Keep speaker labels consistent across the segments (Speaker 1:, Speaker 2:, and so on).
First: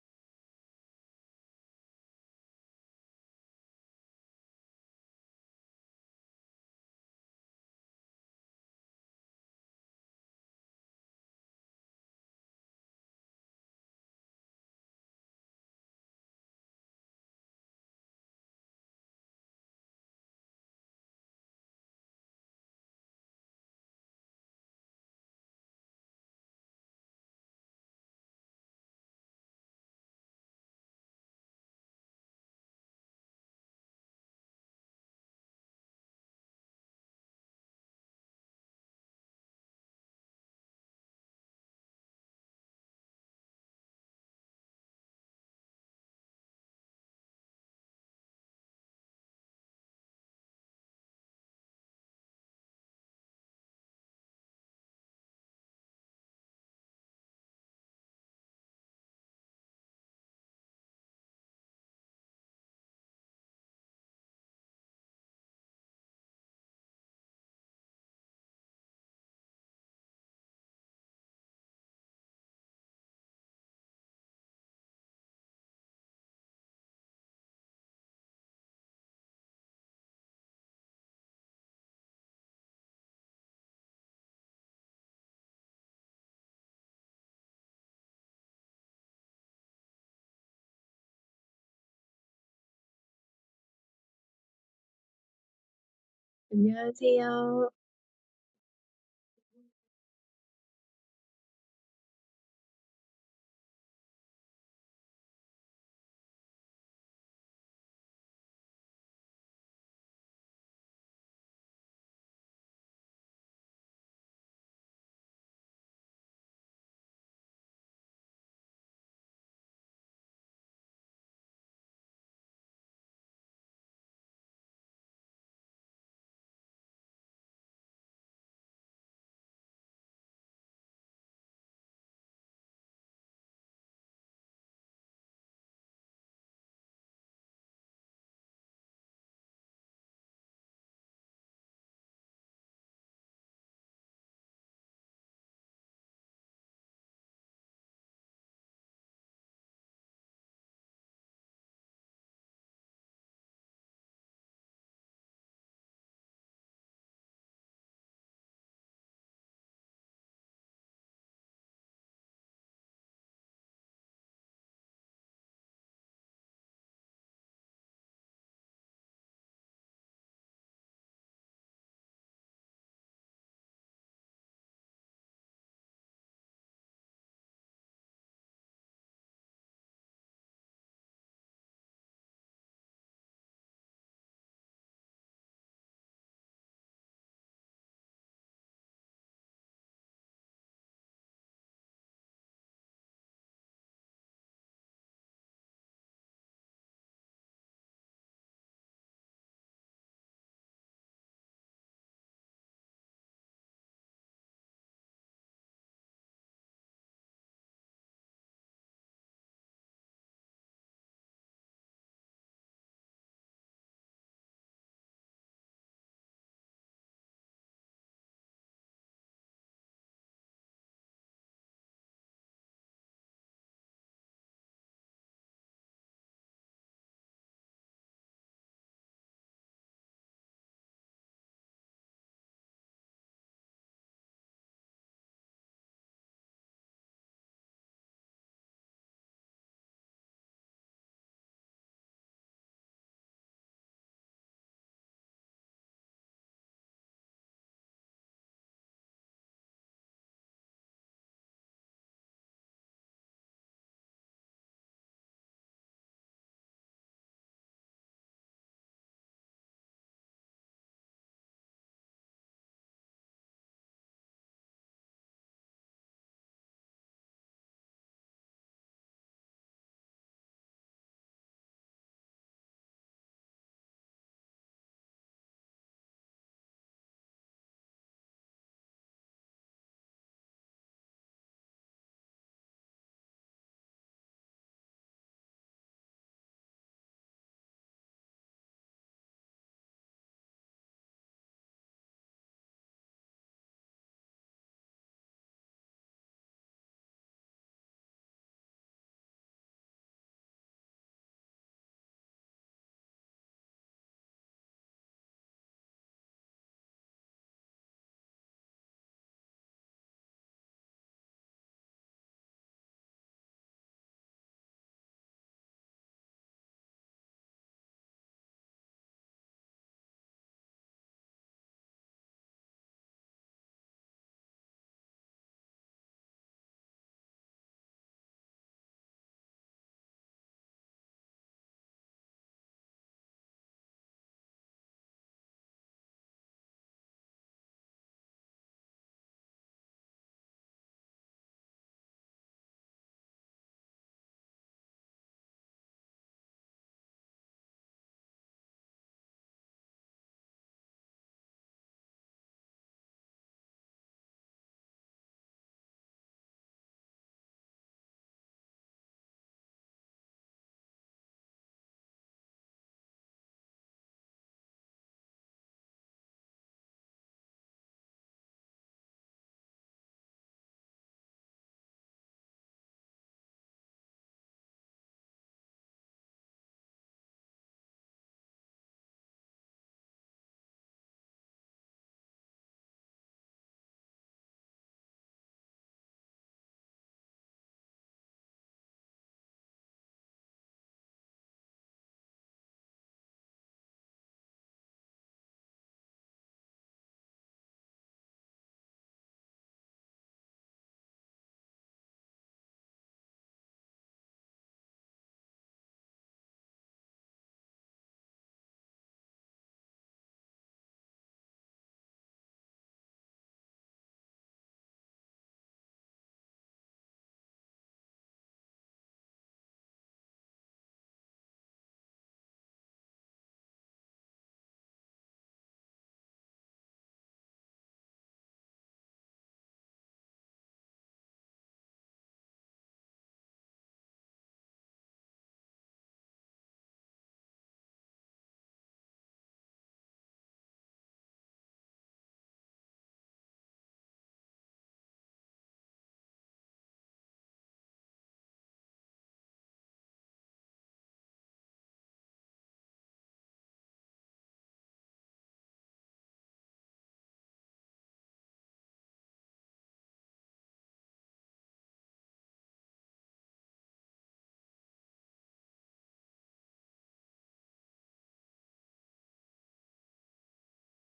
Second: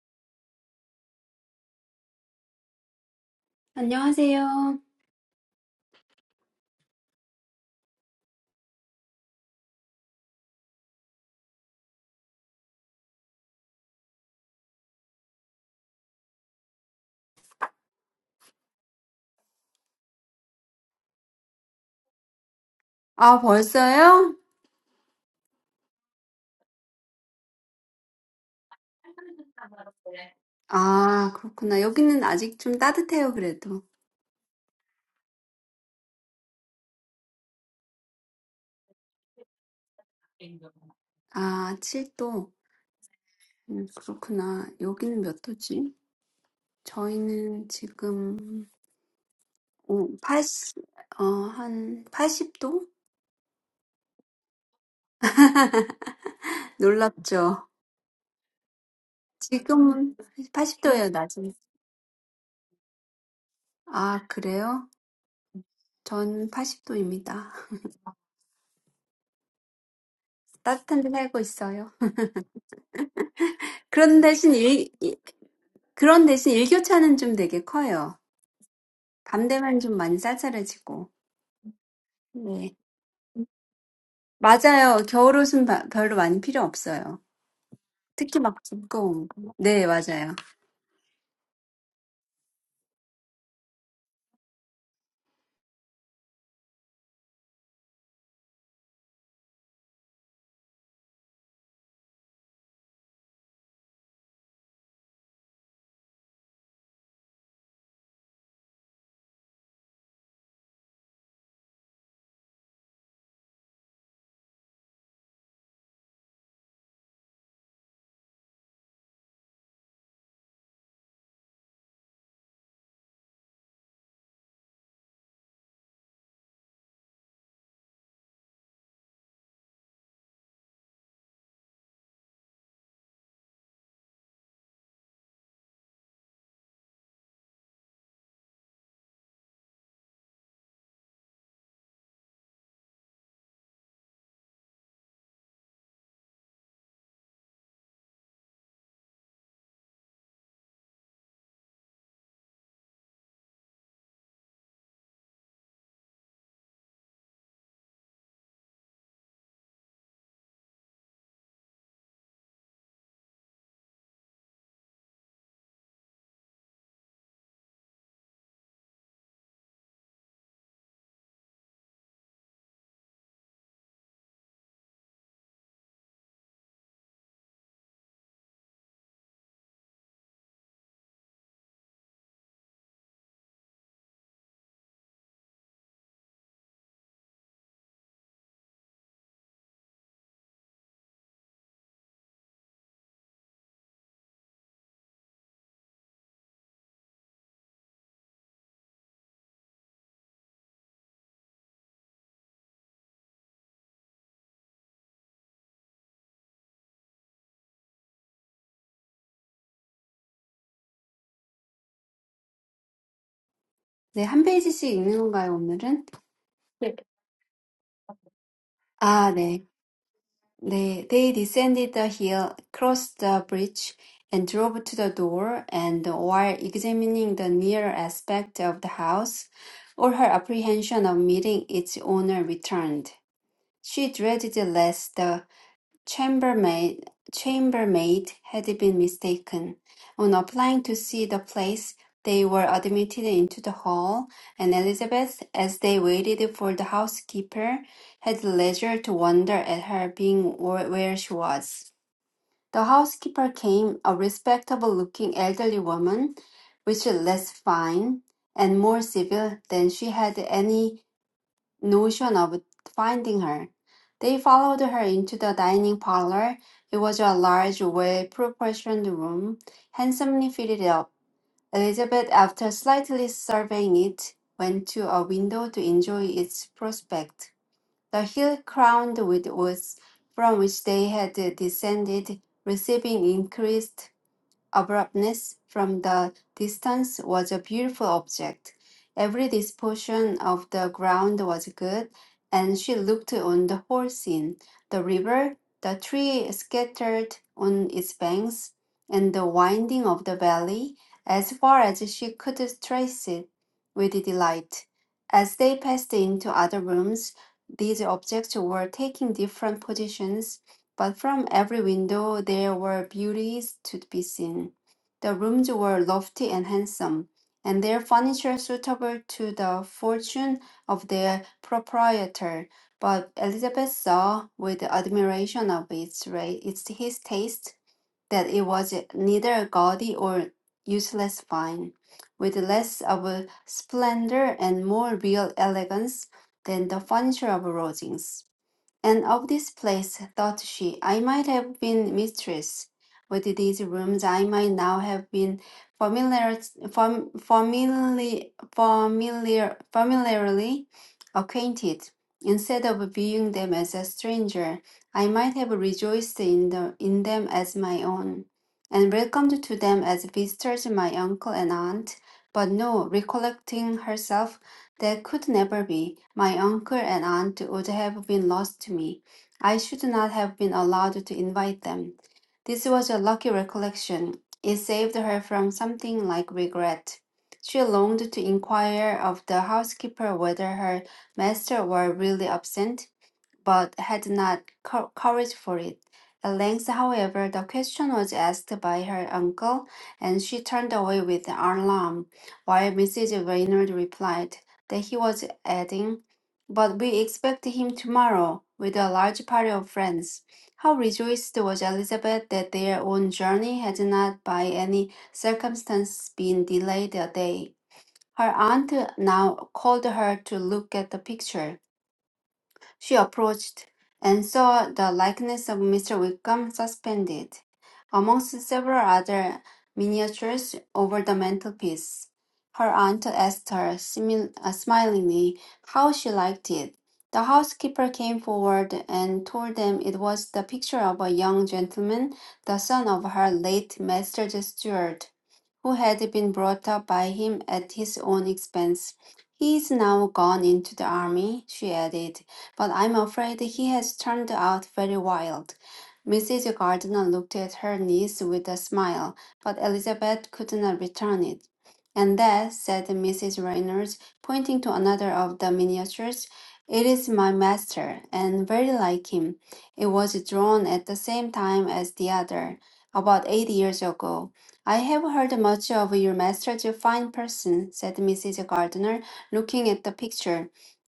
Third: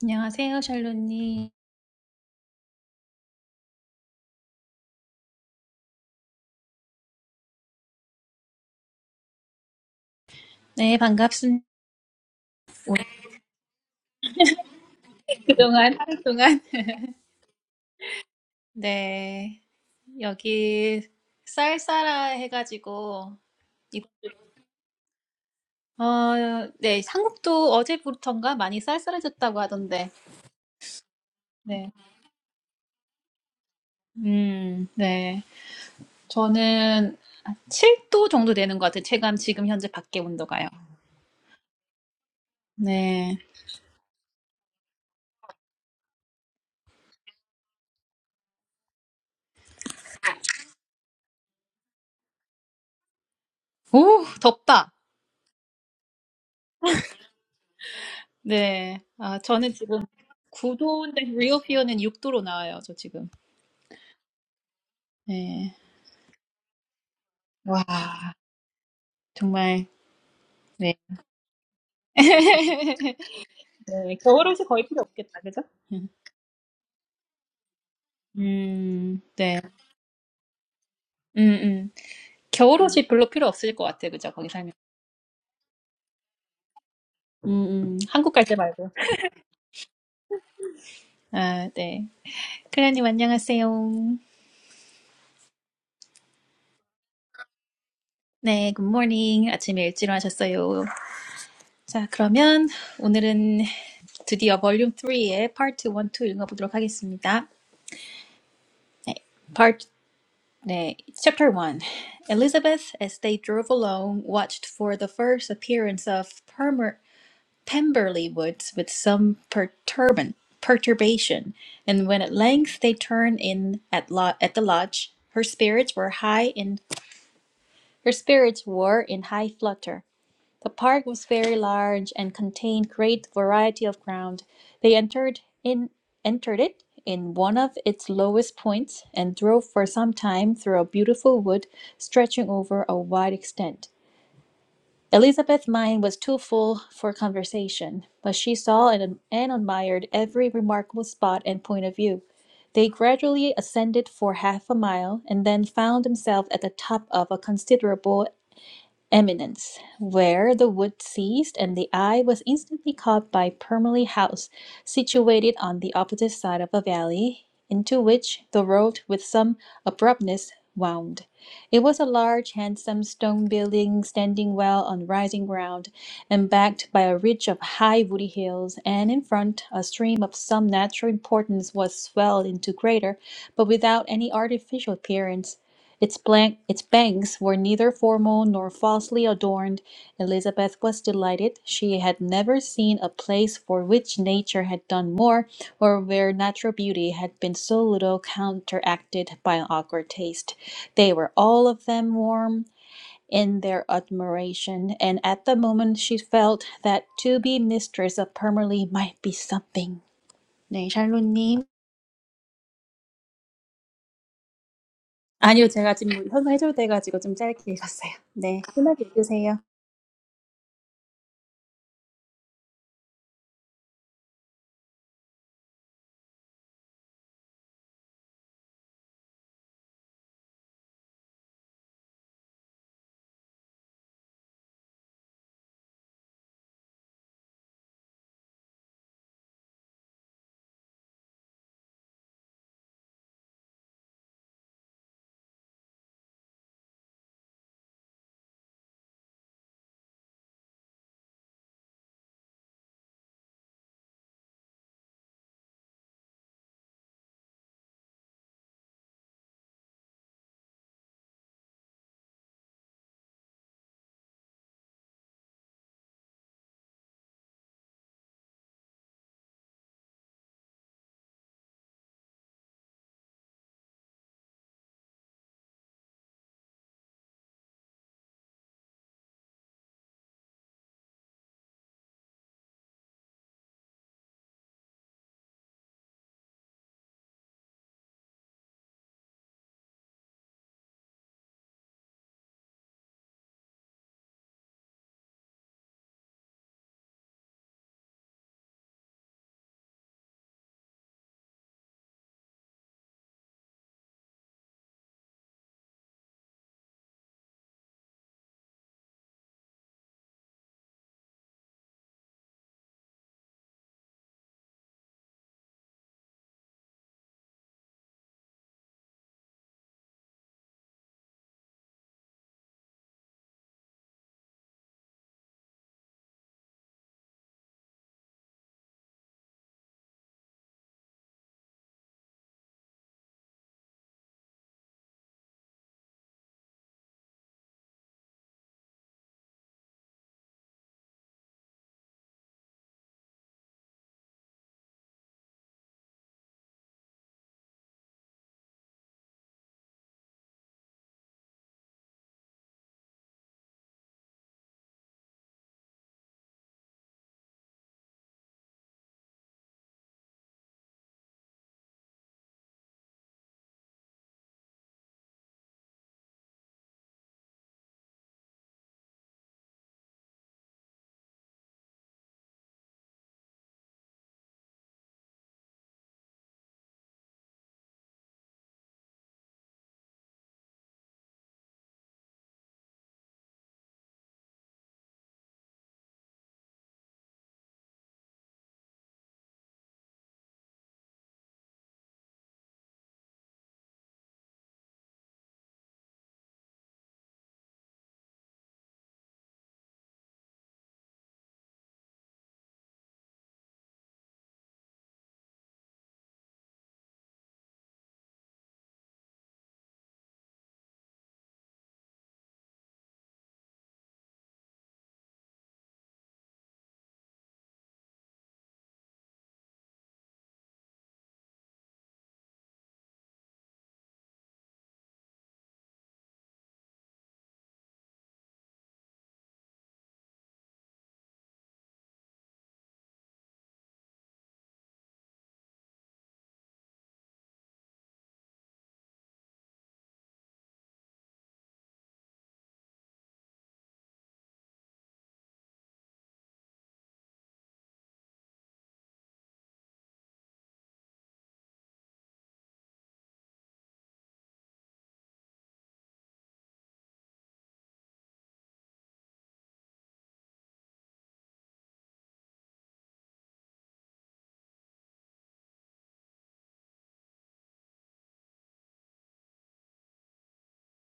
Speaker 1: 안녕하세요, 샬로님.
Speaker 2: 안녕하세요.
Speaker 1: 네, 반갑습니다. 오늘 그동안, 하루 동안. 네, 여기 쌀쌀하 해가지고, 이- 어, 네, 한국도 어제부터인가 많이 쌀쌀해졌다고 하던데,
Speaker 2: 아, 그렇구나.
Speaker 1: 네,
Speaker 2: 여기는 아직 좀 따뜻해요, 그래도.
Speaker 1: 음, 네. 저는 7도 정도 되는 것 같아요. 체감 지금 현재 밖에 온도가요.
Speaker 2: 아, 7도.
Speaker 1: 네.
Speaker 2: 음, 그렇구나. 여기는 몇 도지? 저희는 지금, 오, 80, 어, 한 80도?
Speaker 1: 오, 덥다.
Speaker 2: 놀랍죠?
Speaker 1: 네. 아, 저는 지금
Speaker 2: 지금은 80도예요,
Speaker 1: 9도인데,
Speaker 2: 낮은.
Speaker 1: 리오피어는 6도로 나와요, 저 지금.
Speaker 2: 아, 그래요?
Speaker 1: 네.
Speaker 2: 전 80도입니다.
Speaker 1: 와. 정말 네.
Speaker 2: 따뜻한 데 살고 있어요.
Speaker 1: 네,
Speaker 2: 그런 대신
Speaker 1: 겨울옷이 거의
Speaker 2: 일,
Speaker 1: 필요
Speaker 2: 일-
Speaker 1: 없겠다, 그죠? 음,
Speaker 2: 그런 대신 일교차는 좀 되게 커요.
Speaker 1: 음,
Speaker 2: 밤
Speaker 1: 네,
Speaker 2: 되면 좀 많이 쌀쌀해지고.
Speaker 1: 음, 음.
Speaker 2: 네.
Speaker 1: 겨울옷이 별로 필요 없을 것 같아, 그죠? 거기 사면.
Speaker 2: 맞아요. 겨울옷은 바- 별로 많이 필요 없어요.
Speaker 1: 음, 음. 한국
Speaker 2: 특히
Speaker 1: 갈 때
Speaker 2: 막
Speaker 1: 말고.
Speaker 2: 두꺼운 거. 네, 맞아요.
Speaker 1: 아, 네. 크리안님, 안녕하세요.
Speaker 3: 안녕하세요.
Speaker 1: 네, good morning. 아침에 일찍 와셨어요. 자, 그러면 오늘은 드디어 Volume Three의 Part One Two 읽어보도록 하겠습니다. Part 네, Chapter One. Elizabeth, as they drove along, watched for the first appearance of Permer. Pemberley woods with some perturban, perturbation, and when at length they turned in at, lo- at the lodge, her spirits were high in her spirits were in high flutter. The park was very large and contained great variety of ground. They entered in entered it in one of its lowest points and drove for some time through a beautiful wood stretching over a wide extent. Elizabeth's mind was too full for conversation, but she saw and, and admired every remarkable spot and point of view. They gradually ascended for half a mile, and then found themselves at the top of a considerable eminence, where the wood ceased, and the eye was instantly caught by Purmley House, situated on the opposite side of a valley, into which the road with some abruptness wound. It was a large, handsome stone building, standing well on rising ground, and backed by a ridge of high woody hills, and in front a stream of some natural importance was swelled into greater, but without any artificial appearance its, blank, its banks were neither formal nor falsely adorned. Elizabeth was delighted. She had never seen a place for which nature had done more, or where natural beauty had been so little counteracted by an awkward taste. They were all of them warm in their admiration, and at the moment she felt that to be mistress of Pemberley might be something. 네, 샬로님.
Speaker 2: 네, 한 페이지씩 읽는 건가요,
Speaker 1: 아니요, 제가
Speaker 2: 오늘은?
Speaker 1: 지금 현서 해줄
Speaker 2: 네.
Speaker 1: 돼가지고 좀 짧게 읽었어요. 네, 편하게
Speaker 2: 아,
Speaker 1: 읽으세요.
Speaker 2: 네. 네. They descended the hill, crossed the bridge, and drove to the door, and while examining the near aspect of the house, all her apprehension of meeting its owner returned. She dreaded less chambermaid, chambermaid had been mistaken. On applying to see the place, they were admitted into the hall, and Elizabeth, as they waited for the housekeeper, had leisure to wonder at her being wh- where she was. The housekeeper came, a respectable looking elderly woman, which less fine and more civil than she had any notion of finding her. They followed her into the dining parlor. It was a large, well-proportioned room, handsomely fitted up. Elizabeth, after slightly surveying it, went to a window to enjoy its prospect. The hill crowned with woods from which they had descended, receiving increased abruptness from the distance was a beautiful object. Every disposition of the ground was good, and she looked on the whole scene the river, the tree scattered on its banks, and the winding of the valley, as far as she could trace it, with delight. As they passed into other rooms, these objects were taking different positions but from every window there were beauties to be seen. The rooms were lofty and handsome, and their furniture suitable to the fortune of their proprietor. But Elizabeth saw with admiration of its, ra- its his taste that it was neither gaudy or useless fine, with less of a splendor and more real elegance than the furniture of Rosings. And of this place, thought she, I might have been mistress. With these rooms, I might now have been familiar, fam, familiarly, familiar, familiarly acquainted. Instead of viewing them as a stranger, I might have rejoiced in, the, in them as my own, and welcomed to them as visitors my uncle and aunt. But no, recollecting herself, that could never be. My uncle and aunt would have been lost to me. I should not have been allowed to invite them. This was a lucky recollection. It saved her from something like regret. She longed to inquire of the housekeeper whether her master were really absent, but had not cou- courage for it. At length, however, the question was asked by her uncle, and she turned away with alarm, while Mrs. Reynard replied that he was adding, But we expect him tomorrow with a large party of friends. How rejoiced was Elizabeth that their own journey had not by any circumstance been delayed a day. Her aunt now called her to look at the picture. She approached and saw the likeness of Mr. Wickham suspended, amongst several other miniatures, over the mantelpiece. Her aunt asked her simil- uh, smilingly how she liked it. The housekeeper came forward and told them it was the picture of a young gentleman, the son of her late master's steward, who had been brought up by him at his own expense. He is now gone into the army, she added but I'm afraid he has turned out very wild. Mrs. Gardiner looked at her niece with a smile, but Elizabeth could not return it. And that, said Mrs. Reynolds, pointing to another of the miniatures, it is my master, and very like him. It was drawn at the same time as the other, about eight years ago. I have heard much of your master, a fine person, said Mrs. Gardiner, looking at the picture.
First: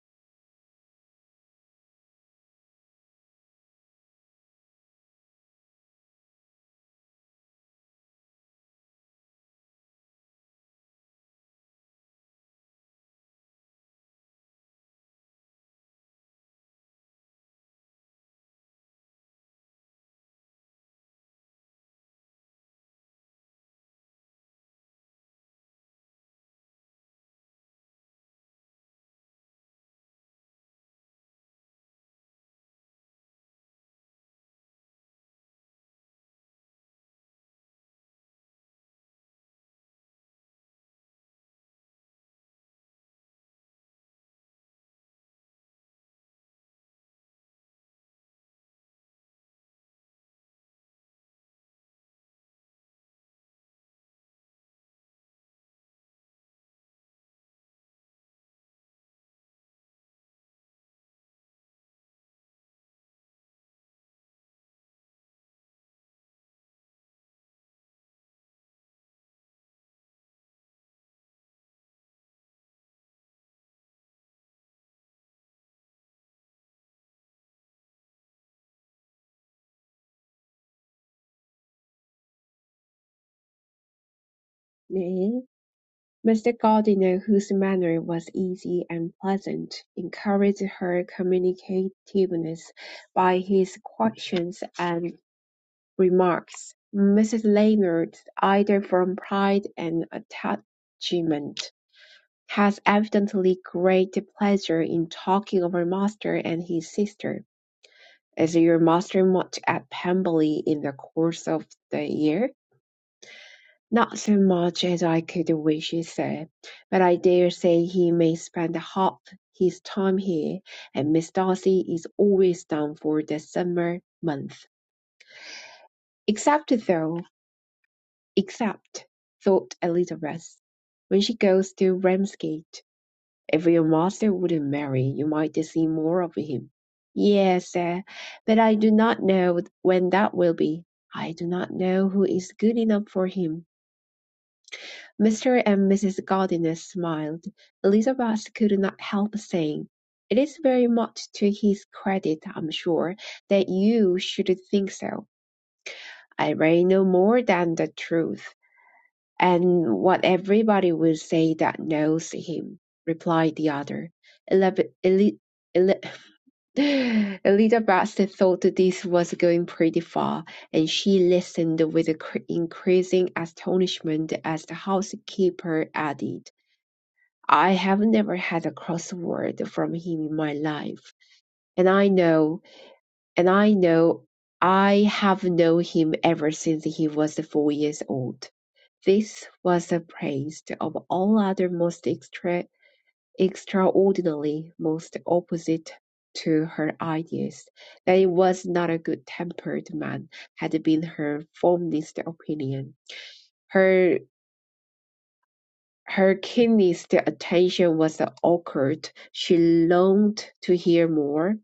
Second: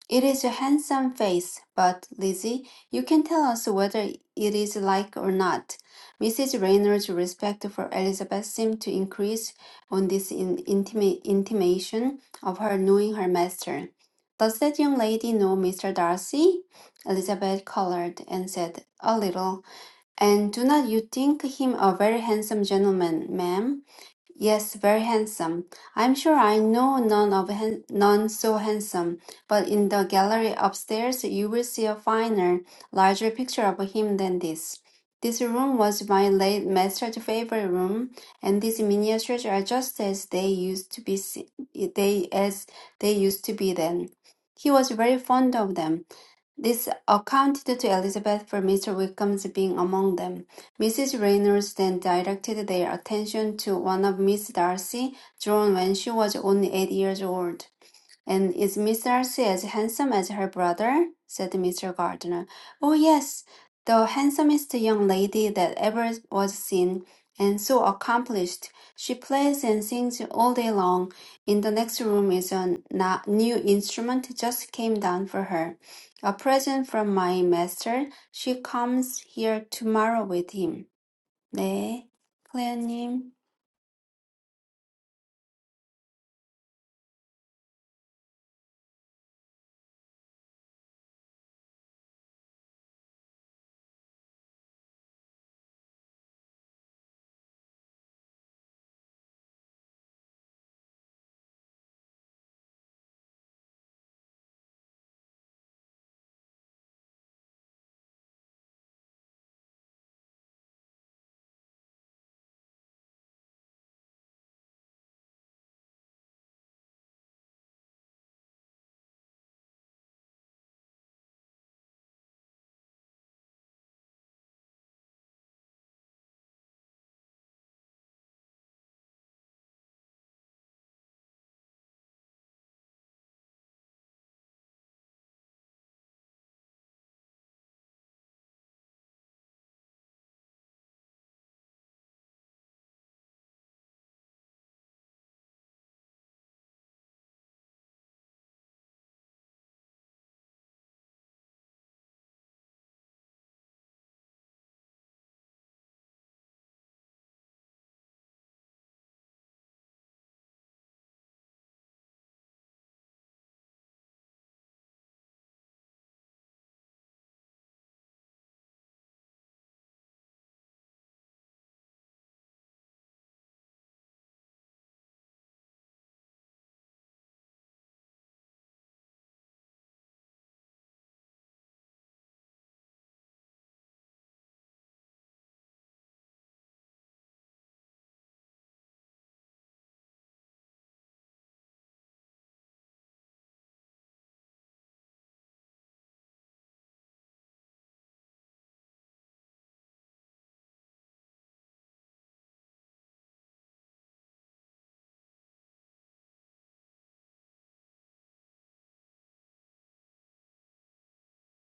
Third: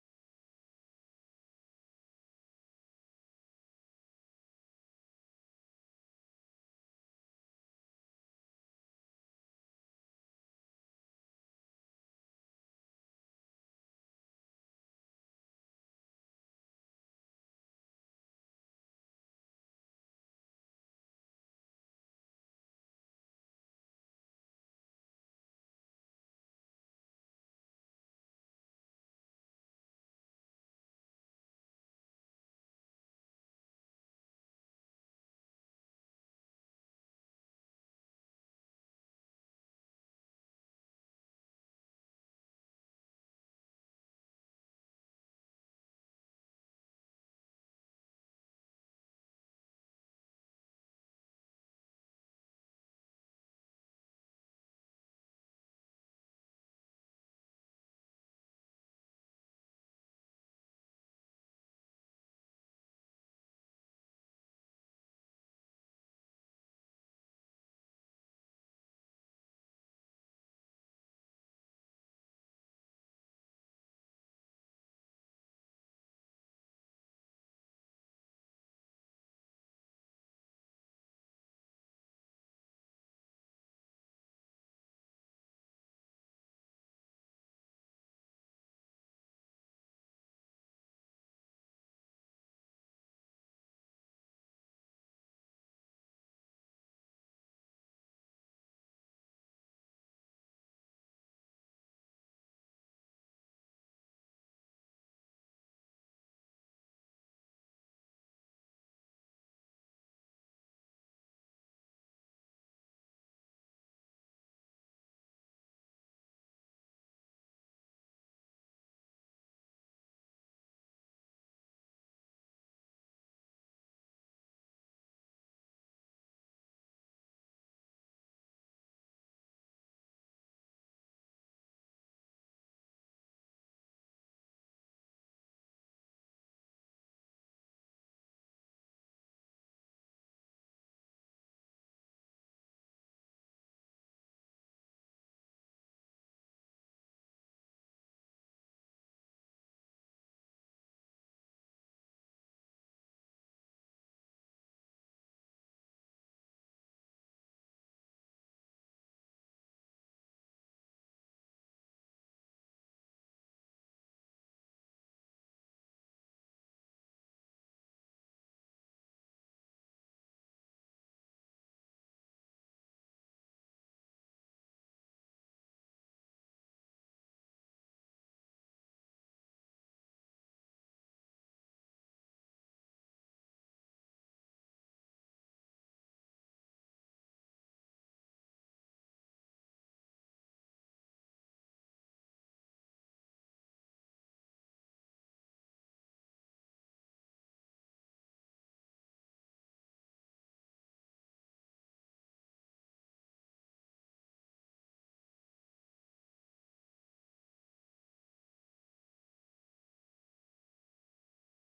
Speaker 2: It is a handsome face, but, Lizzie, you can tell us whether it is like or not. Mrs. Raynor's respect for Elizabeth seemed to increase on this in- intima- intimation of her knowing her master. Does that young lady know Mr. Darcy? Elizabeth colored and said, A little. And do not you think him a very handsome gentleman, ma'am? Yes, very handsome. I'm sure I know none of han- none so handsome, but in the gallery upstairs you will see a finer, larger picture of him than this. This room was my late master's favorite room, and these miniatures are just as they used to be se- they as they used to be then. He was very fond of them. This accounted to Elizabeth for Mr. Wickham's being among them. Mrs. Reynolds then directed their attention to one of Miss Darcy, drawn when she was only eight years old. And is Miss Darcy as handsome as her brother? said Mr. Gardner. Oh, yes, the handsomest young lady that ever was seen, and so accomplished. She plays and sings all day long. In the next room is a na- new instrument just came down for her. A present from my master. She comes here tomorrow with him. 네, 클레어님.
Speaker 3: 네. Mr. Gardiner, whose manner was easy and pleasant, encouraged her communicativeness by his questions and remarks. Mrs. Lennard, either from pride and attachment, has evidently great pleasure in talking of her master and his sister. Is your master much at Pemberley in the course of the year? Not so much as I could wish, he said, but I dare say he may spend half his time here, and Miss Darcy is always down for the summer month. Except though, except, thought Elizabeth, when she goes to Ramsgate. If your master wouldn't marry, you might see more of him. Yes, sir, but I do not know when that will be. I do not know who is good enough for him. Mr. and Mrs. Gardiner smiled; Elizabeth could not help saying, "It is very much to his credit, I'm sure, that you should think so. I really know more than the truth, and what everybody will say that knows him," replied the other. Elab- Eli- Eli- Elizabeth thought this was going pretty far, and she listened with increasing astonishment as the housekeeper added. I have never had a crossword from him in my life. And I know, and I know, I have known him ever since he was four years old. This was the praise of all other most extra, extraordinary, most opposite to her ideas. That he was not a good tempered man had been her fondest opinion. Her Her keenest attention was occult; she longed to hear more,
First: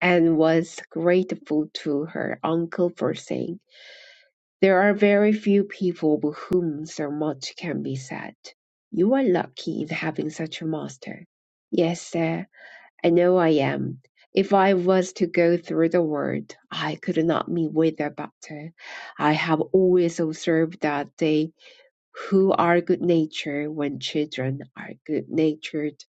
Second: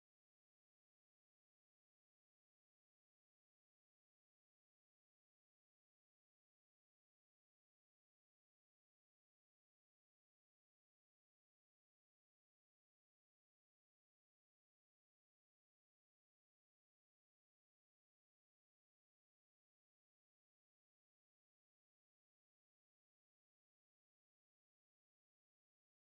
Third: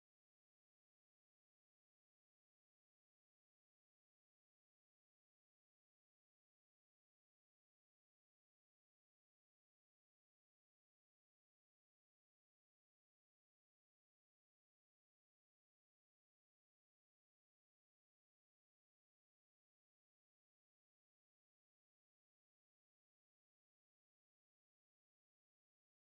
Speaker 3: and was grateful to her uncle for saying, "There are very few people of whom so much can be said. You are lucky in having such a master." "Yes, sir, I know I am. If I was to go through the world, I could not meet with a better. I have always observed that they who are good natured when children are good natured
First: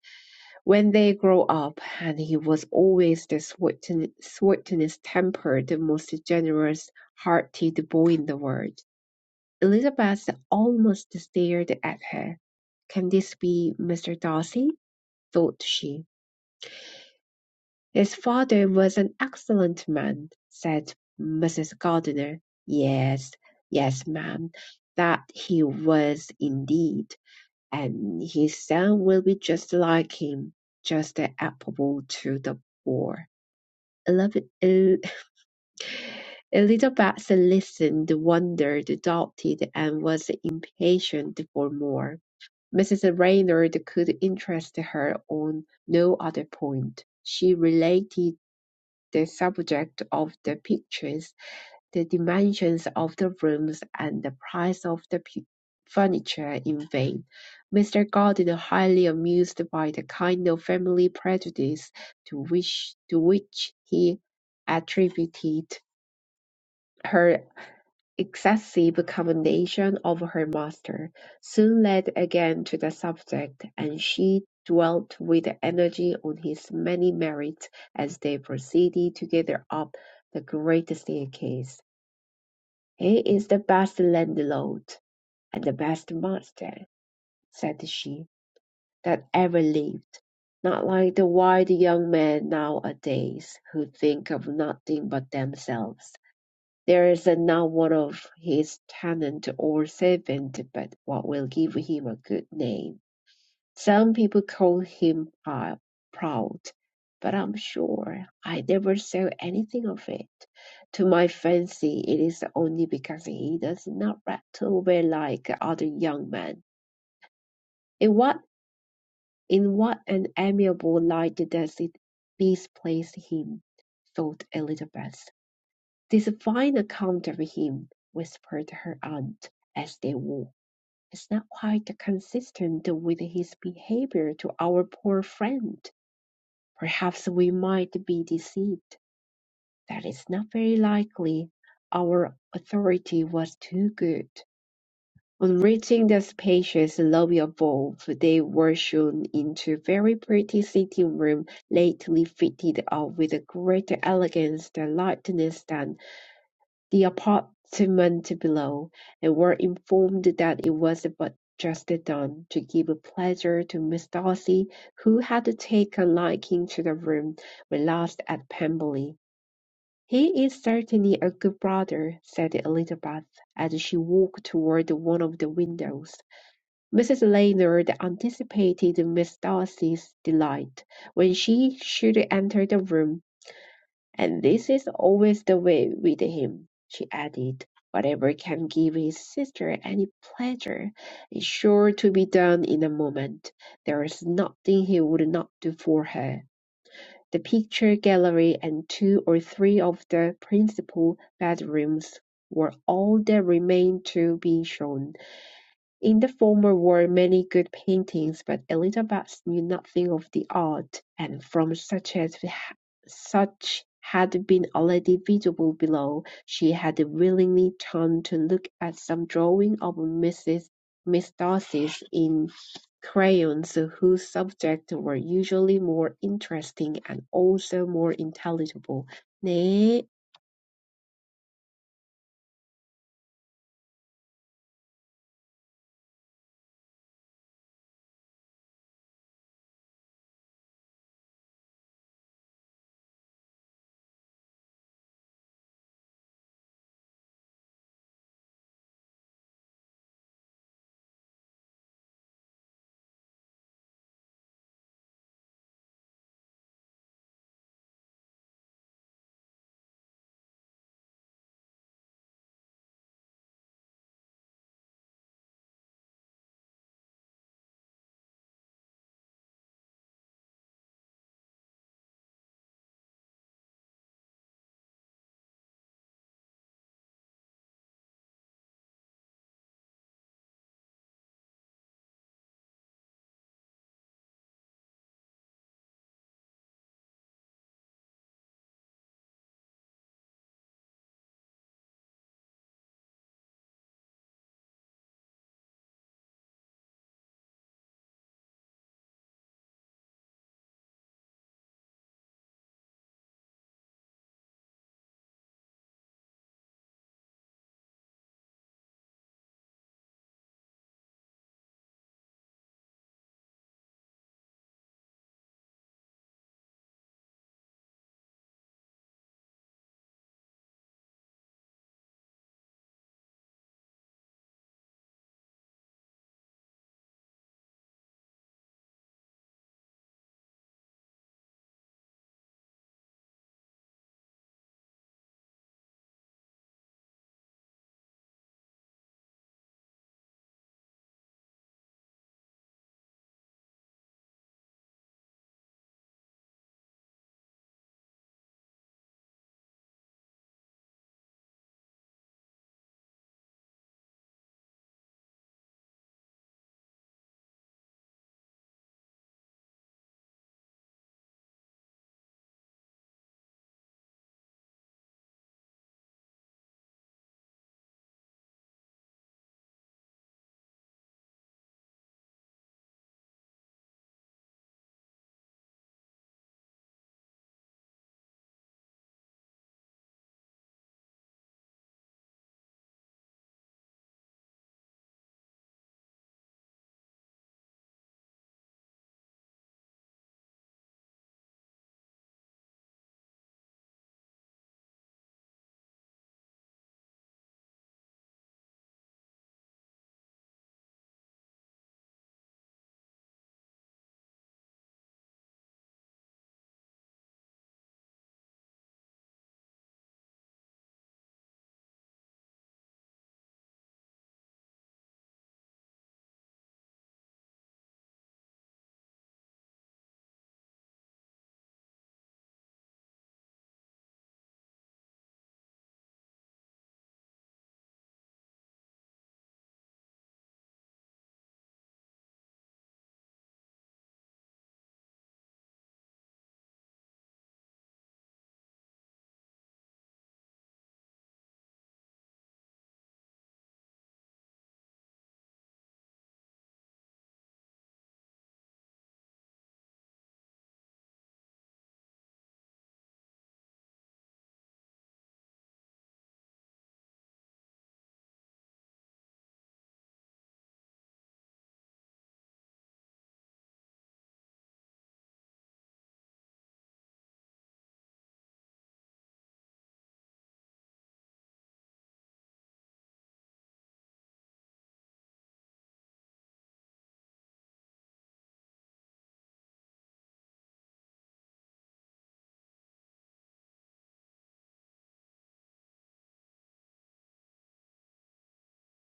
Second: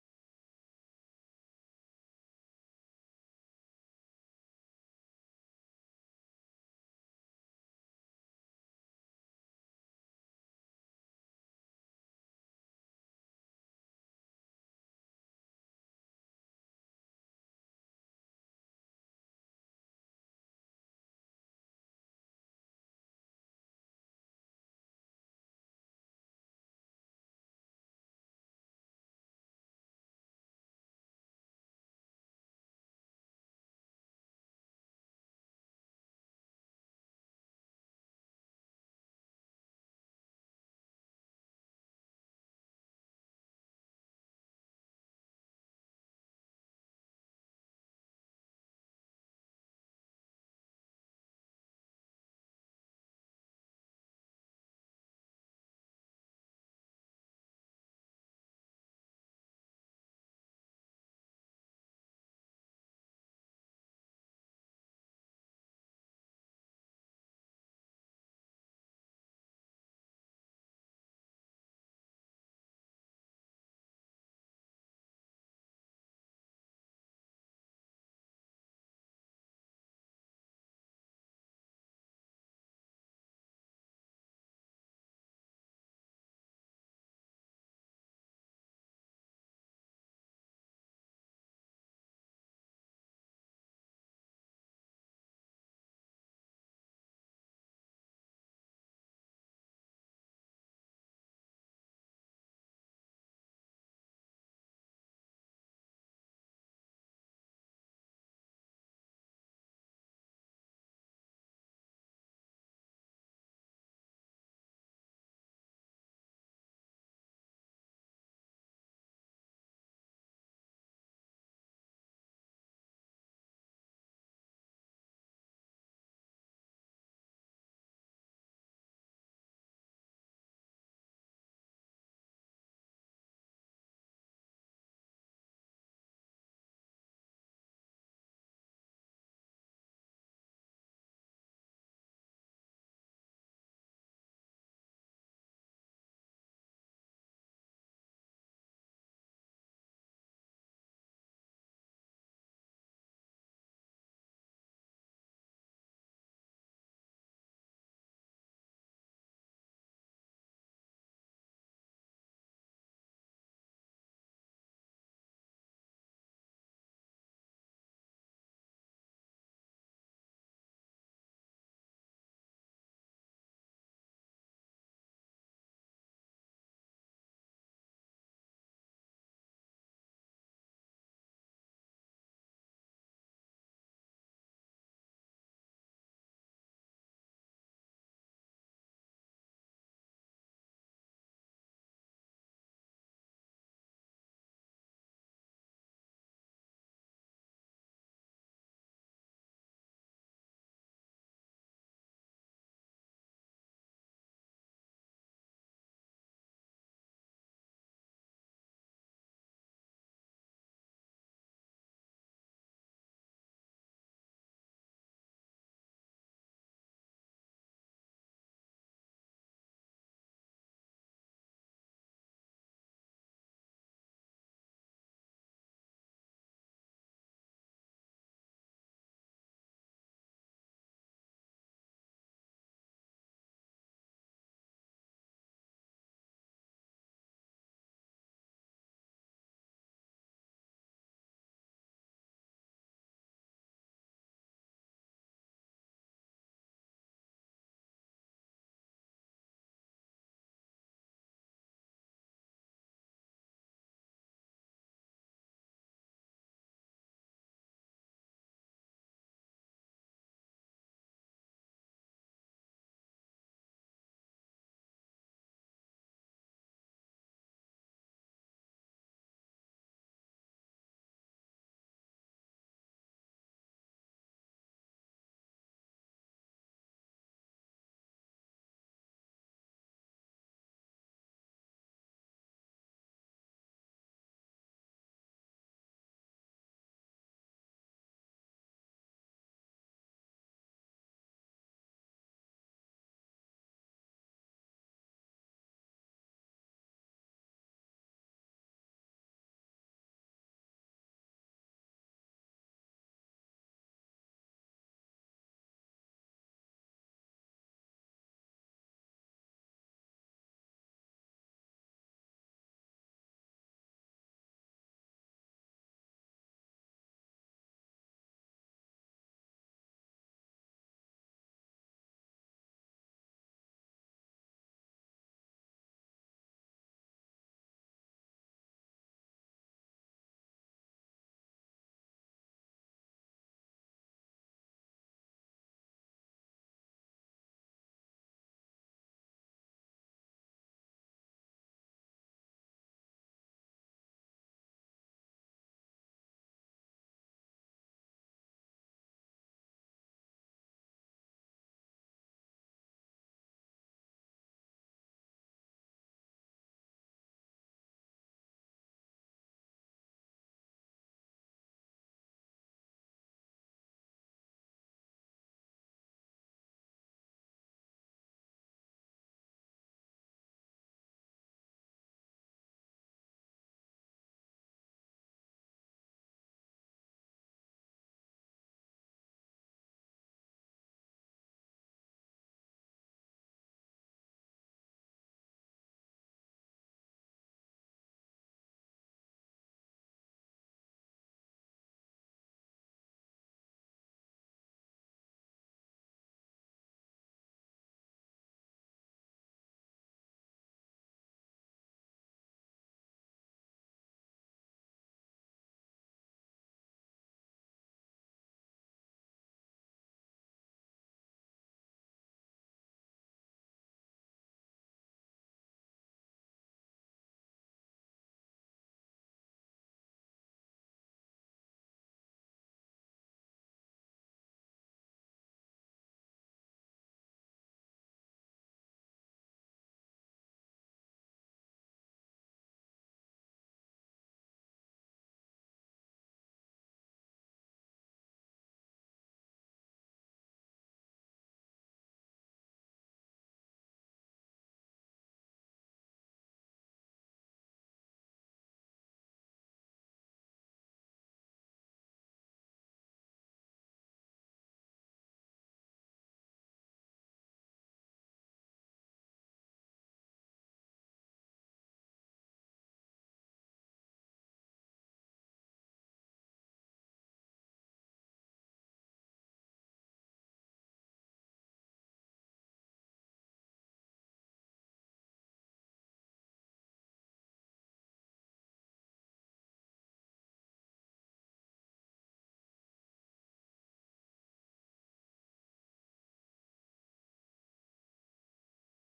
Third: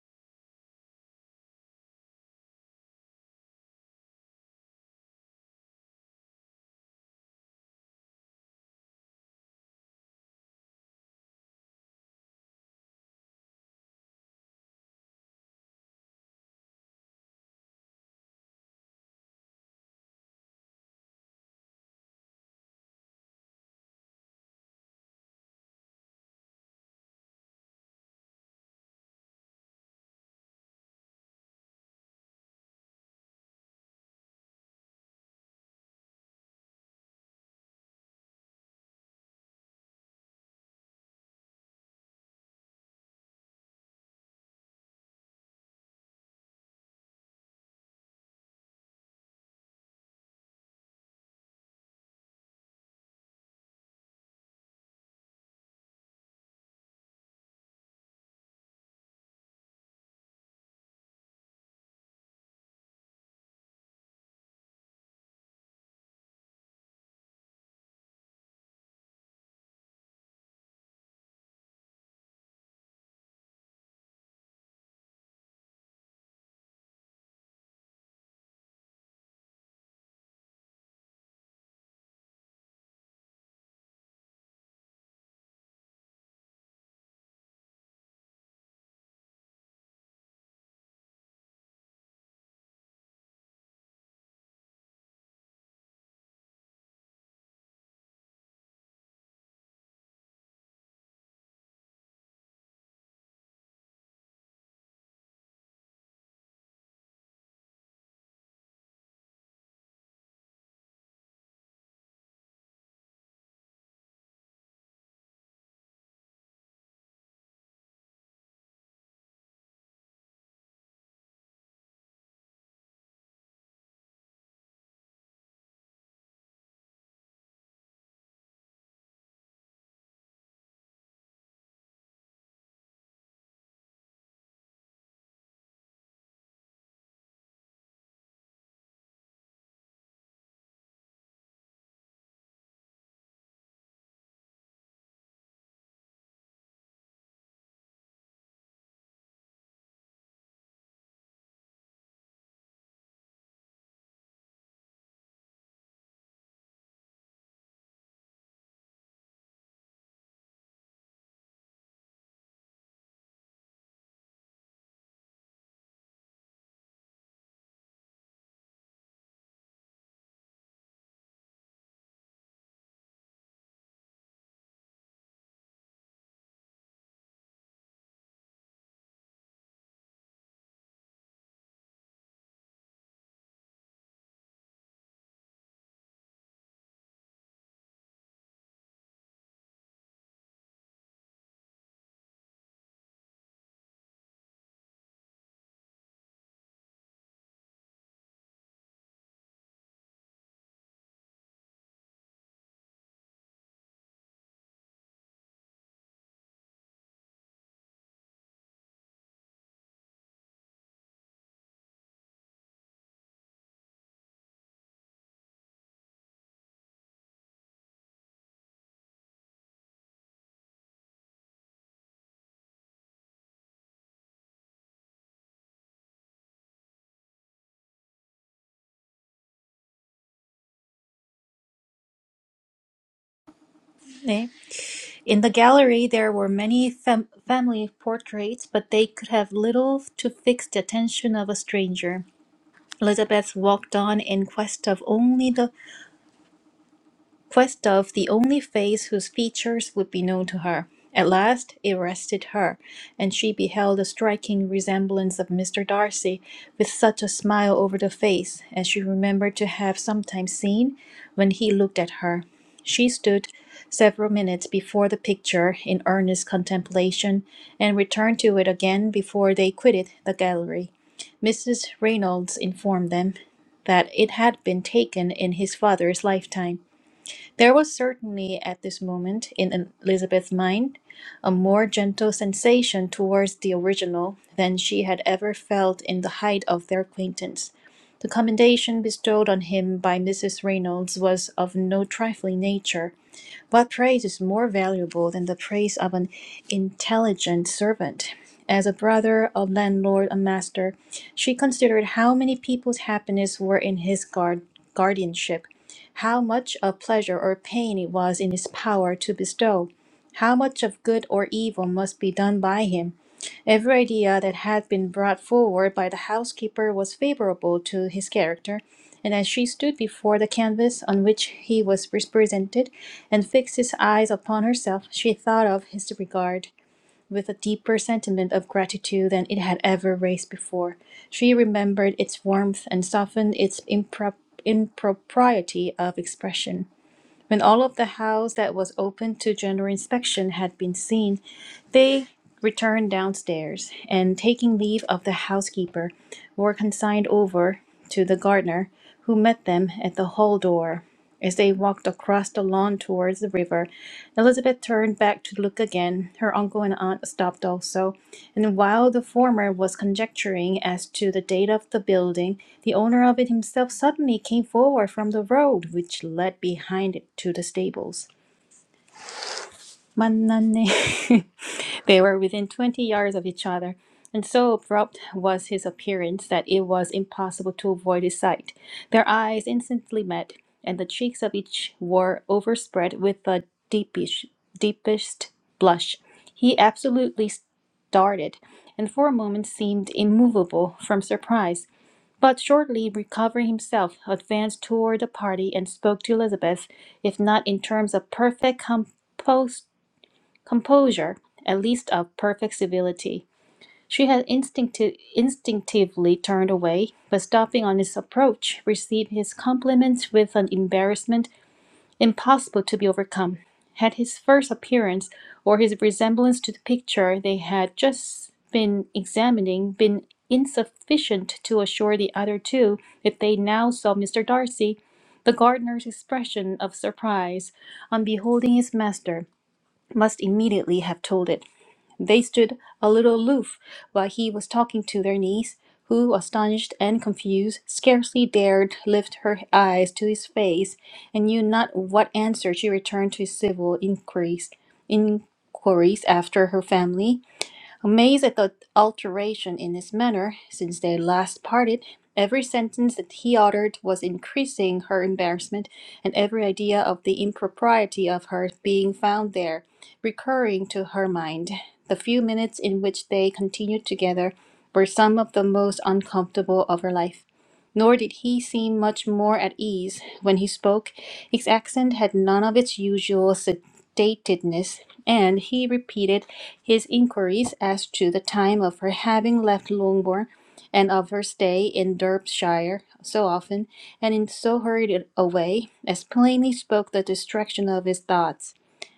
Speaker 3: when they grow up, and he was always the sweeten- sweetest tempered, the most generous hearted boy in the world. Elizabeth almost stared at her. Can this be Mr. Darcy? thought she. His father was an excellent man, said Mrs. Gardiner. Yes, yes, ma'am, that he was indeed and his son will be just like him, just affable to the poor. Elab- El- Elizabeth listened, wondered, doubted, and was impatient for more. Mrs. Reynard could interest her on no other point. She related the subject of the pictures the dimensions of the rooms and the price of the pu- furniture in vain. Mr. Gordon, highly amused by the kind of family prejudice to which, to which he attributed her excessive commendation of her master, soon led again to the subject, and she dwelt with energy on his many merits as they proceeded together up the great staircase. "He is the best landlord and the best master," said she, "that ever lived, not like the wild young men nowadays, who think of nothing but themselves. There is not one of his tenant or servant but what will give him a good name. Some people call him prou- proud, but I'm sure I never saw anything of it. To my fancy, it is only because he does not rattle away like other young men. In what in what an amiable light does it displace him? thought Elizabeth. This fine account of him, whispered her aunt as they walked, is not quite consistent with his behaviour to our poor friend. Perhaps we might be deceived; that is not very likely. Our authority was too good. On reaching the spacious lobby above, they were shown into a very pretty sitting room lately fitted up with a greater elegance and lightness than the apartment below, and were informed that it was but just done, to give pleasure to Miss Darcy, who had taken a liking to the room when last at Pemberley. "He is certainly a good brother," said Elizabeth, as she walked toward one of the windows. Mrs. Lennard anticipated Miss Darcy's delight when she should enter the room. And this is always the way with him, she added. Whatever can give his sister any pleasure is sure to be done in a moment. There is nothing he would not do for her. The picture gallery and two or three of the principal bedrooms were all that remained to be shown. In the former were many good paintings, but Elizabeth knew nothing of the art, and from such as such had been already visible below, she had willingly turned to look at some drawing of Mrs. Miss Darcy's in crayons, whose subjects were usually more interesting and also more intelligible. 네,
Speaker 1: 네. In the gallery there were many fam- family portraits, but they could have little to fix the attention of a stranger. Elizabeth walked on in quest of only the Questov the only face whose features would be known to her. At last it rested her, and she beheld a striking resemblance of Mr. Darcy, with such a smile over the face as she remembered to have sometimes seen when he looked at her. She stood several minutes before the picture in earnest contemplation, and returned to it again before they quitted the gallery. Mrs. Reynolds informed them that it had been taken in his father's lifetime there was certainly at this moment in Elizabeth's mind a more gentle sensation towards the original than she had ever felt in the height of their acquaintance. The commendation bestowed on him by Mrs. Reynolds was of no trifling nature. What praise is more valuable than the praise of an intelligent servant? As a brother, a landlord, a master, she considered how many people's happiness were in his guard- guardianship, how much of pleasure or pain it was in his power to bestow, how much of good or evil must be done by him. Every idea that had been brought forward by the housekeeper was favourable to his character, and as she stood before the canvas on which he was represented, and fixed his eyes upon herself, she thought of his regard with a deeper sentiment of gratitude than it had ever raised before. She remembered its warmth and softened its impro- impropriety of expression. When all of the house that was open to general inspection had been seen, they returned downstairs, and taking leave of the housekeeper, were consigned over to the gardener, who met them at the hall door. As they walked across the lawn towards the river, Elizabeth turned back to look again. Her uncle and aunt stopped also, and while the former was conjecturing as to the date of the building, the owner of it himself suddenly came forward from the road which led behind it to the stables. 만났네. They were within twenty yards of each other, and so abrupt was his appearance that it was impossible to avoid his sight. Their eyes instantly met, and the cheeks of each were overspread with the deepish, deepest blush. He absolutely started, and for a moment seemed immovable from surprise. But shortly recovering himself, advanced toward the party and spoke to Elizabeth, if not in terms of perfect composure composure, at least of perfect civility. She had instincti- instinctively turned away, but stopping on his approach, received his compliments with an embarrassment impossible to be overcome. Had his first appearance or his resemblance to the picture they had just been examining been insufficient to assure the other two if they now saw Mr. Darcy, the gardener's expression of surprise on beholding his master must immediately have told it. They stood a little aloof while he was talking to their niece, who, astonished and confused, scarcely dared lift her eyes to his face, and knew not what answer she returned to his civil inquiries, inquiries after her family Amazed at the alteration in his manner since they last parted, every sentence that he uttered was increasing her embarrassment, and every idea of the impropriety of her being found there recurring to her mind. The few minutes in which they continued together were some of the most uncomfortable of her life. Nor did he seem much more at ease when he spoke. His accent had none of its usual sed- datedness, and he repeated his inquiries as to the time of her having left Longbourn and of her stay in Derbyshire so often and in so hurried a way as plainly spoke the distraction of his thoughts.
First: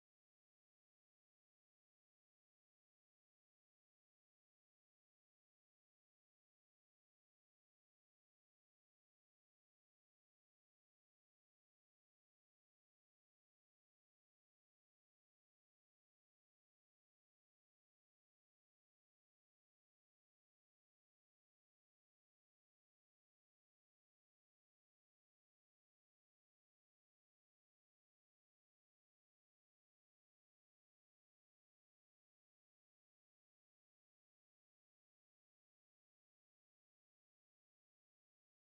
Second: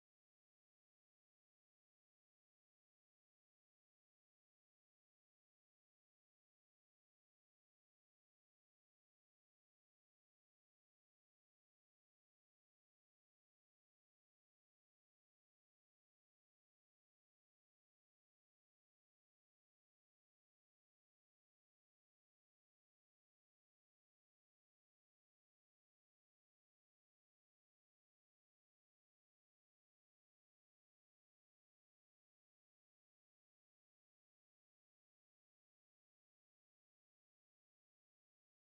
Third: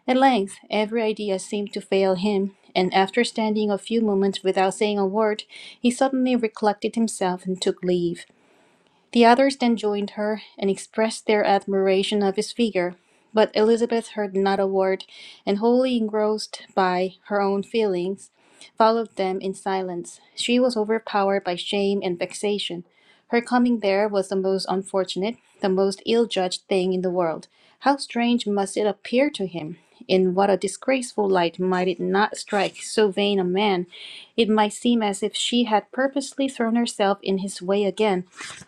Speaker 1: At length every idea seemed to fail him, and after standing a few moments without saying a word, he suddenly recollected himself and took leave. The others then joined her and expressed their admiration of his figure, but Elizabeth heard not a word, and wholly engrossed by her own feelings, followed them in silence. She was overpowered by shame and vexation. Her coming there was the most unfortunate, the most ill judged thing in the world. How strange must it appear to him! In what a disgraceful light might it not strike so vain a man! It might seem as if she had purposely thrown herself in his way again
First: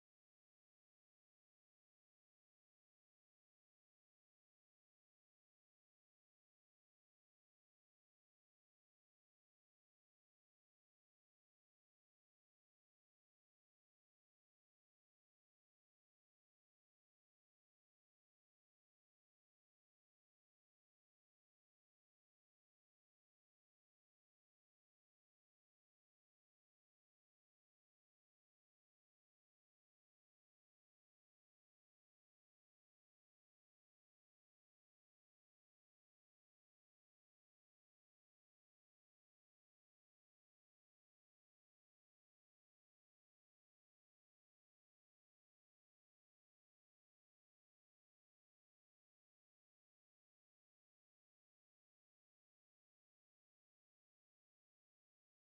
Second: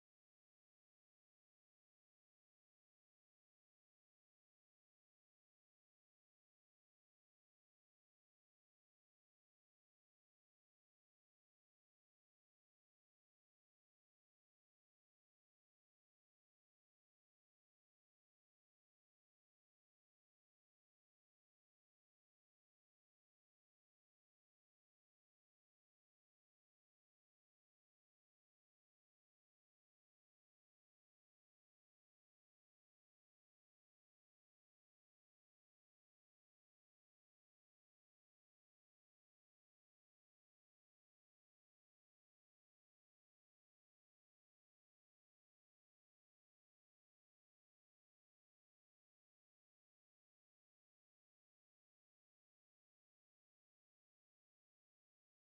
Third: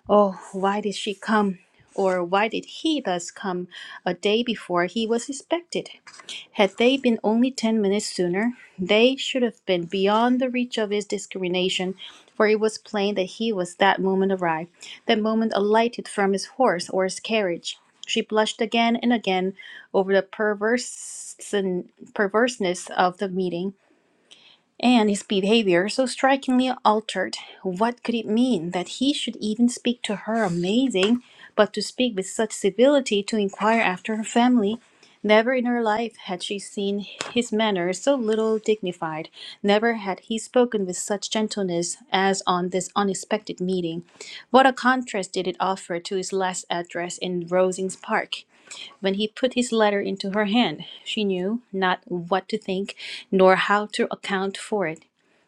Speaker 1: Oh, why did she come? Or why did he thus come a day before he was expected? Had they been only ten minutes sooner, they should have been beyond the reach of his discrimination, for it was plain that he was that moment arrived, that moment alighted from his horse or his carriage. She blushed again and again over the perverse perverseness of the meeting, and his behavior so strikingly altered. What could it mean that he should even speak to her? Amazing, but to speak with such civility, to inquire after her family. Never in her life had she seen his manner so little dignified. Never had he spoken with such gentleness as on this unexpected meeting. What a contrast did it offer to his last address in Rosings Park! When he put his letter into her hand, she knew not what to think nor how to account for it.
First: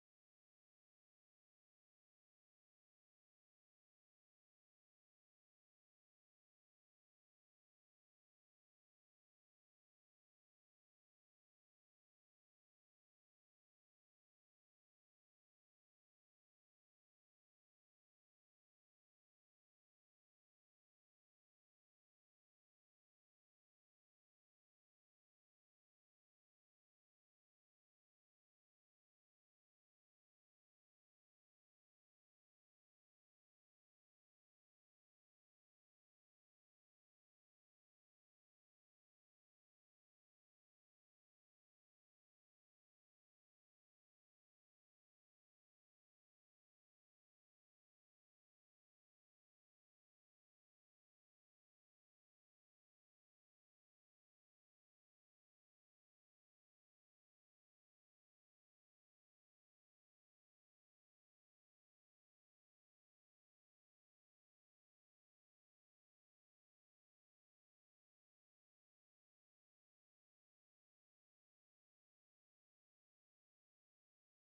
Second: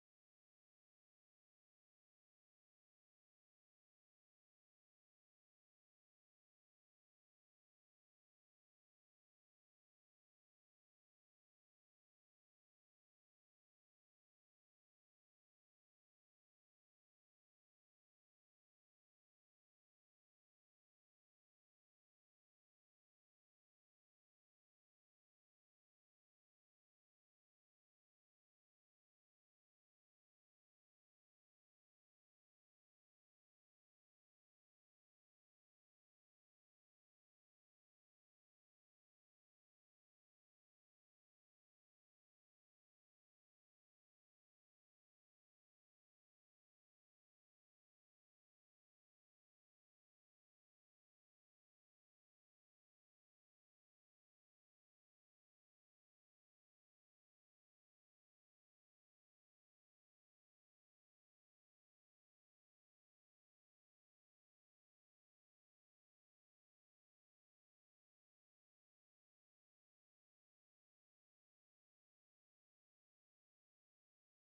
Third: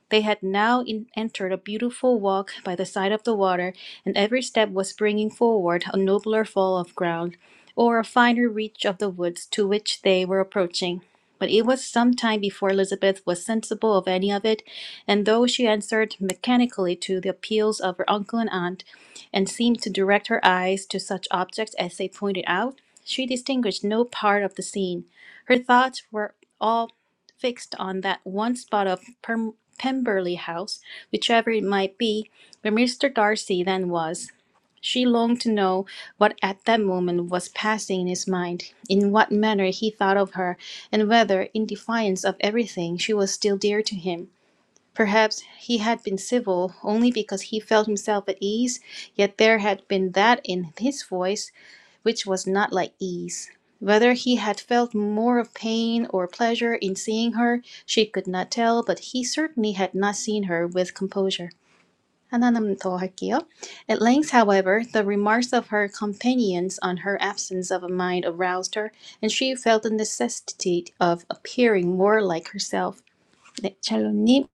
Speaker 1: They had now in- entered a beautiful walk by the side of the water, and every step was bringing forward a nobler fall of ground, or a finer reach of the woods to which they were approaching. But it was some time before Elizabeth was sensible of any of it, and though she answered mechanically to the appeals of her uncle and aunt, and seemed to direct her eyes to such objects as they pointed out, she distinguished no part of the scene. Her thoughts were all fixed on that one spot of Pem- Pemberley House, whichever it might be, where Mr. Darcy then was. She longed to know what at that moment was passing in his mind, in what manner he thought of her, and whether, in defiance of everything, she was still dear to him. Perhaps he had been civil only because he felt himself at ease, yet there had been that in his voice which was not like ease. Whether he had felt more of pain or pleasure in seeing her, she could not tell, but he certainly had not seen her with composure. 하나만 더 할게요. At length, however, the remarks of her companions on her absence of mind aroused her, and she felt the necessity of appearing more like herself. 네, 샬롯님.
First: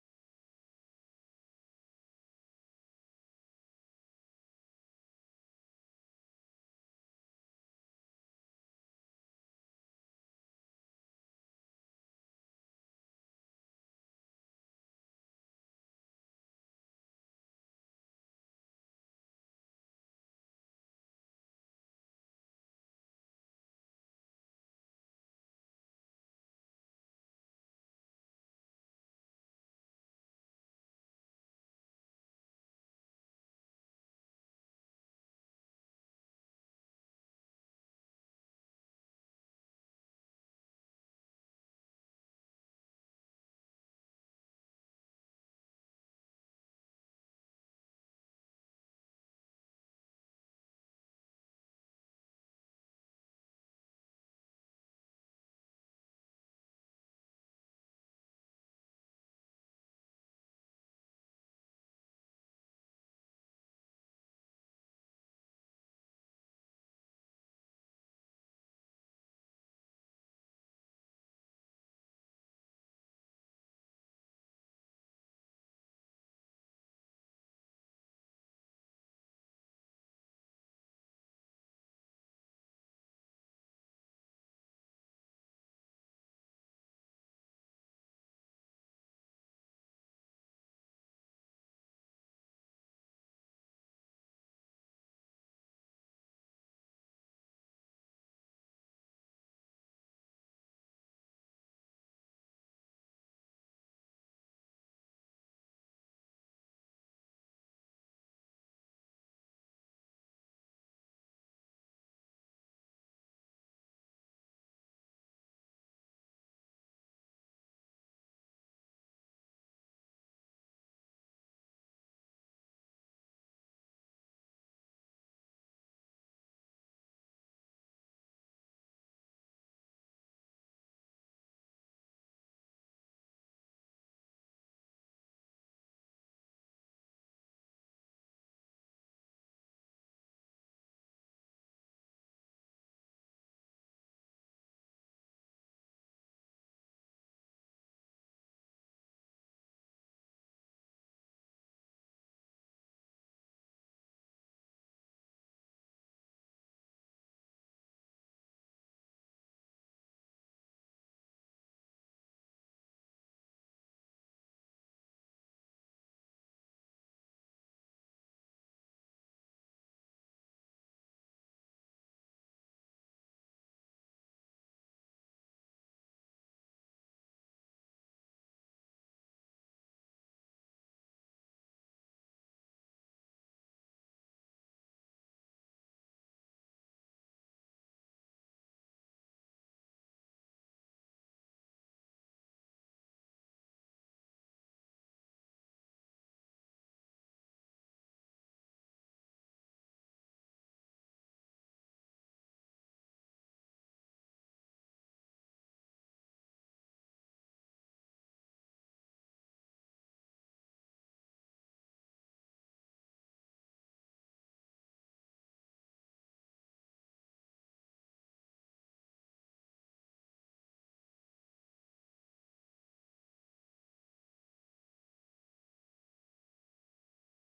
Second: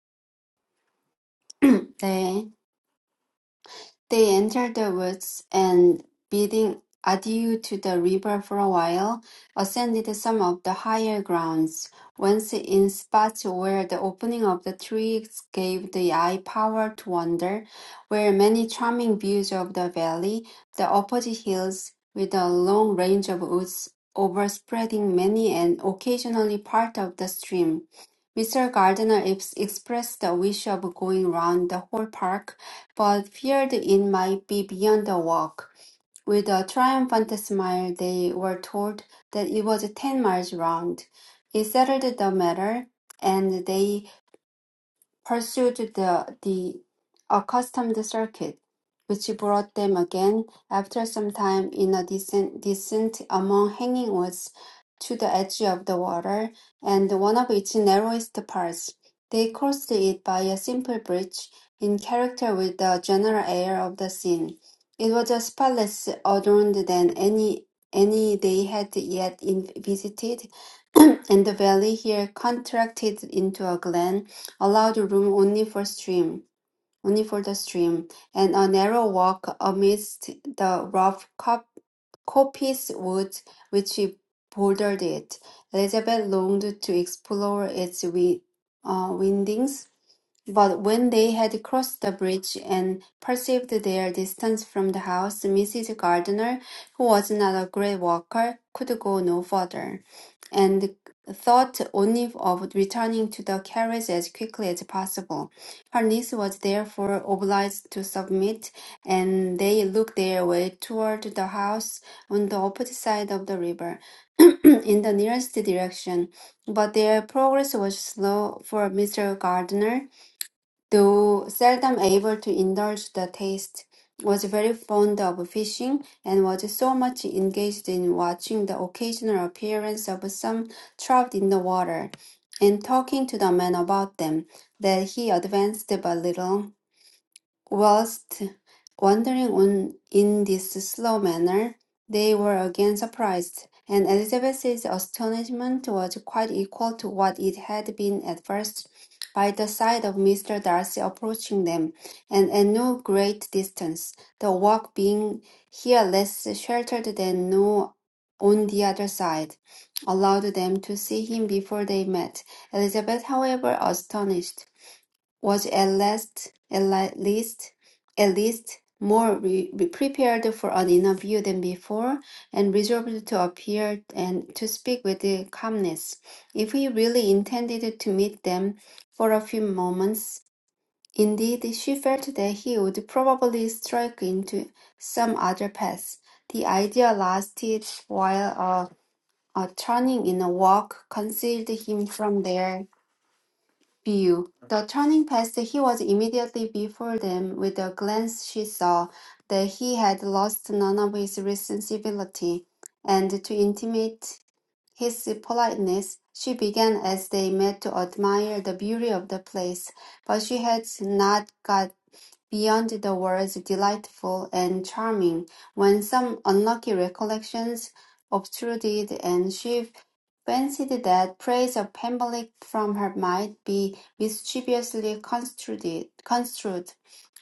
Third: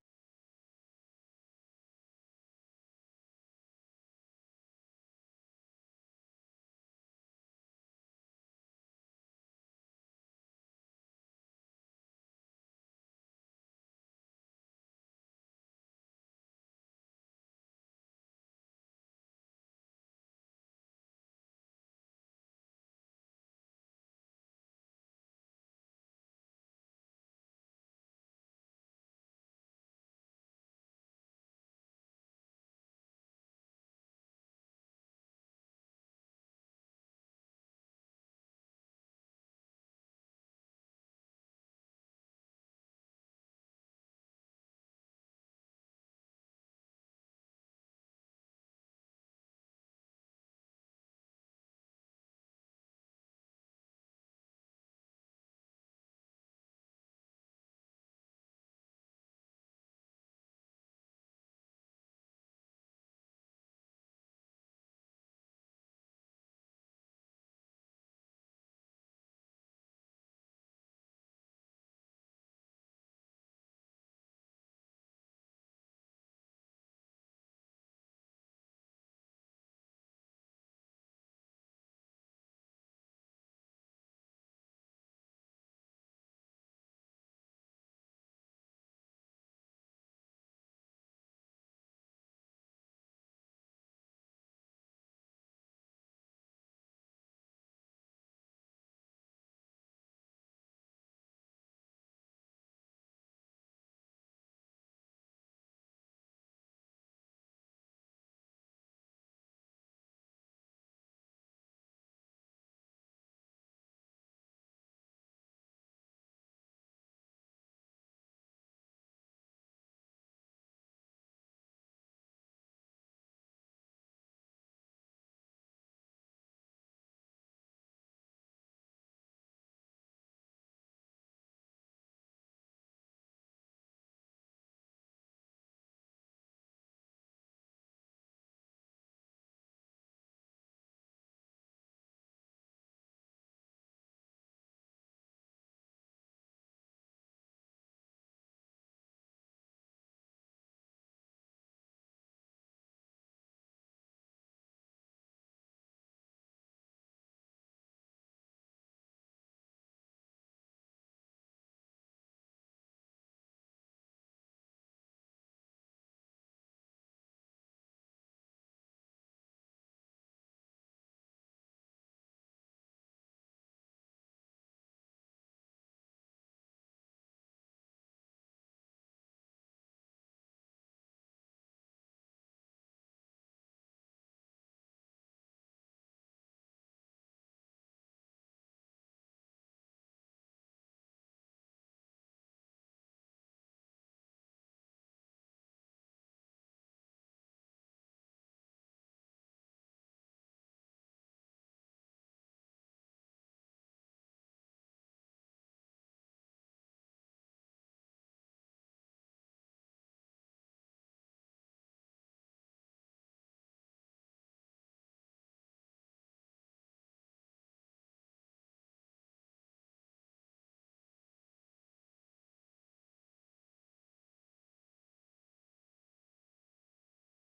Speaker 2: 네. They entered the woods, and bidding adieu to the river for a while, ascended some of the higher grounds, whence in spots where the opening of the trees gave the eye power to wander, were many charming views of the valley, the opposite hills, with a long range of woods overspreading many and occasionally part of the stream. Mr. Gardiner ex- expressed the wish of going round the whole park, but feared it might be beyond the walk. With a triumphant smile, they were told that it was ten miles round. It settled the matter, and they pursued the the accustomed circuit, which brought them again, after some time, in a descent, descent among hanging woods to the edge of the water, and one of its narrowest parts. They crossed it by a simple bridge, in character with the general air of the scene. It was a spot adorned than any any they had yet in, visited, and the valley here contracted into a glen allowed room only for stream, only for the stream, and a narrow walk amidst the rough cop- coppice wood which bordered it. Elizabeth longed to explore its wi- uh, windings, but when they had crossed the bridge and perceived their distance from the house, Mrs. Gardiner, who was not a great walker, could go no further, and thought only of returning to the carriage as quickly as possible. Her niece was therefore obliged to submit, and they looked their way toward the house on the opposite side of the river, in the nearest direction. But their progress was slow, for Mr. Gardiner though seldom able to indulge the taste, was very fond of fishing, and was so much engaged in watching the occasional appearance of some trout in the water, and talking to the men about them, that he advanced but little Whilst wandering on in this slow manner, they were again surprised, and Elizabeth's astonishment was quite equal to what it had been at first by the sight of Mr. Darcy approaching them, and at no great distance, the walk being here less sheltered than no on the other side, allowed them to see him before they met. Elizabeth, however, astonished was at least at li- least at least more re- re- prepared for an interview than before and resolved to appear and to speak with the calmness if he really intended to meet them for a few moments indeed she felt that he would probably strike into some other path the idea lasted while a, a turning in a walk concealed him from their view. The turning past, he was immediately before them. With a glance, she saw that he had lost none of his recent civility, and to intimate his politeness, she began as they met to admire the beauty of the place. But she had not got beyond the words delightful and charming when some unlucky recollections obtruded, and she fancied that praise of Pemberley from her might be mischievously construed. construed.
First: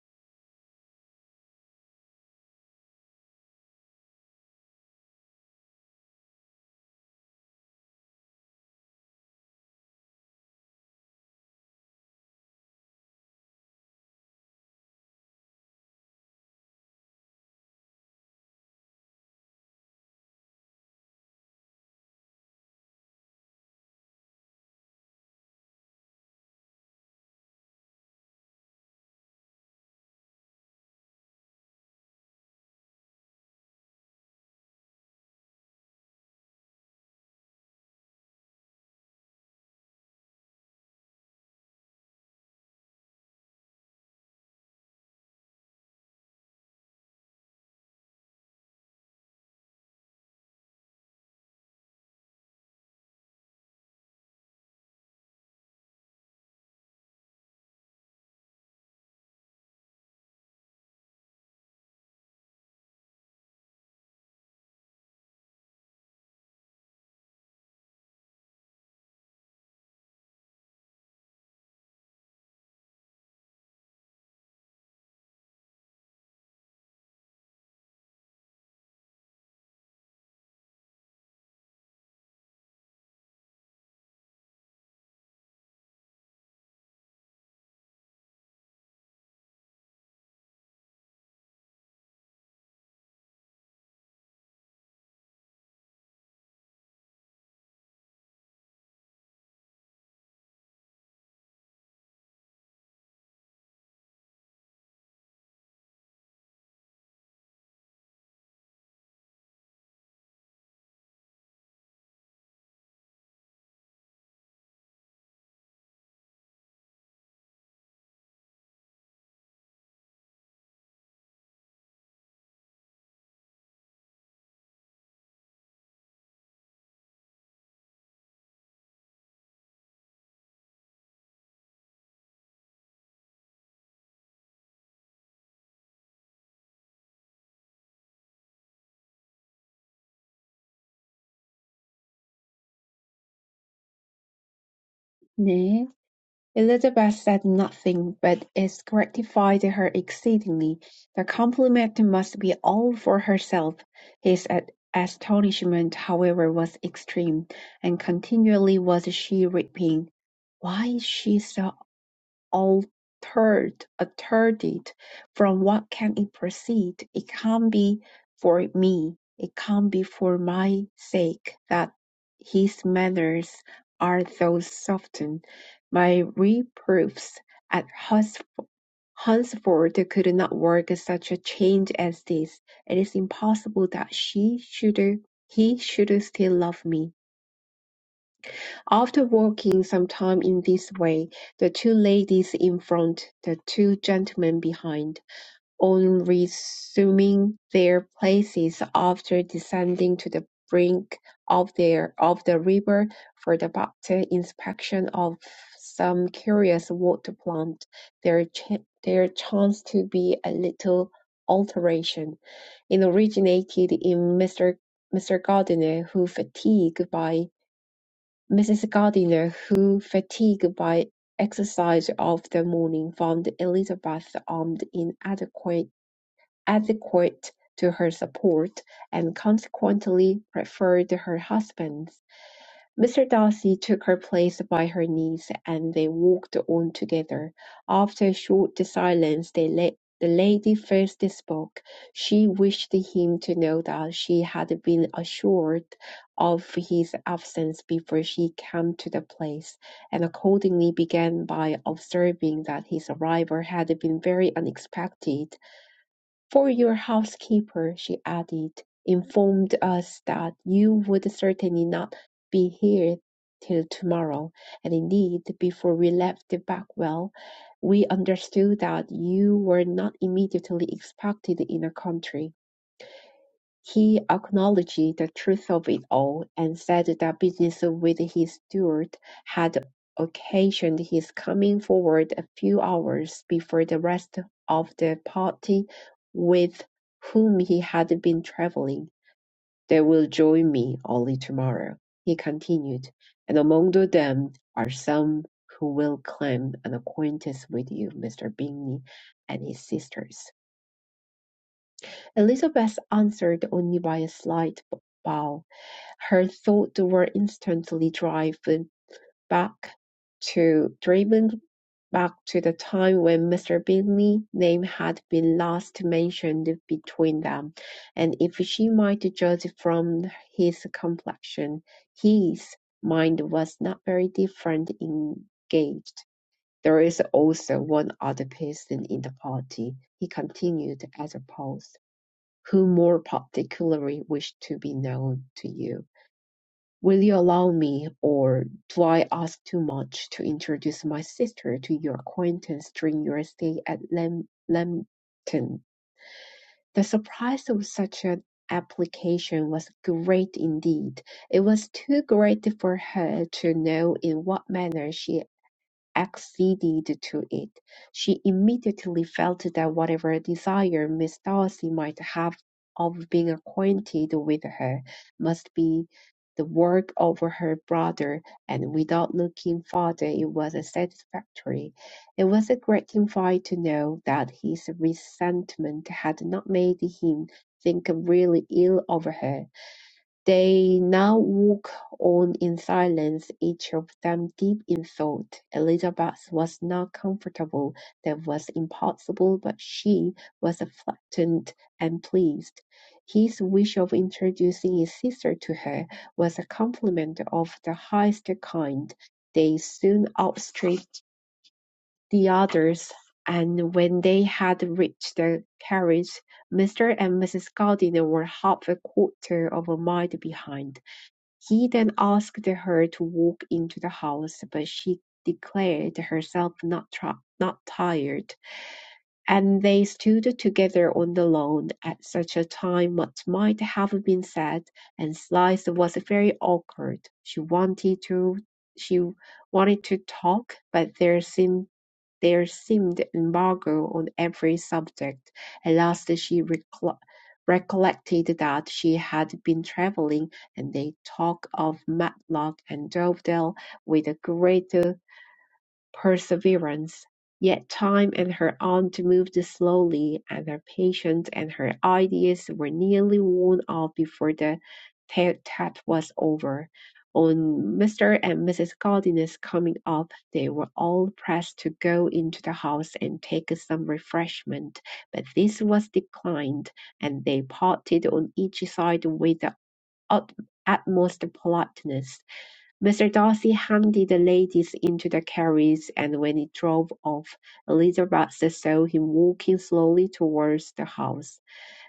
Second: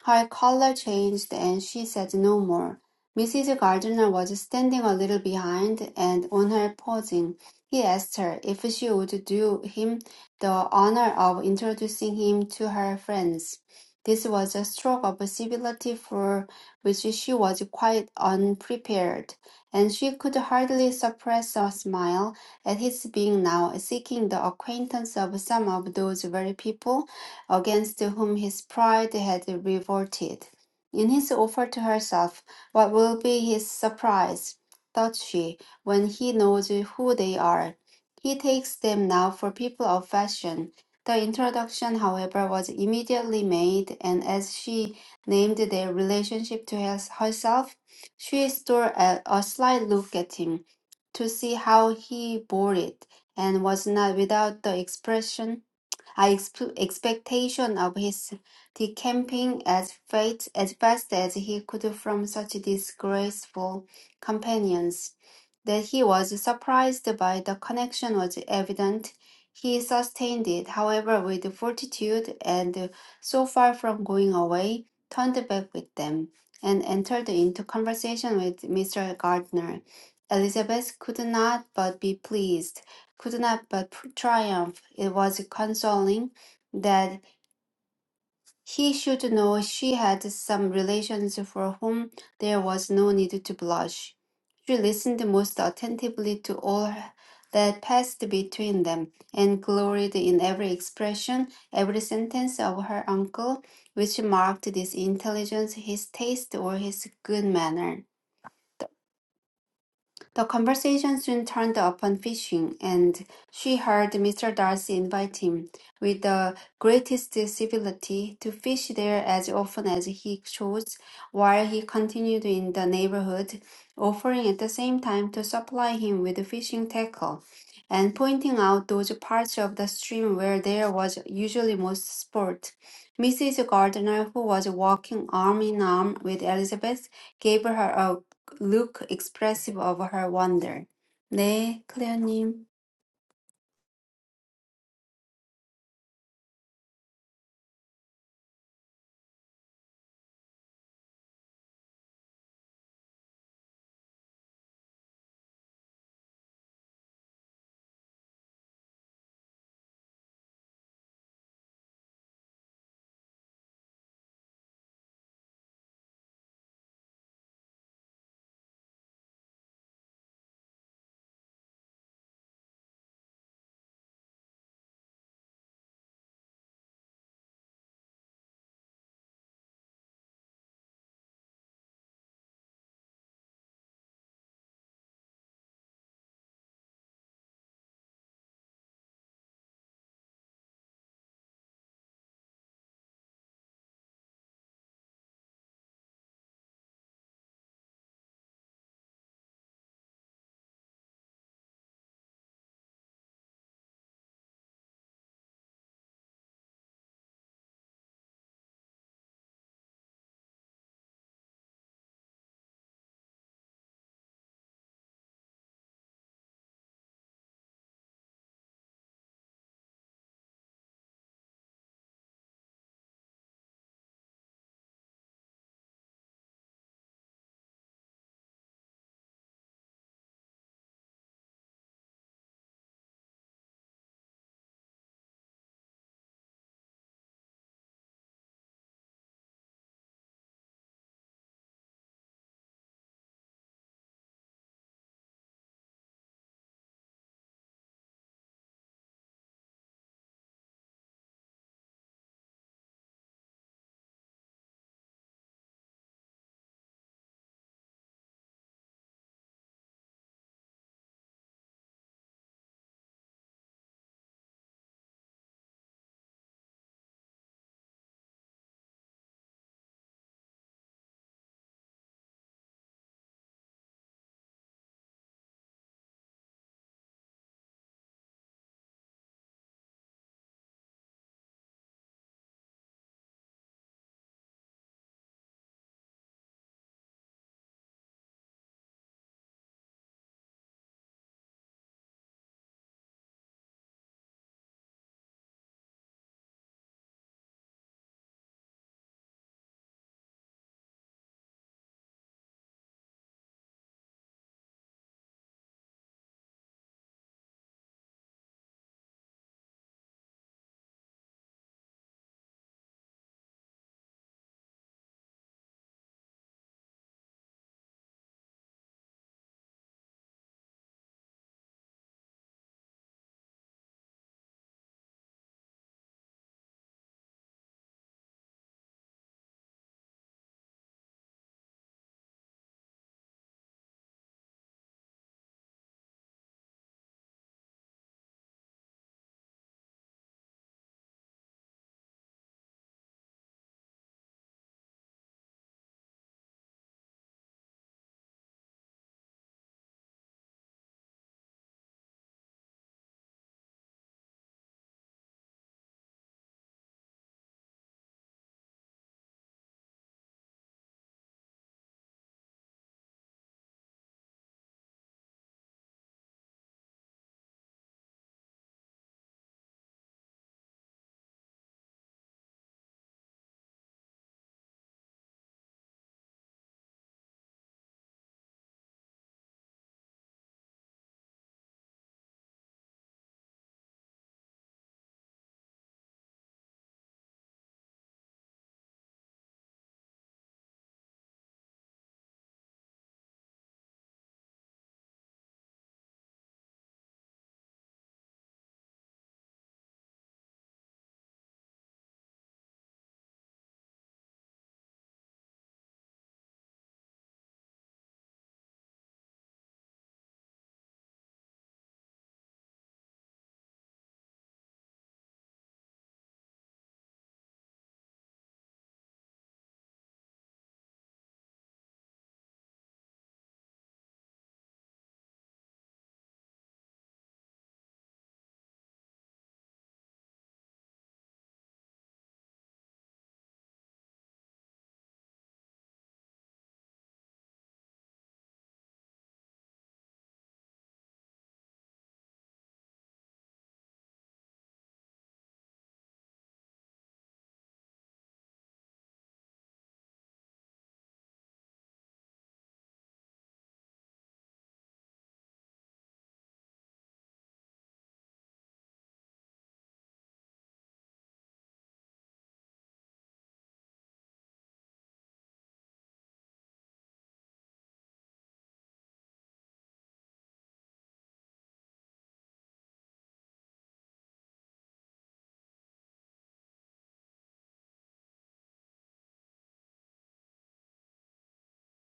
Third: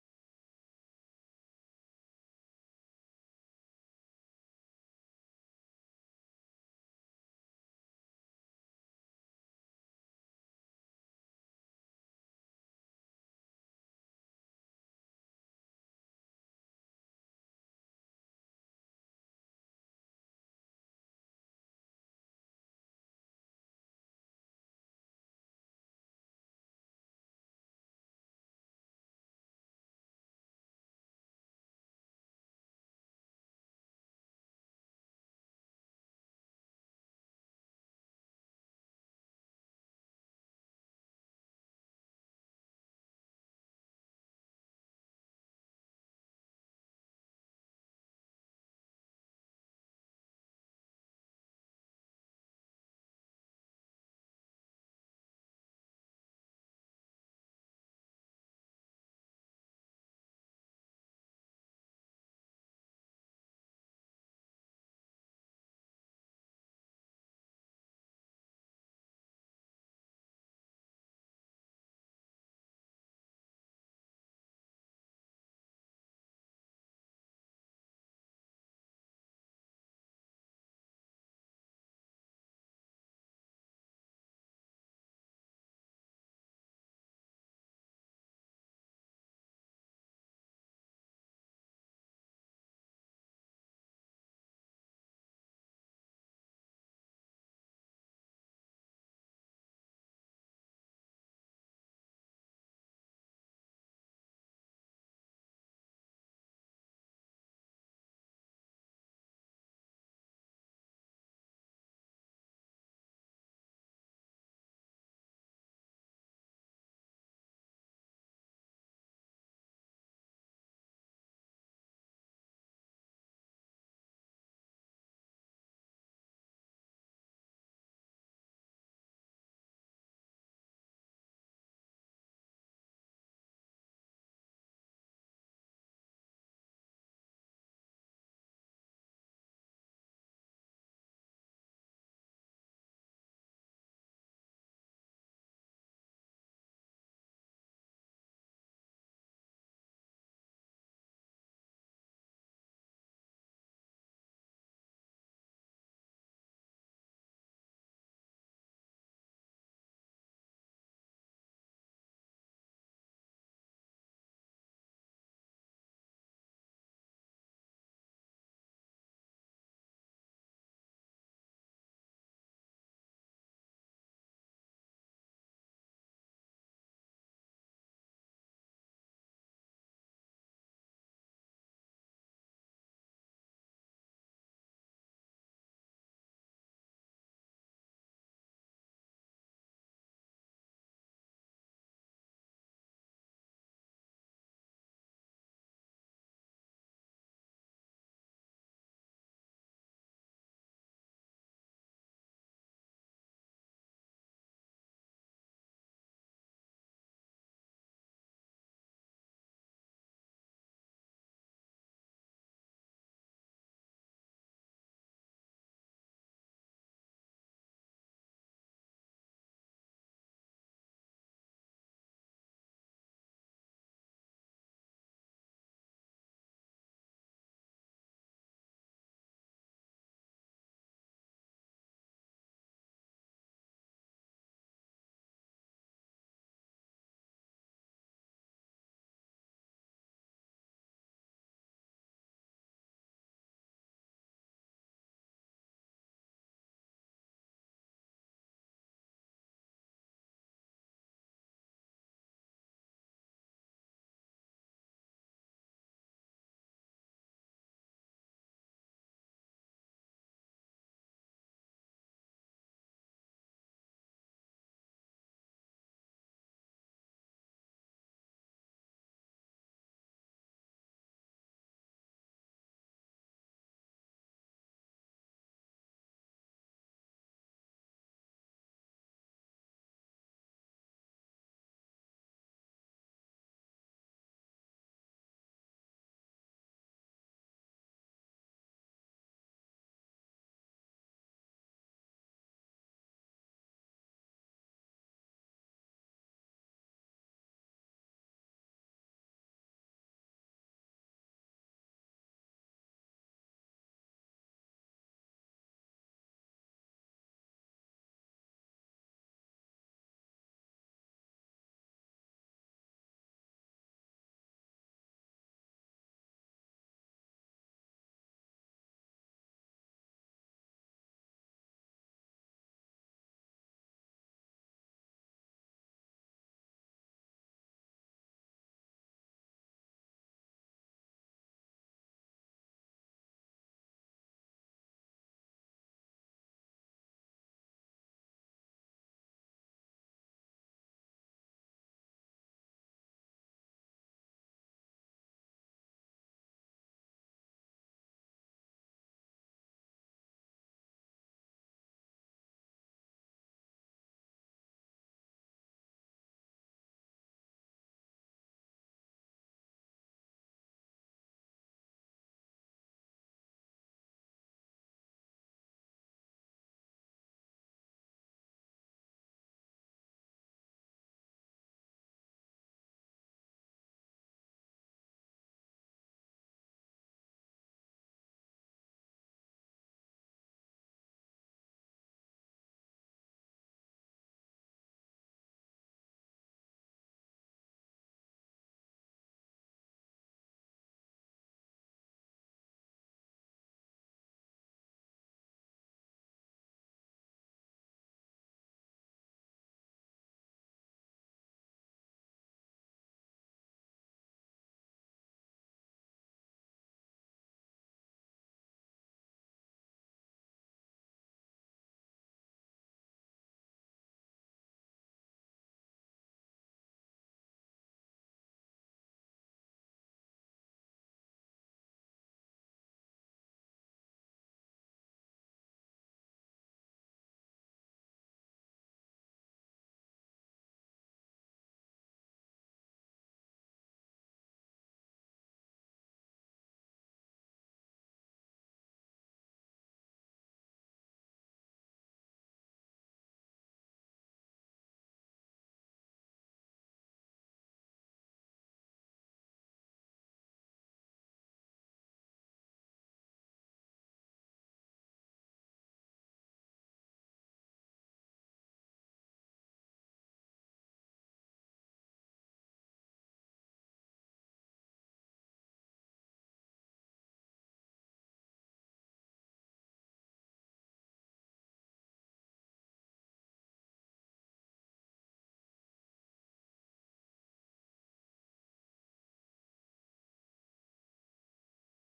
Speaker 2: Her colour changed, and she said no more. Mrs. Gardiner was standing a little behind, and on her pausing, he asked her if she would do him the honour of introducing him to her friends. This was a stroke of civility for which she was quite unprepared, and she could hardly suppress a smile at his being now, seeking the acquaintance of some of those very people against whom his pride had revolted. In his offer to herself, what will be his surprise, thought she, when he knows who they are? He takes them now for people of fashion. The introduction, however, was immediately made, and as she named their relationship to herself, she stole a, a sly look at him to see how he bore it, and was not without the expression, I exp- expectation of his decamping as fate as best as he could from such disgraceful companions. That he was surprised by the connection was evident. He sustained it, however, with fortitude, and so far from going away, turned back with them and entered into conversation with Mr. Gardner. Elizabeth could not but be pleased, could not but triumph. It was consoling that he should know she had some relations for whom there was no need to blush. She listened most attentively to all that passed between them, and gloried in every expression, every sentence of her uncle, which marked his intelligence, his taste, or his good manner. The conversation soon turned upon fishing, and she heard Mr. Darcy invite him, with the greatest civility, to fish there as often as he chose, while he continued in the neighborhood, offering at the same time to supply him with fishing tackle, and pointing out those parts of the stream where there was usually most sport. Mrs. Gardiner, who was walking arm in arm with Elizabeth, gave her a look expressive of her wonder. 네, 클레어님.
Speaker 3: 네. Elizabeth said nothing, but is gratified to her exceedingly: the compliment must be all for herself. His astonishment, however, was extreme, and continually was she repeating, "Why is she so altered, altered from what can it proceed? It can't be for me. It can't be for my sake that his manners are thus softened. My reproofs at Hus- Hunsford could not work such a change as this. It is impossible that she should, he should still love me. After walking some time in this way, the two ladies in front, the two gentlemen behind, on resuming their places after descending to the brink of their of the river for the better inspection of some curious water plant, there ch- there chanced to be a little alteration. It originated in Mr. Mr. Gardiner, who, fatigued by Mrs. Gardiner, who, fatigued by exercise of the morning, found Elizabeth armed inadequate adequate to her support, and consequently preferred her husband. Mr. Darcy took her place by her niece, and they walked on together. After a short silence, they la- the lady first spoke. She wished him to know that she had been assured of his absence before she came to the place, and accordingly began by observing that his arrival had been very unexpected for your housekeeper, she added, informed us that you would certainly not be here till tomorrow, and indeed, before we left Bagwell, we understood that you were not immediately expected in the country. He acknowledged the truth of it all, and said that business with his steward had occasioned his coming forward a few hours before the rest of the party with whom he had been travelling. "They will join me only tomorrow," he continued, "and among them are some who will claim an acquaintance with you, Mr. Bingley, and his sisters. Elizabeth answered only by a slight bow; her thoughts were instantly driven back to driven back to the time when Mr. Bingley's name had been last mentioned between them, and if she might judge from his complexion, his mind was not very different engaged. "There is also one other person in the party," he continued, as a pause who more particularly wish to be known to you. Will you allow me, or do I ask too much, to introduce my sister to your acquaintance during your stay at Lam- Lambton? The surprise of such an application was great indeed. It was too great for her to know in what manner she acceded to it, she immediately felt that whatever desire Miss Darcy might have of being acquainted with her must be the work of her brother, and without looking farther, it was satisfactory. It was a gratifying to know that his resentment had not made him think really ill of her they now walk on in silence, each of them deep in thought. Elizabeth was not comfortable, that was impossible, but she was flattened and pleased. His wish of introducing his sister to her was a compliment of the highest kind. They soon outstripped the others, and when they had reached the carriage, Mr. and Mrs. Gardiner were half a quarter of a mile behind. He then asked her to walk into the house, but she declared herself not tri- not tired, and they stood together on the lawn. At such a time, what might have been said and Slice was very awkward. She wanted to she wanted to talk, but there seemed there seemed embargo on every subject. At last she recol- recollected that she had been travelling, and they talked of Matlock and Dovedale with a great perseverance, yet time and her aunt moved slowly, and her patience and her ideas were nearly worn out before the tete-a-tete was over. On Mr. and Mrs. Gardiner's coming up, they were all pressed to go into the house and take some refreshment, but this was declined, and they parted on each side with the utmost politeness. Mr. Darcy handed the ladies into the carriage, and when it drove off, Elizabeth saw him walking slowly towards the house.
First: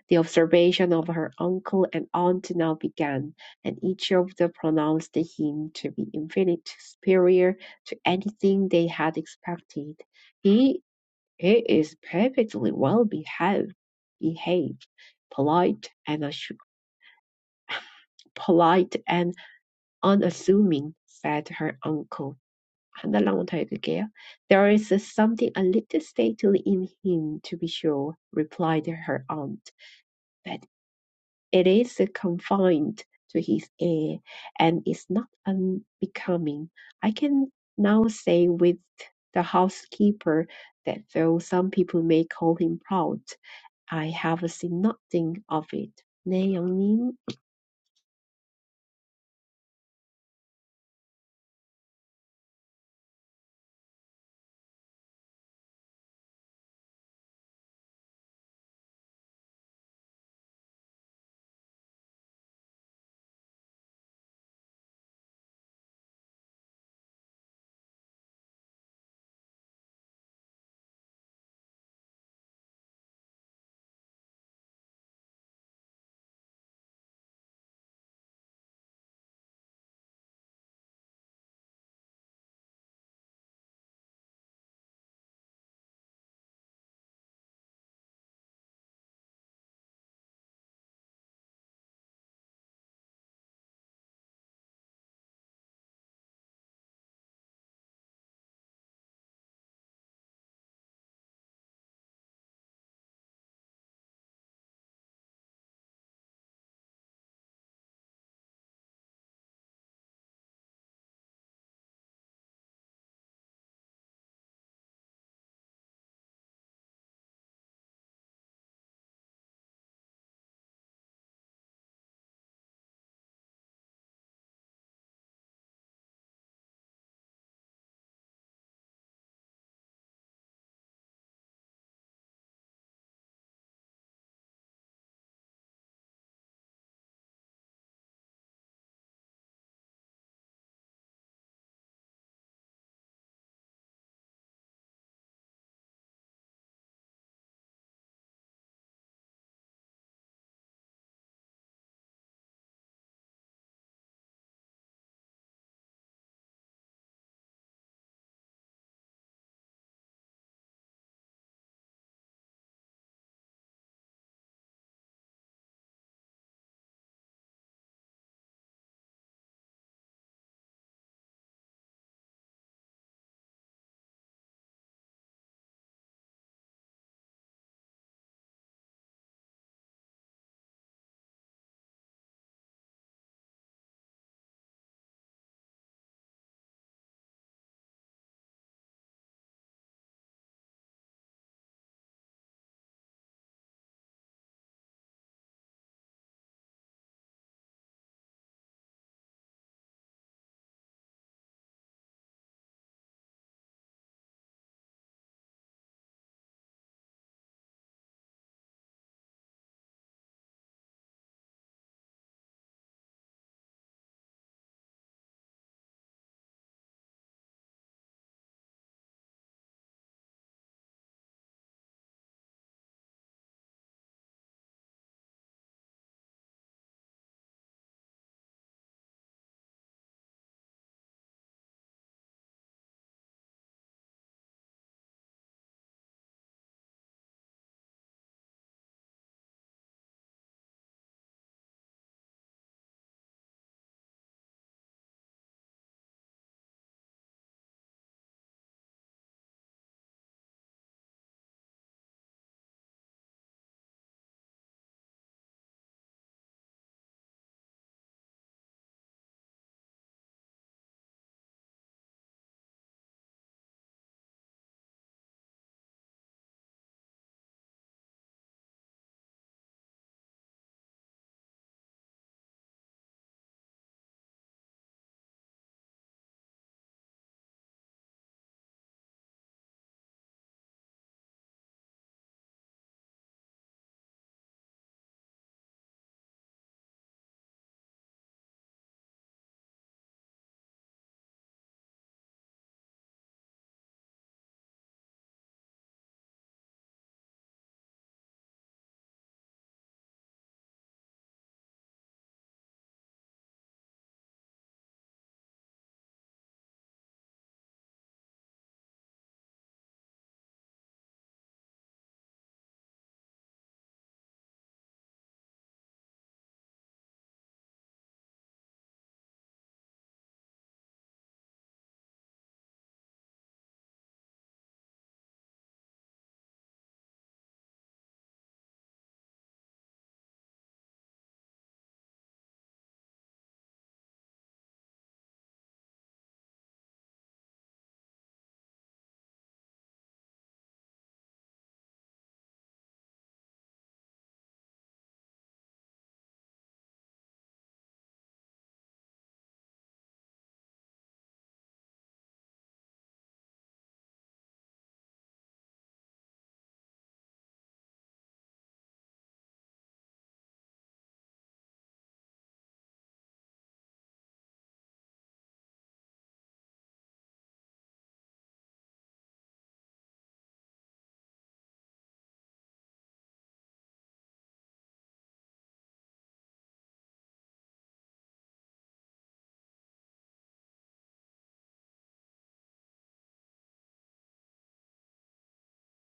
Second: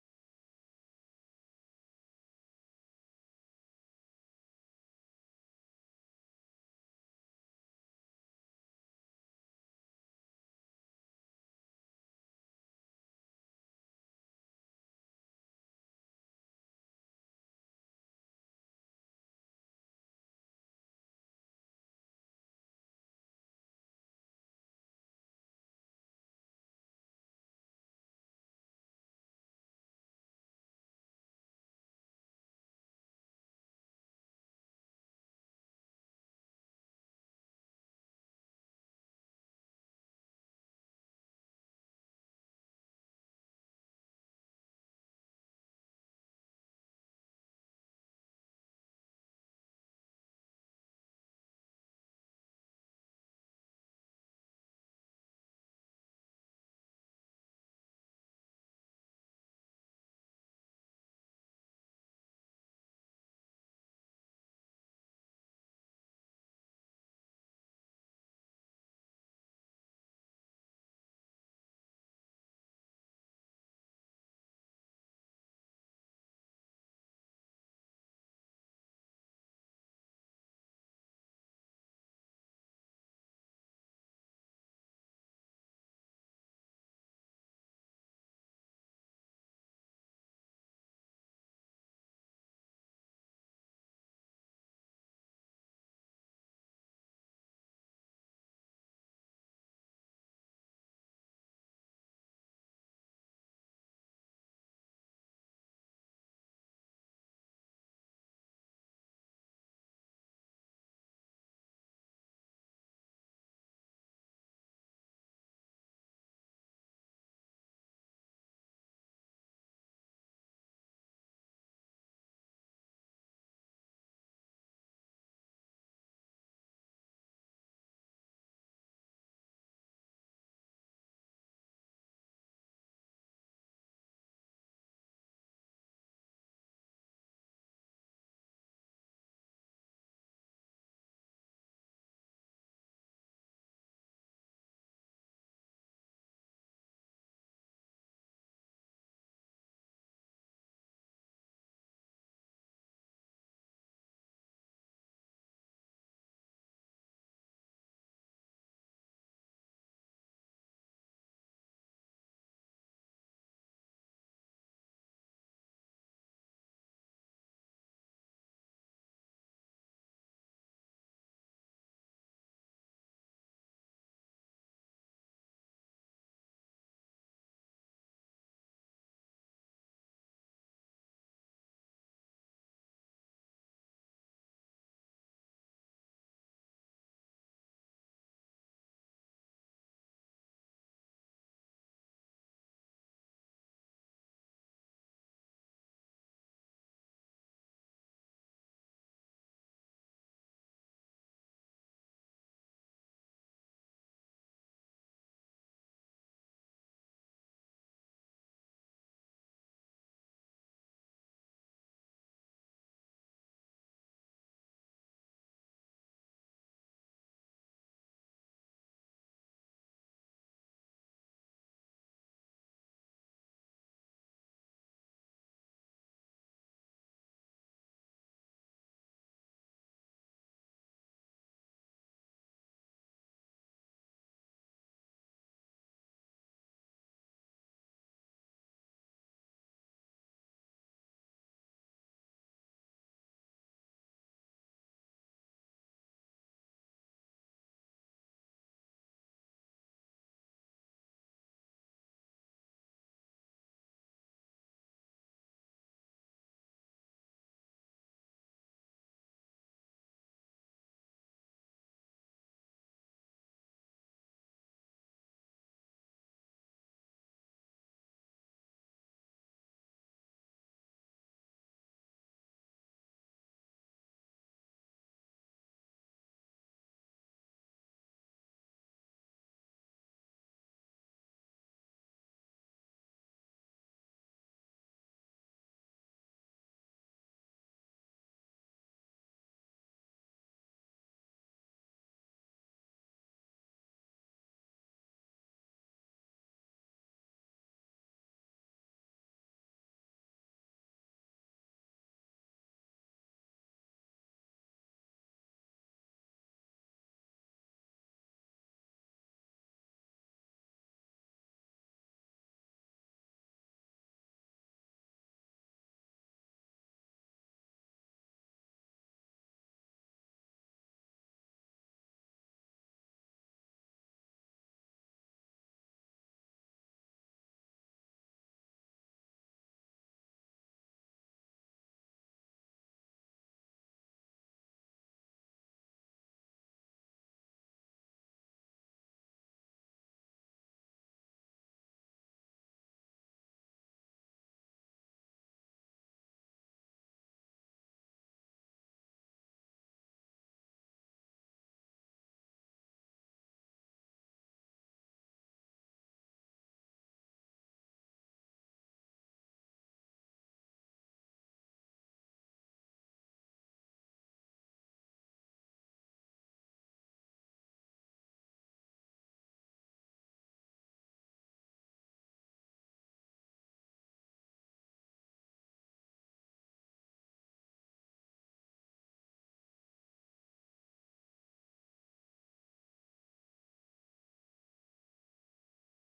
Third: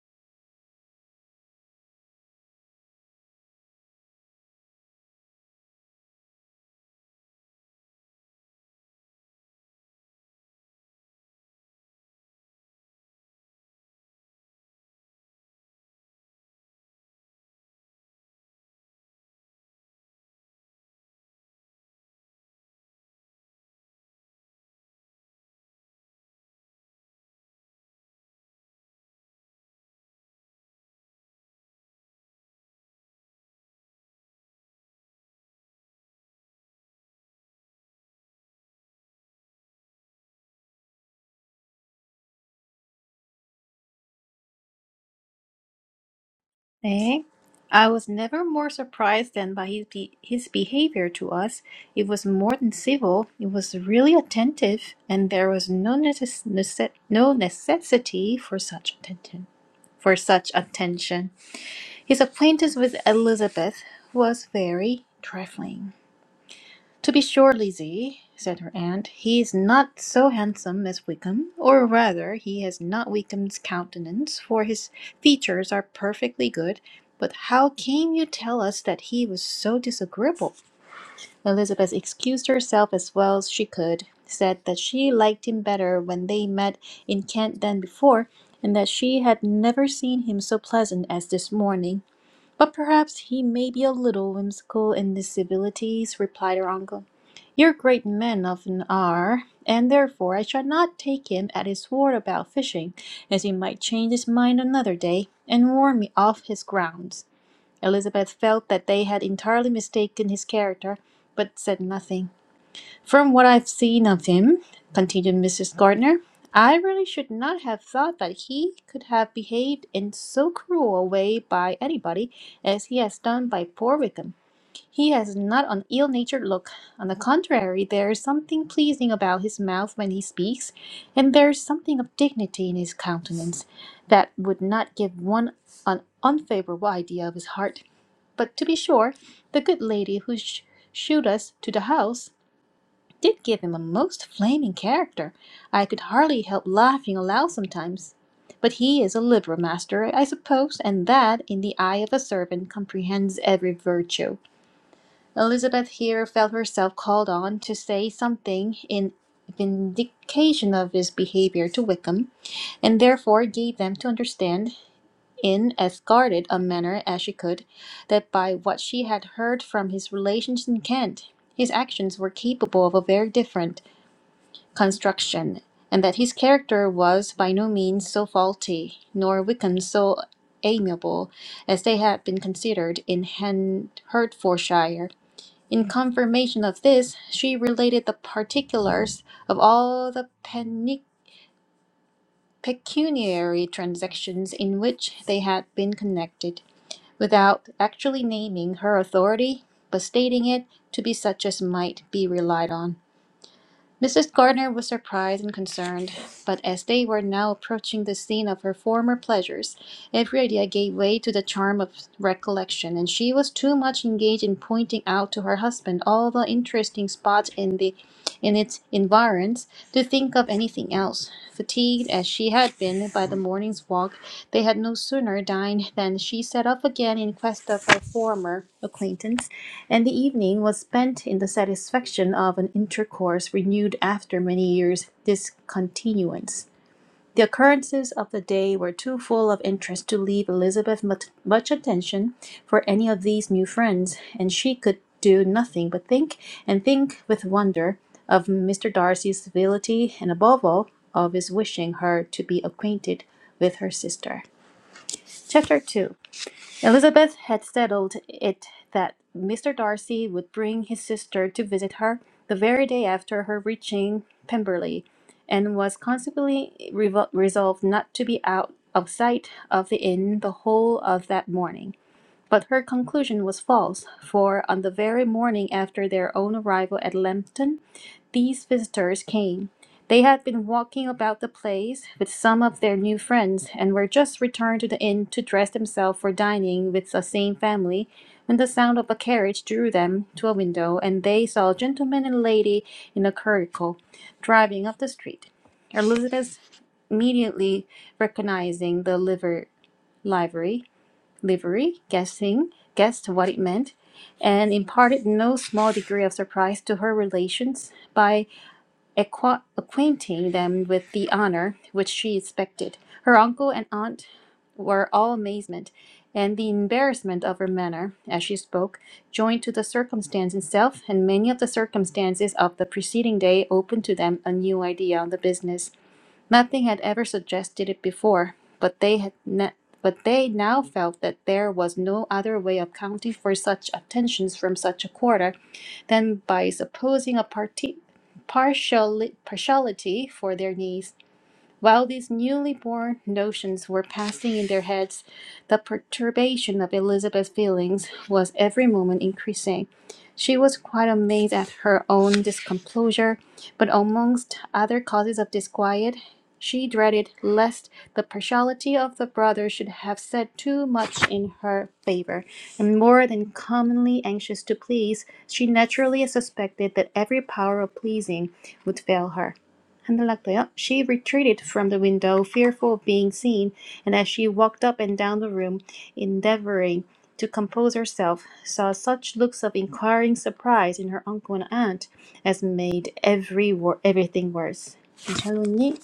Speaker 3: The observation of her uncle and aunt now began, and each of them pronounced him to be infinitely superior to anything they had expected. He, he is perfectly well behaved, behaved, polite and assu- polite and unassuming, said her uncle. 하늘랑 달그게요. There is something a little stately in him, to be sure, replied her aunt, but it is confined to his air, and is not unbecoming. I can now say with the housekeeper that though some people may call him proud, I have seen nothing of it. 네, 영님.
Speaker 1: Eh? I was never more surprised than by his, be- his behavior to us. It was more than civil, it was really attentive, and there was no, necess- nece- no necessity for such attention. For such attention, his acquaintance with Elizabeth was very trifling. To be sure, Lizzie, said her aunt, he is not so handsome as Wickham, or rather, he has not Wickham's countenance, for his features are perfectly good. But how came you tell us that he was so disagreeable? Elizabeth excused herself as well as she could, said that she liked him better when they met in Kent than before, and that she had never seen him so pleasant as this morning. But perhaps he may be a little whimsical in his civilities, replied her uncle. Your great men often are, and therefore I shall not take him at his word about fishing, as he might change his mind another day, and warn me off his grounds. Elizabeth felt that they had entirely mistaken his character, but said nothing. From what I've seen of him, continued Mrs. Gardner, I really should not have thought that he could have behaved in so cruel a way by anybody as he has done by poor Wickham. He has not an ill natured look. On the contrary, there is something pleasing about his mouth when he speaks, and there is something of dignity in his countenance that would not give one an unfavorable idea of his heart. But to be sure, the good lady who sh- shewed us to the house did give him a most flaming character. I could hardly help laughing aloud sometimes. But he is a liberal master, I suppose, and that, in the eye of a servant, comprehends every virtue. Elizabeth here felt herself called on to say something in vindication of his behavior to Wickham, and therefore gave them to understand, in as guarded a manner as she could, that by what she had heard from his relations in Kent, his actions were capable of a very different construction, and that his character was by no means so faulty, nor Wickham so amiable, as they had been considered in Han- Hertfordshire. In confirmation of this, she related the particulars of all the peni- pecuniary transactions in which they had been connected, without actually naming her authority, but stating it to be such as might be relied on. Mrs. Gardner was surprised and concerned, but as they were now approaching the scene of her former pleasures, every idea gave way to the charm of recollection, and she was too much engaged in pointing out to her husband all the interesting spots in the in its environs to think of anything else. Fatigued as she had been by the morning's walk, they had no sooner dined than she set off again in quest of her former acquaintance and the evening was spent in the satisfaction of an intercourse renewed after many years' discontinuance. The occurrences of the day were too full of interest to leave Elizabeth much attention for any of these new friends, and she could do nothing but think and think with wonder of Mr. Darcy's civility, and above all, of his wishing her to be acquainted with her sister. Chapter 2 Elizabeth had settled it that Mr. Darcy would bring his sister to visit her the very day after her reaching Pemberley, and was consequently revo- resolved not to be out of sight of the inn the whole of that morning. But her conclusion was false, for on the very morning after their own arrival at Lambton, these visitors came. They had been walking about the place with some of their new friends, and were just returned to the inn to dress themselves for dining with the same family, when the sound of a carriage drew them to a window, and they saw a gentleman and lady in a curricle driving up the street. Elizabeth immediately recognizing the liver livery livery, guessing, guessed what it meant, and imparted no small degree of surprise to her relations by acqua- acquainting them with the honor which she expected. Her uncle and aunt were all amazement, and the embarrassment of her manner as she spoke, joined to the circumstance itself and many of the circumstances of the preceding day, opened to them a new idea on the business Nothing had ever suggested it before, but they had ne- but they now felt that there was no other way of accounting for such attentions from such a quarter than by supposing a parti- partiali- partiality for their needs. While these newly born notions were passing in their heads, the perturbation of Elizabeth's feelings was every moment increasing. She was quite amazed at her own discomposure, but amongst other causes of disquiet, she dreaded lest the partiality of the brother should have said too much in her favor, and more than commonly anxious to please, she naturally suspected that every power of pleasing would fail her. 흔들락도요. She retreated from the window, fearful of being seen, and as she walked up and down the room, endeavoring to compose herself, saw such looks of inquiring surprise in her uncle and aunt as made every wor- everything worse. 샬로님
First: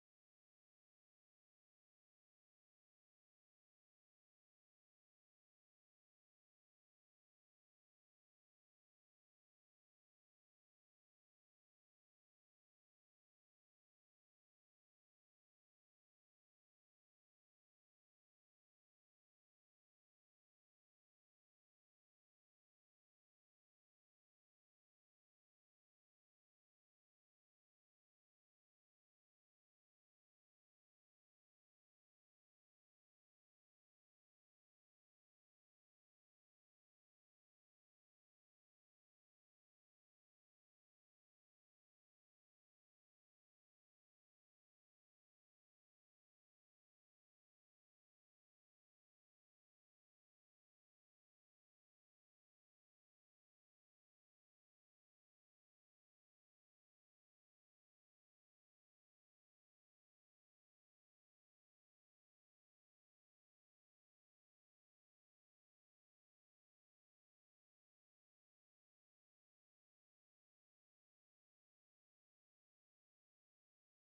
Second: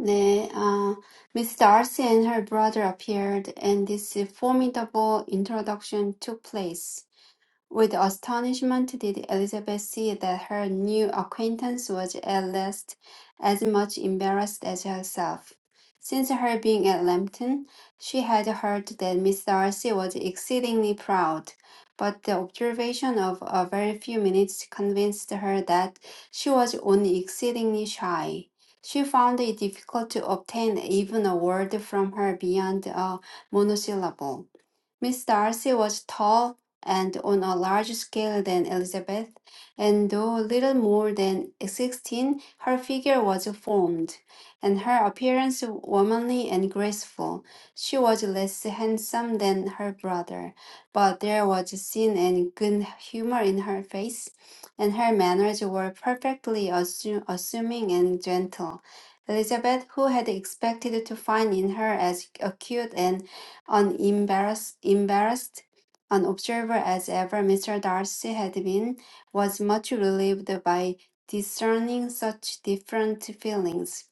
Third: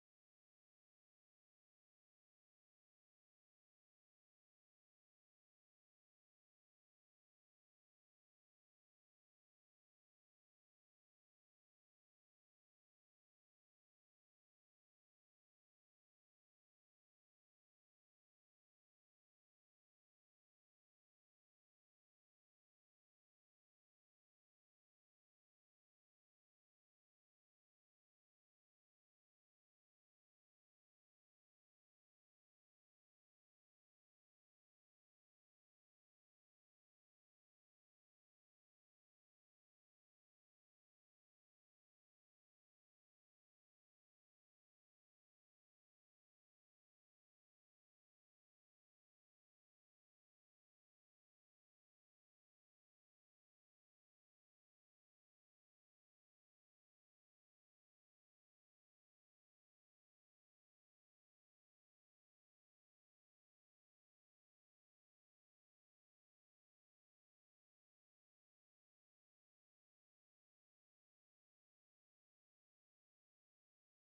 Speaker 2: 네, 아, Miss Darcy and her brother appeared, and this formidable introduction took place. With astonishment did Elizabeth see that her new acquaintance was at least as much embarrassed as herself. Since her being at Lambton, she had heard that Miss Darcy was exceedingly proud, but the observation of a very few minutes convinced her that she was only exceedingly shy. She found it difficult to obtain even a word from her beyond a monosyllable. Miss Darcy was tall and on a larger scale than Elizabeth, and though little more than sixteen, her figure was formed, and her appearance womanly and graceful. She was less handsome than her brother, but there was sin and good humor in her face, and her manners were perfectly assu- assuming and gentle. Elizabeth, who had expected to find in her as acute and unembarrassed, embarrassed, an observer as ever Mr. Darcy had been, was much relieved by discerning such different feelings.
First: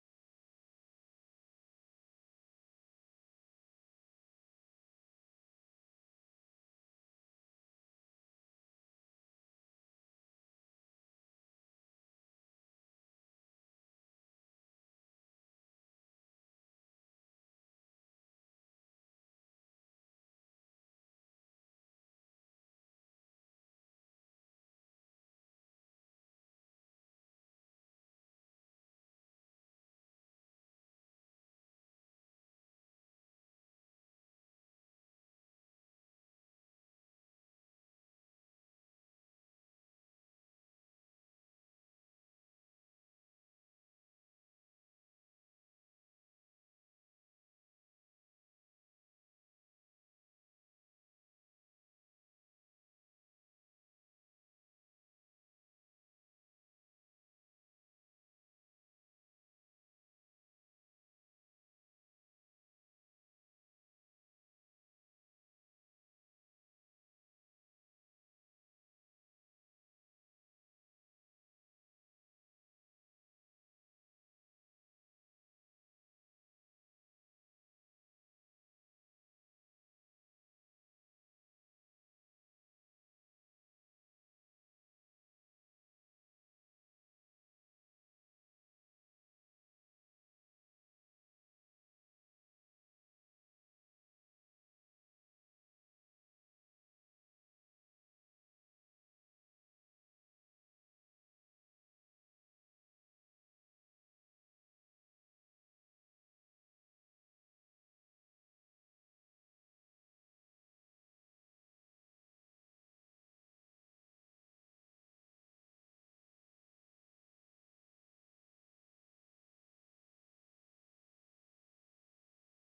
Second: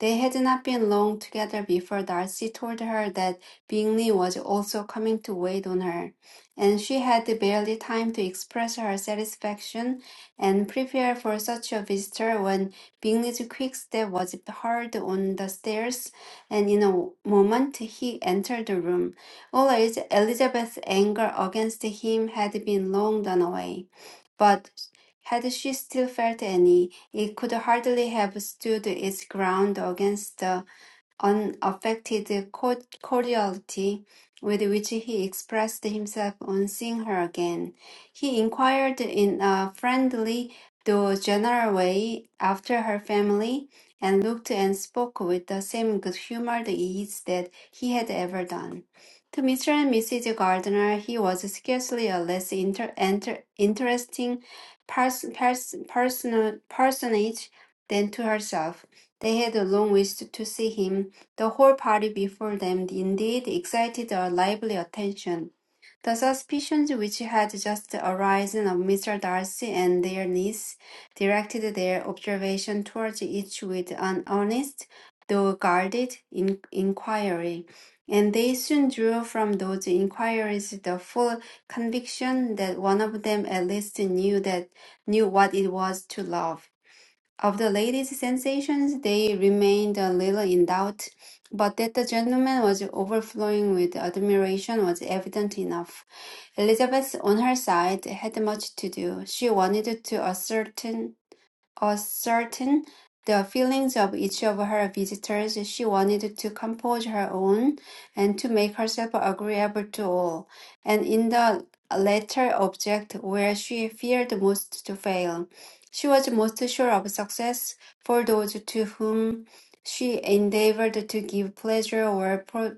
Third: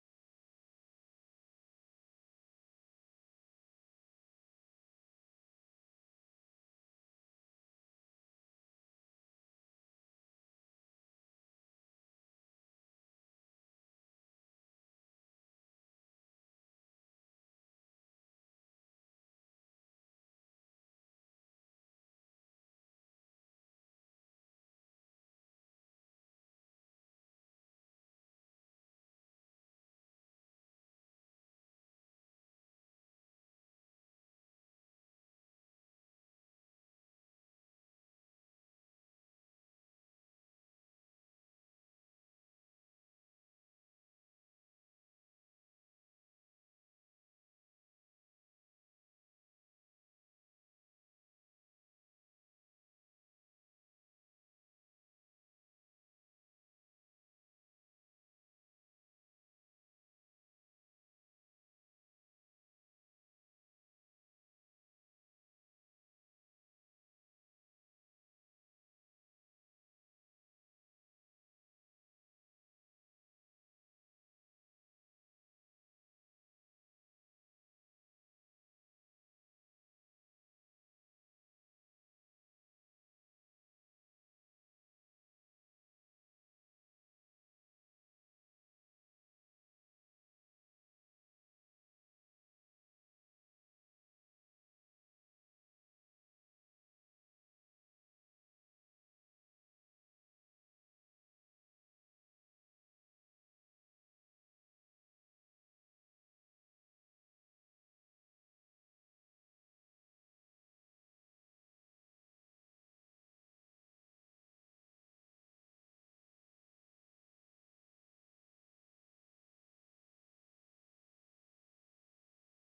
Speaker 2: They had not been long together before Darcy told her that Bingley was also coming to wait on her, and she had barely time to express her satisfaction and prepare for such a visitor when Bingley's quick step was heard on the stairs and in a moment he entered the room. All Elizabeth's anger against him had been long done away, but had she still felt any, it could hardly have stood its ground against the unaffected cord- cordiality with which he expressed himself on seeing her again. He inquired in a friendly though general way after her family, and looked and spoke with the same good humored ease that he had ever done. To Mr. and Mrs. Gardiner, he was scarcely a less inter- enter- interesting pers- pers- personal- personage than to herself. They had long wished to see him, the whole party before them indeed excited a lively attention. The suspicions which had just arisen of Mr. Darcy and their niece directed their observation towards each with an honest, though guarded, in- inquiry, and they soon drew from those inquiries the full conviction that one of them at least knew that knew what it was to love. Of the lady's sensations, they remained a little in doubt, but that the gentleman was overflowing with admiration was evident enough. Elizabeth, on her side, had much to do. She wanted to ascertain ascertain the feelings of each of her visitors, she wanted to compose her own and to make herself agreeable to all, and in the latter object where she feared most to fail. She was most sure of success for those to whom she endeavored to give pleasure were pro-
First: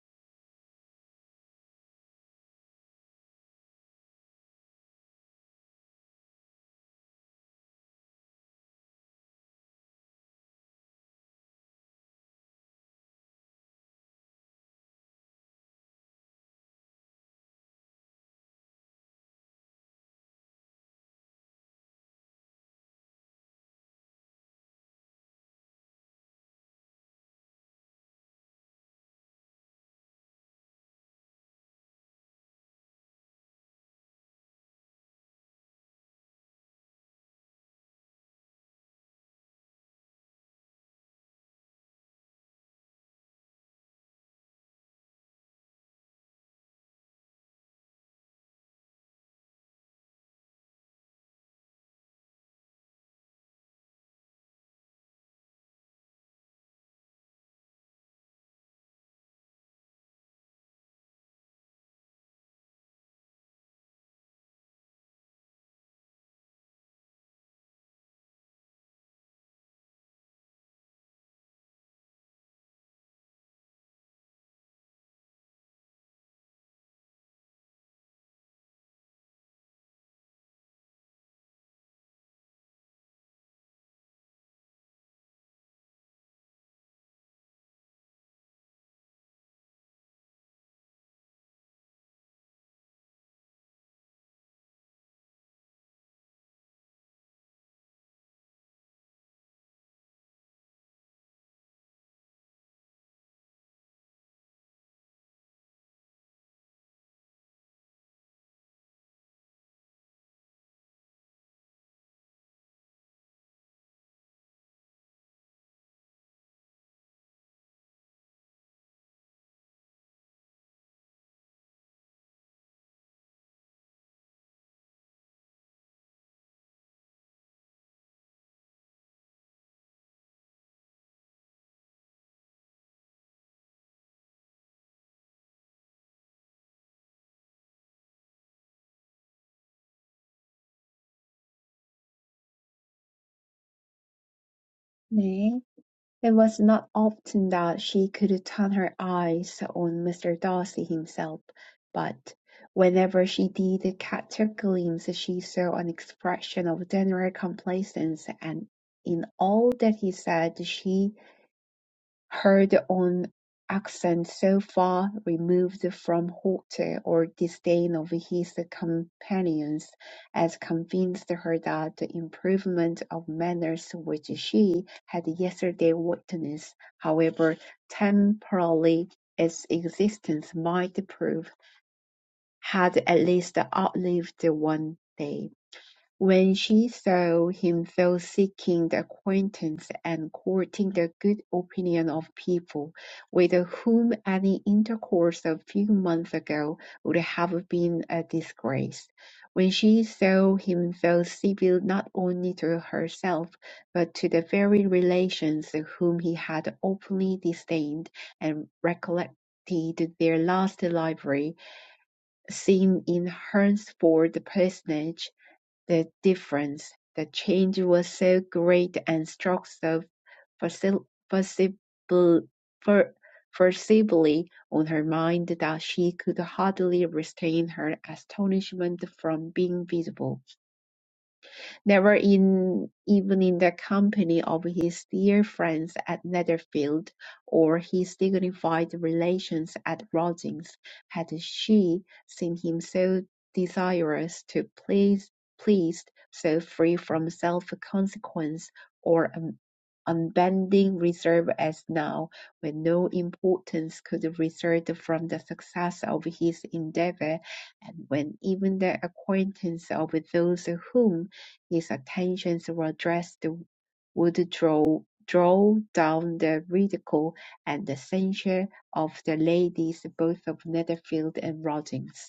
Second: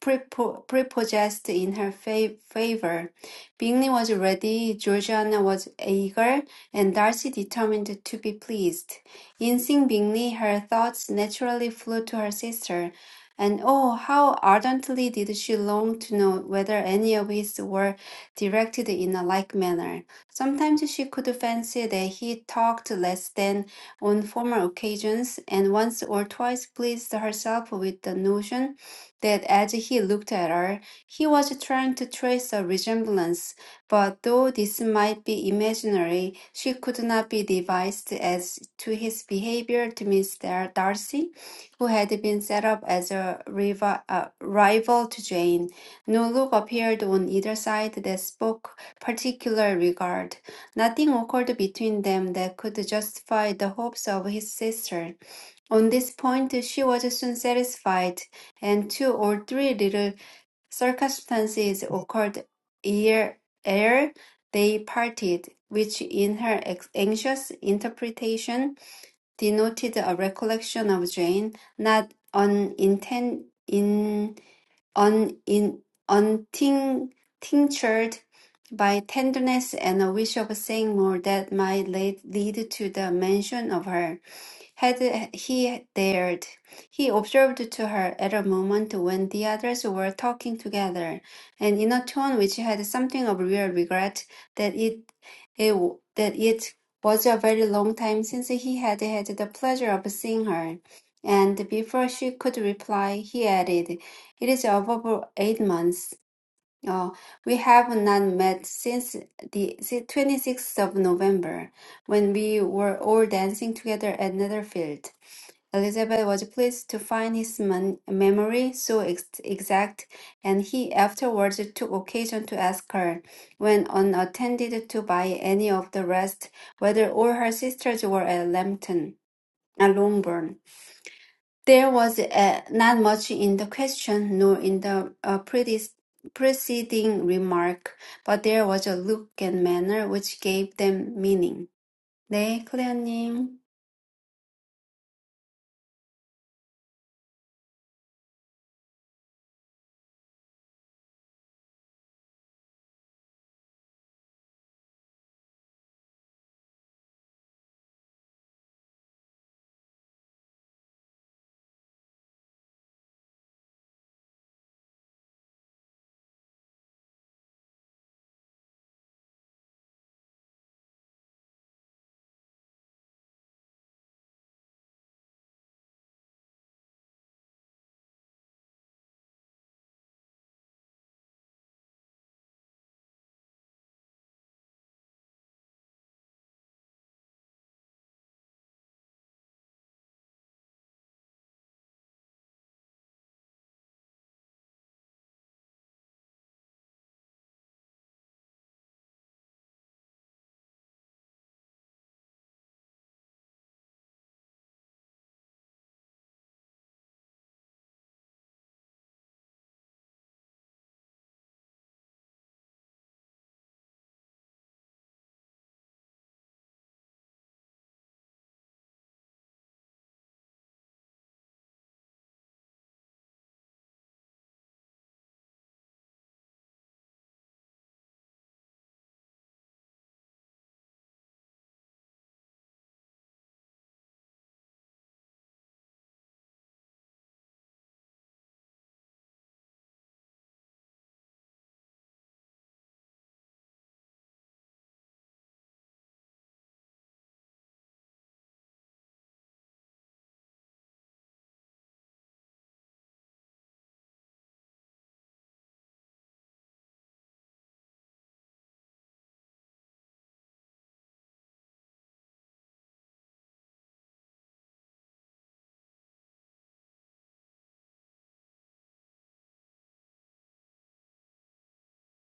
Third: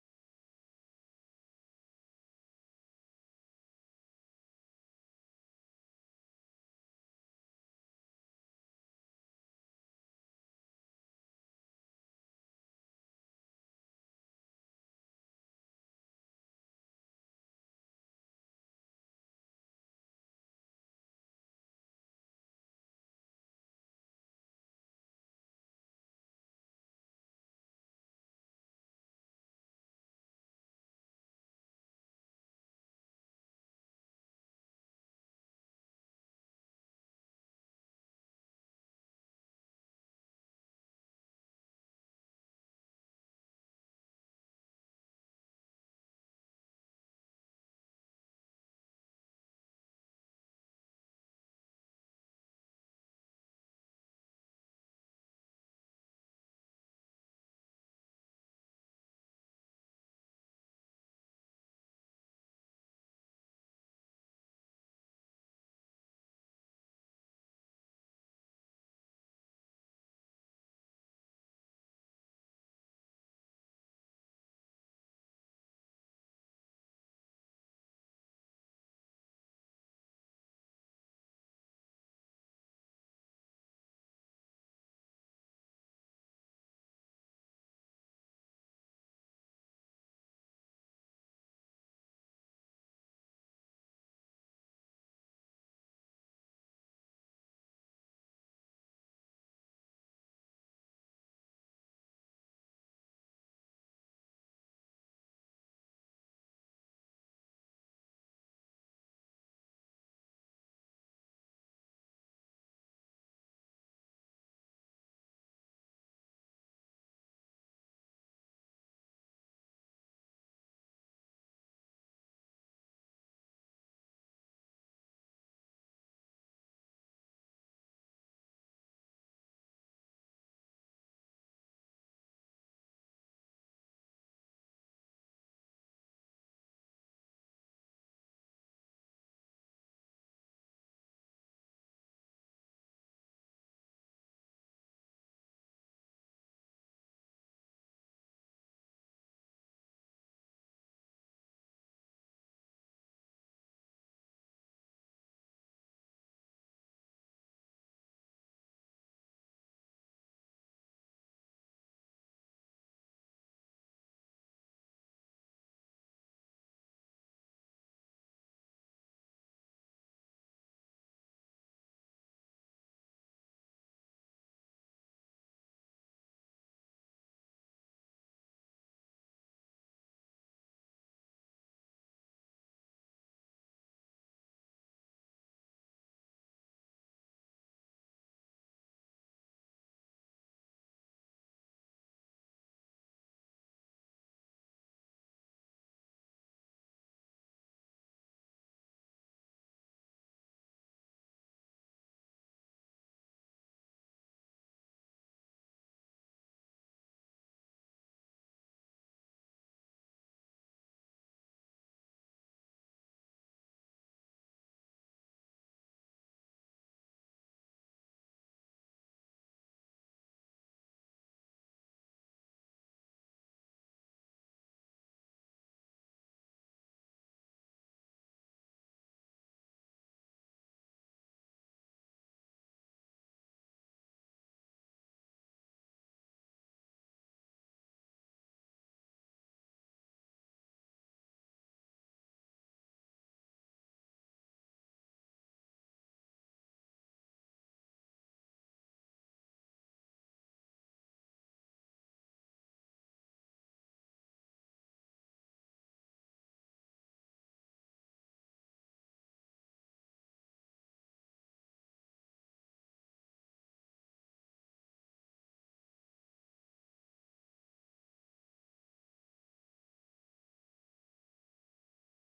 Speaker 2: prepo- prepossessed in her fa- favor. Bingley was ready, Georgiana was eager, and Darcy determined to be pleased. Instinctively, her thoughts naturally flew to her sister, and oh, how ardently did she long to know whether any of his were directed in a like manner. Sometimes she could fancy that he talked less than on former occasions, and once or twice pleased herself with the notion that as he looked at her, he was trying to trace a resemblance but though this might be imaginary, she could not be devised as to his behavior to Miss Dar- Darcy, who had been set up as a rival, uh, rival to Jane. No look appeared on either side that spoke particular regard. Nothing occurred between them that could justify the hopes of his sister. On this point, she was soon satisfied, and two or three little Circumstances occurred ere ere they parted, which in her ex- anxious interpretation denoted a recollection of Jane, not uninten- in, un, in, untinctured by tenderness and a wish of saying more that might lead, lead to the mention of her. Had uh, he dared, he observed to her at a moment when the others were talking together, and in a tone which had something of real regret that it, it that it was a very long time since he had had the pleasure of seeing her. And before she could reply, he added, "It is above eight months." Oh, we have not met since the si- 26th of November, when we were all dancing together at Netherfield. Elizabeth was pleased to find his mon- memory so ex- exact, and he afterwards took occasion to ask her, when unattended to by any of the rest, whether all her sisters were at Lambton, at Longbourn. There was uh, not much in the question nor in the uh, predis- preceding remark, but there was a look and manner which gave them meaning. 네, 클레어님.
Speaker 3: 네. It was not often that she could turn her eyes on Mr. Darcy himself, but whenever she did catch a glimpse she saw an expression of general complacence, and in all that he said she Heard on accent so far removed from hauteur or disdain of his companions as convinced her that the improvement of manners which she had yesterday witnessed, however temporarily its existence might prove, had at least outlived one day. When she saw him thus seeking the acquaintance and courting the good opinion of people, with whom any intercourse a few months ago would have been a disgrace, when she saw him thus civil not only to herself, but to the very relations whom he had openly disdained, and recollected their last library seeing in Hernsford the personage the difference, the change was so great and struck so forcibly on her mind that she could hardly restrain her astonishment from being visible never in even in the company of his dear friends at Netherfield or his dignified relations at Rogings had she seen him so desirous to please, pleased, so free from self-consequence or un- unbending reserve as now, when no importance could result from the success of his endeavour, and when even the acquaintance of those whom his attentions were addressed would draw draw down the ridicule and the censure of the ladies both of Netherfield and Rothes.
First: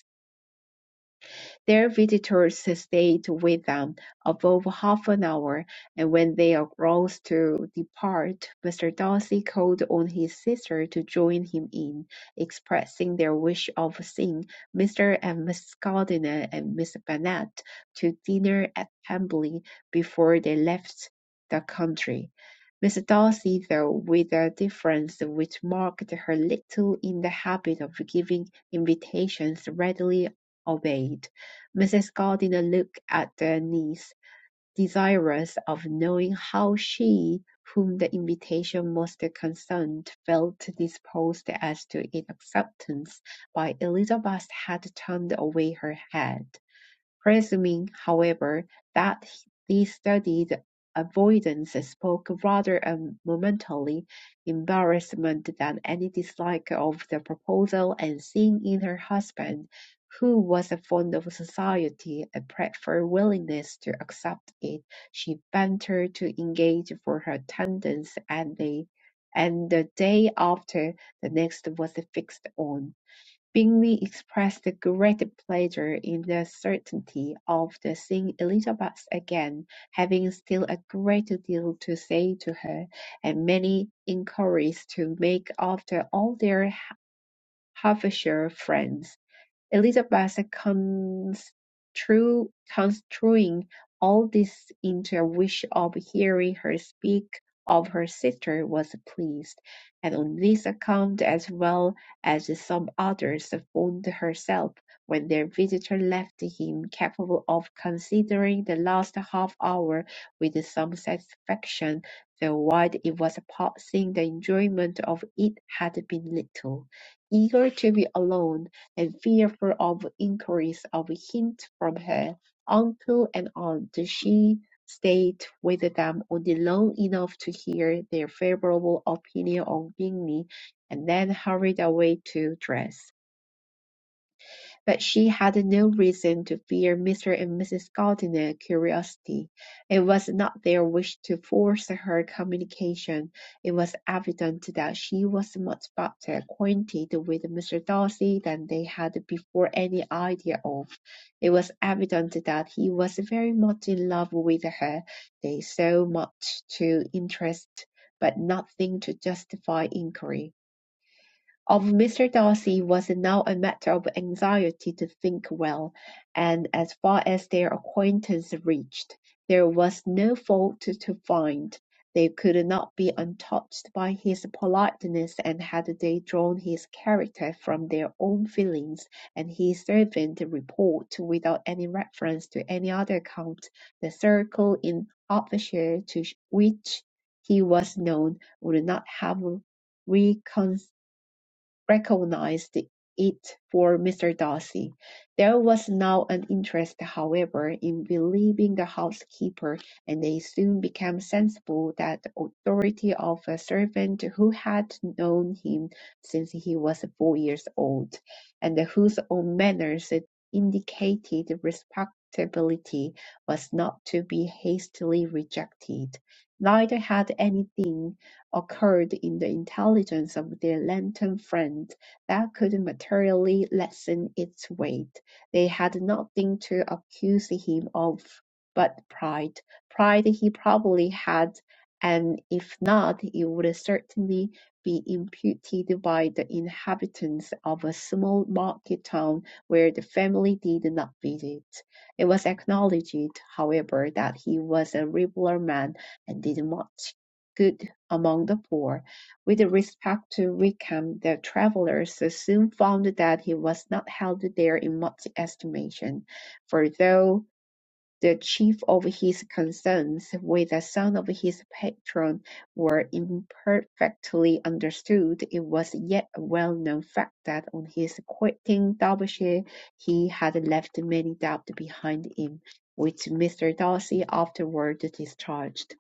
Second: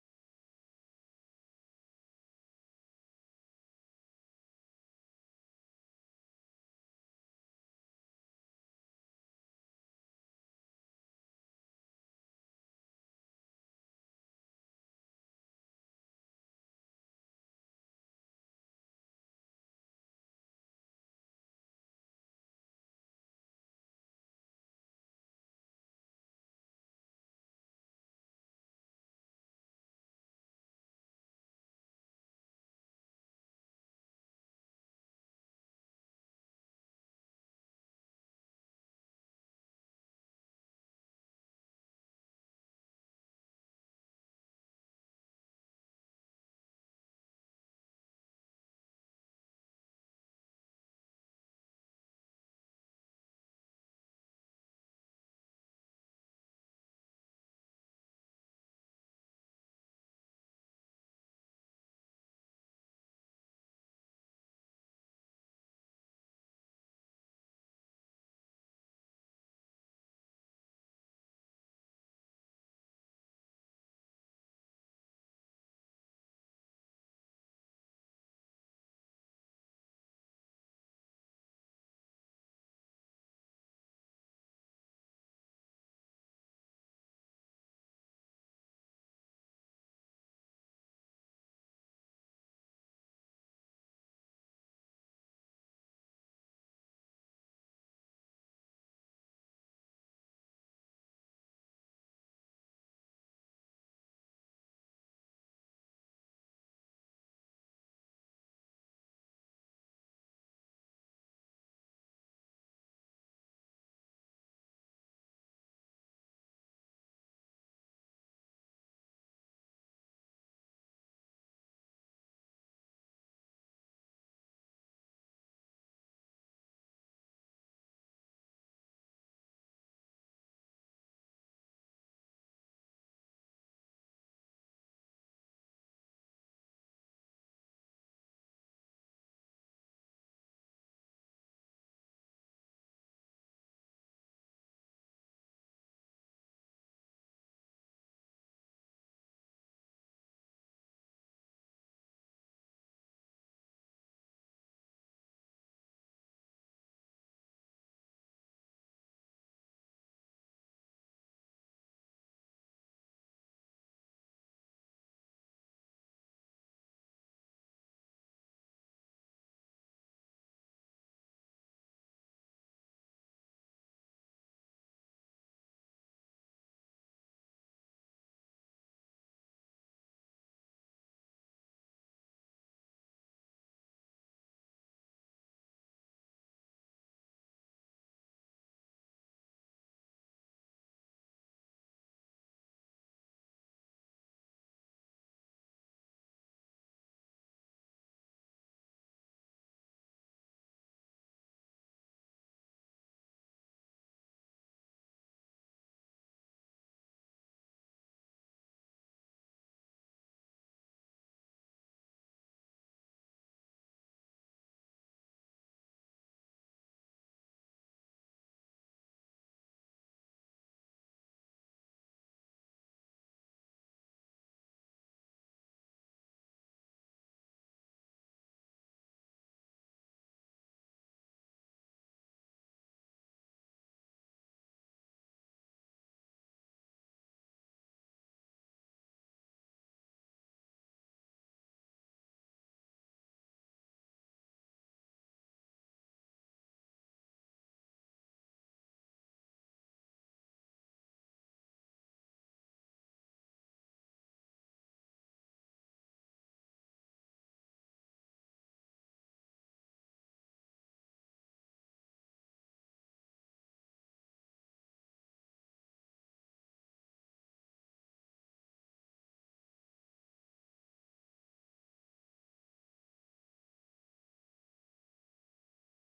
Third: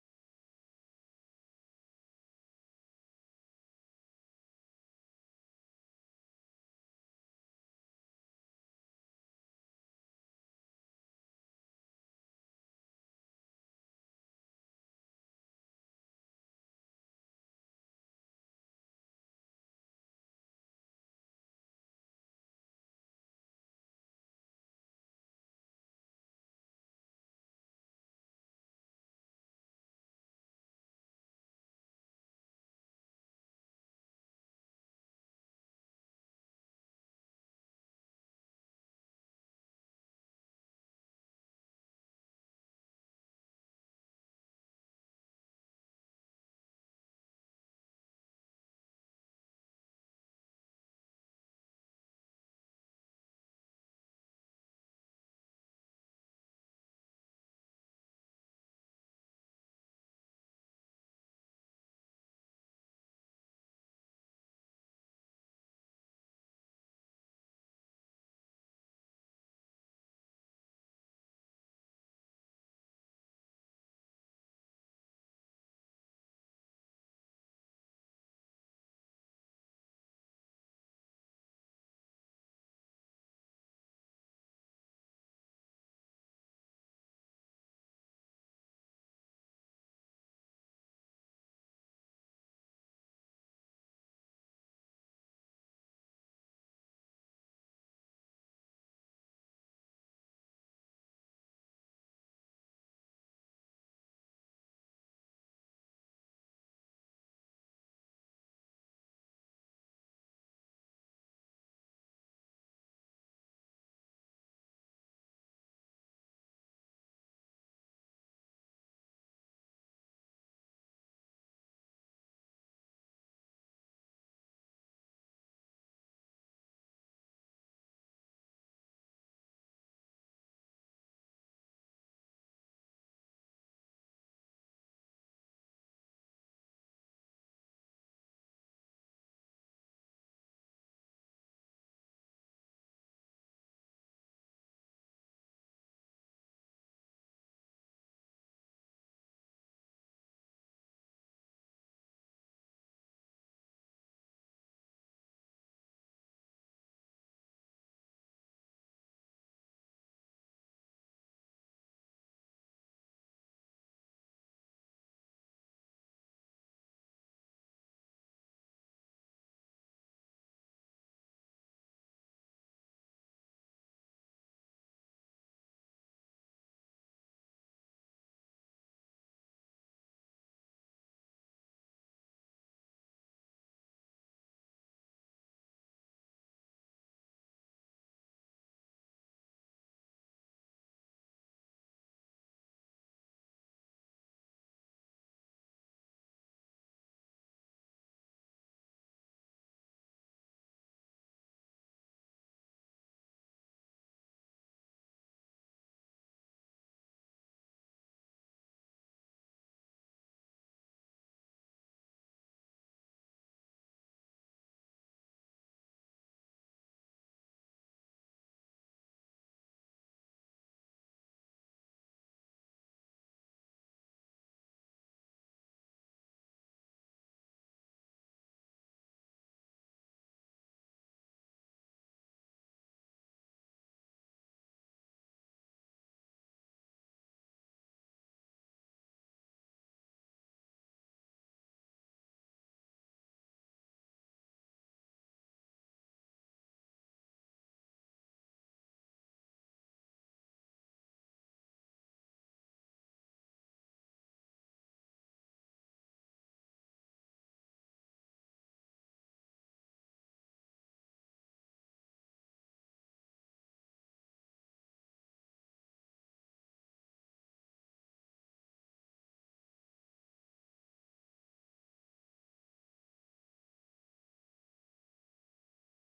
Speaker 3: Their visitors stayed with them above half an hour, and when they arose to depart, Mr. Darcy called on his sister to join him in expressing their wish of seeing Mr. and Mrs. Gardiner and Miss Bennet to dinner at Pemberley before they left the country. Miss Darcy, though with a difference which marked her little in the habit of giving invitations, readily obeyed. Mrs. Gardiner looked at their niece, desirous of knowing how she, whom the invitation most concerned, felt disposed as to its acceptance; but Elizabeth had turned away her head. Presuming, however, that these studied avoidance spoke rather a momentary embarrassment than any dislike of the proposal and seeing in her husband, who was fond of society, a preferred willingness to accept it, she ventured to engage for her attendance and the and the day after the next was fixed on. Bingley expressed great pleasure in the certainty of seeing Elizabeth again, having still a great deal to say to her, and many inquiries to make after all their Hertfordshire friends. Elizabeth constru- construing all this into a wish of hearing her speak of her sister was pleased, and on this account as well as some others found herself, when their visitor left him, capable of considering the last half hour with some satisfaction, though while it was passing the enjoyment of it had been little. Eager to be alone, and fearful of inquiries of hint from her uncle and aunt, she stayed with them only long enough to hear their favorable opinion on Bingley, and then hurried away to dress. But she had no reason to fear Mr. and Mrs. Gardiner's curiosity. It was not their wish to force her communication. It was evident that she was much better acquainted with Mr. Darcy than they had before any idea of. It was evident that he was very much in love with her. They saw much to interest, but nothing to justify inquiry. Of Mr. Darcy was now a matter of anxiety to think well, and as far as their acquaintance reached, there was no fault to find. They could not be untouched by his politeness, and had they drawn his character from their own feelings and his servant report without any reference to any other account, the circle in Hertfordshire to which he was known would not have reconciled recognized it for Mr. Darcy. There was now an interest, however, in believing the housekeeper, and they soon became sensible that the authority of a servant who had known him since he was four years old, and whose own manners indicated respectability, was not to be hastily rejected. Neither had anything occurred in the intelligence of their lantern friend that could materially lessen its weight. They had nothing to accuse him of but pride. Pride he probably had, and if not, it would certainly be imputed by the inhabitants of a small market town where the family did not visit. It was acknowledged, however, that he was a regular man and did much good among the poor. With respect to Wickham, the travellers soon found that he was not held there in much estimation, for though the chief of his concerns with the son of his patron were imperfectly understood, it was yet a well-known fact that on his quitting Derbyshire he had left many debts behind him, which Mr. Darcy afterward discharged.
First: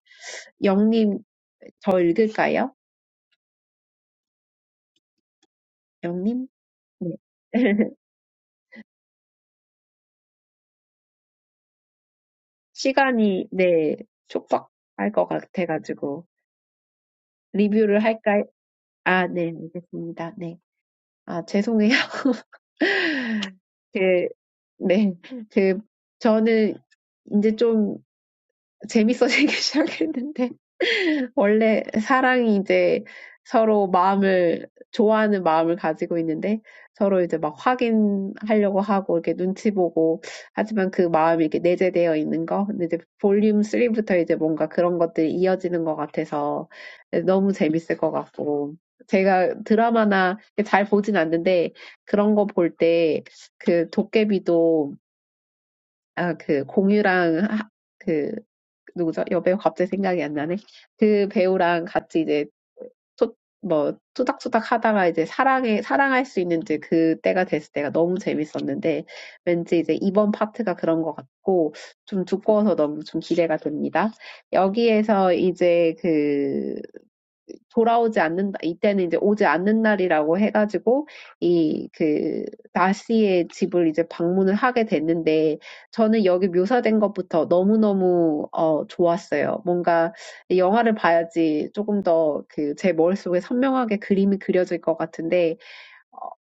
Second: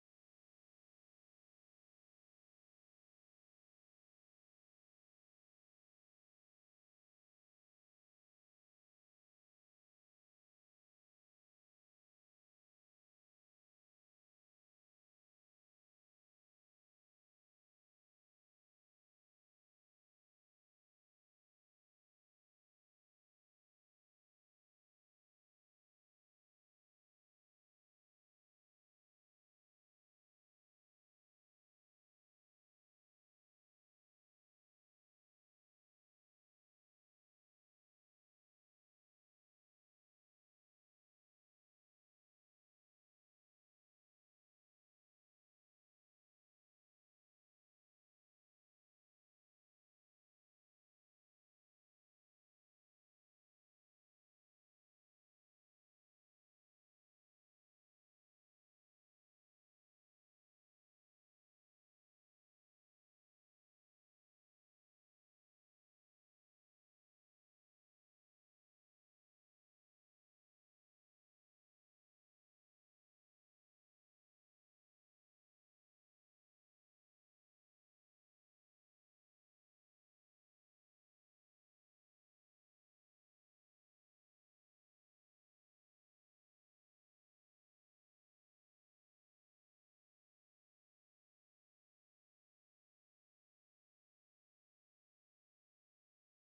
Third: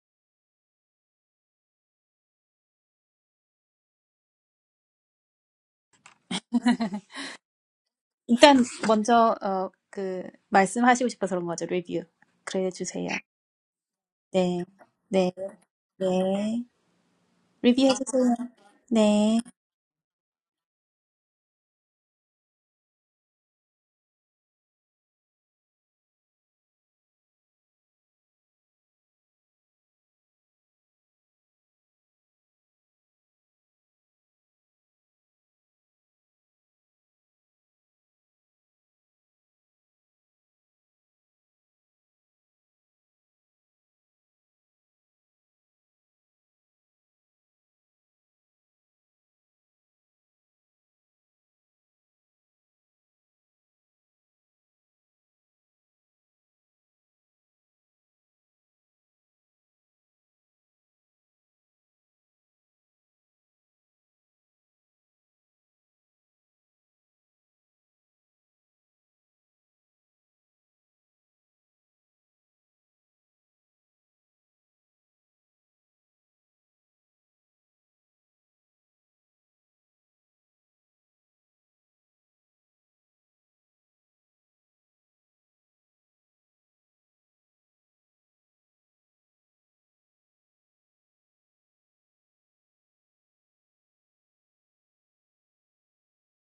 Speaker 3: 영님, 더 읽을까요? 영님? 네.
Speaker 1: 일단 먼저 어, 그 말씀하시고 싶어서 그런 거죠 리뷰 그래 주세요.
Speaker 3: 시간이, 네,
Speaker 1: 네,
Speaker 3: 촉박할 것
Speaker 1: 네,
Speaker 3: 같아가지고.
Speaker 1: 네 리뷰해
Speaker 3: 리뷰를
Speaker 1: 주세요.
Speaker 3: 할까요? 아,
Speaker 1: 네,
Speaker 3: 네, 알겠습니다. 네. 아, 죄송해요. 그, 네. 그, 저는 이제 좀 재밌어지기 시작했는데. 원래 사랑이 이제 서로 마음을, 좋아하는 마음을 가지고 있는데 서로 이제 막 확인하려고 하고 이렇게 눈치 보고 하지만 그 마음이 이렇게 내재되어 있는 거. 근데 이제 볼륨 3부터 이제 뭔가 그런 것들이 이어지는 것 같아서 너무 재밌을 것 같고. 제가 드라마나 잘 보진 않는데 그런 거볼때그 도깨비도 아, 그 공유랑 하- 그 누구죠? 여배우 갑자기 생각이 안 나네. 그 배우랑 같이 이제 소, 뭐 투닥투닥 하다가 이제 사랑에 사랑할 수 있는 이제 그 때가 됐을 때가 너무 재밌었는데 왠지 이제 이번 파트가 그런 것 같고 좀 두꺼워서 너무 좀 기대가 됩니다. 여기에서 이제 그 돌아오지 않는다. 이때는 이제 오지 않는 날이라고 해가지고 이 그 나씨의 집을 이제 방문을 하게 됐는데 저는 여기 묘사된 것부터 너무너무 어 좋았어요. 뭔가 영화를 봐야지 조금 더그제 머릿속에 선명하게 그림이 그려질 것 같은데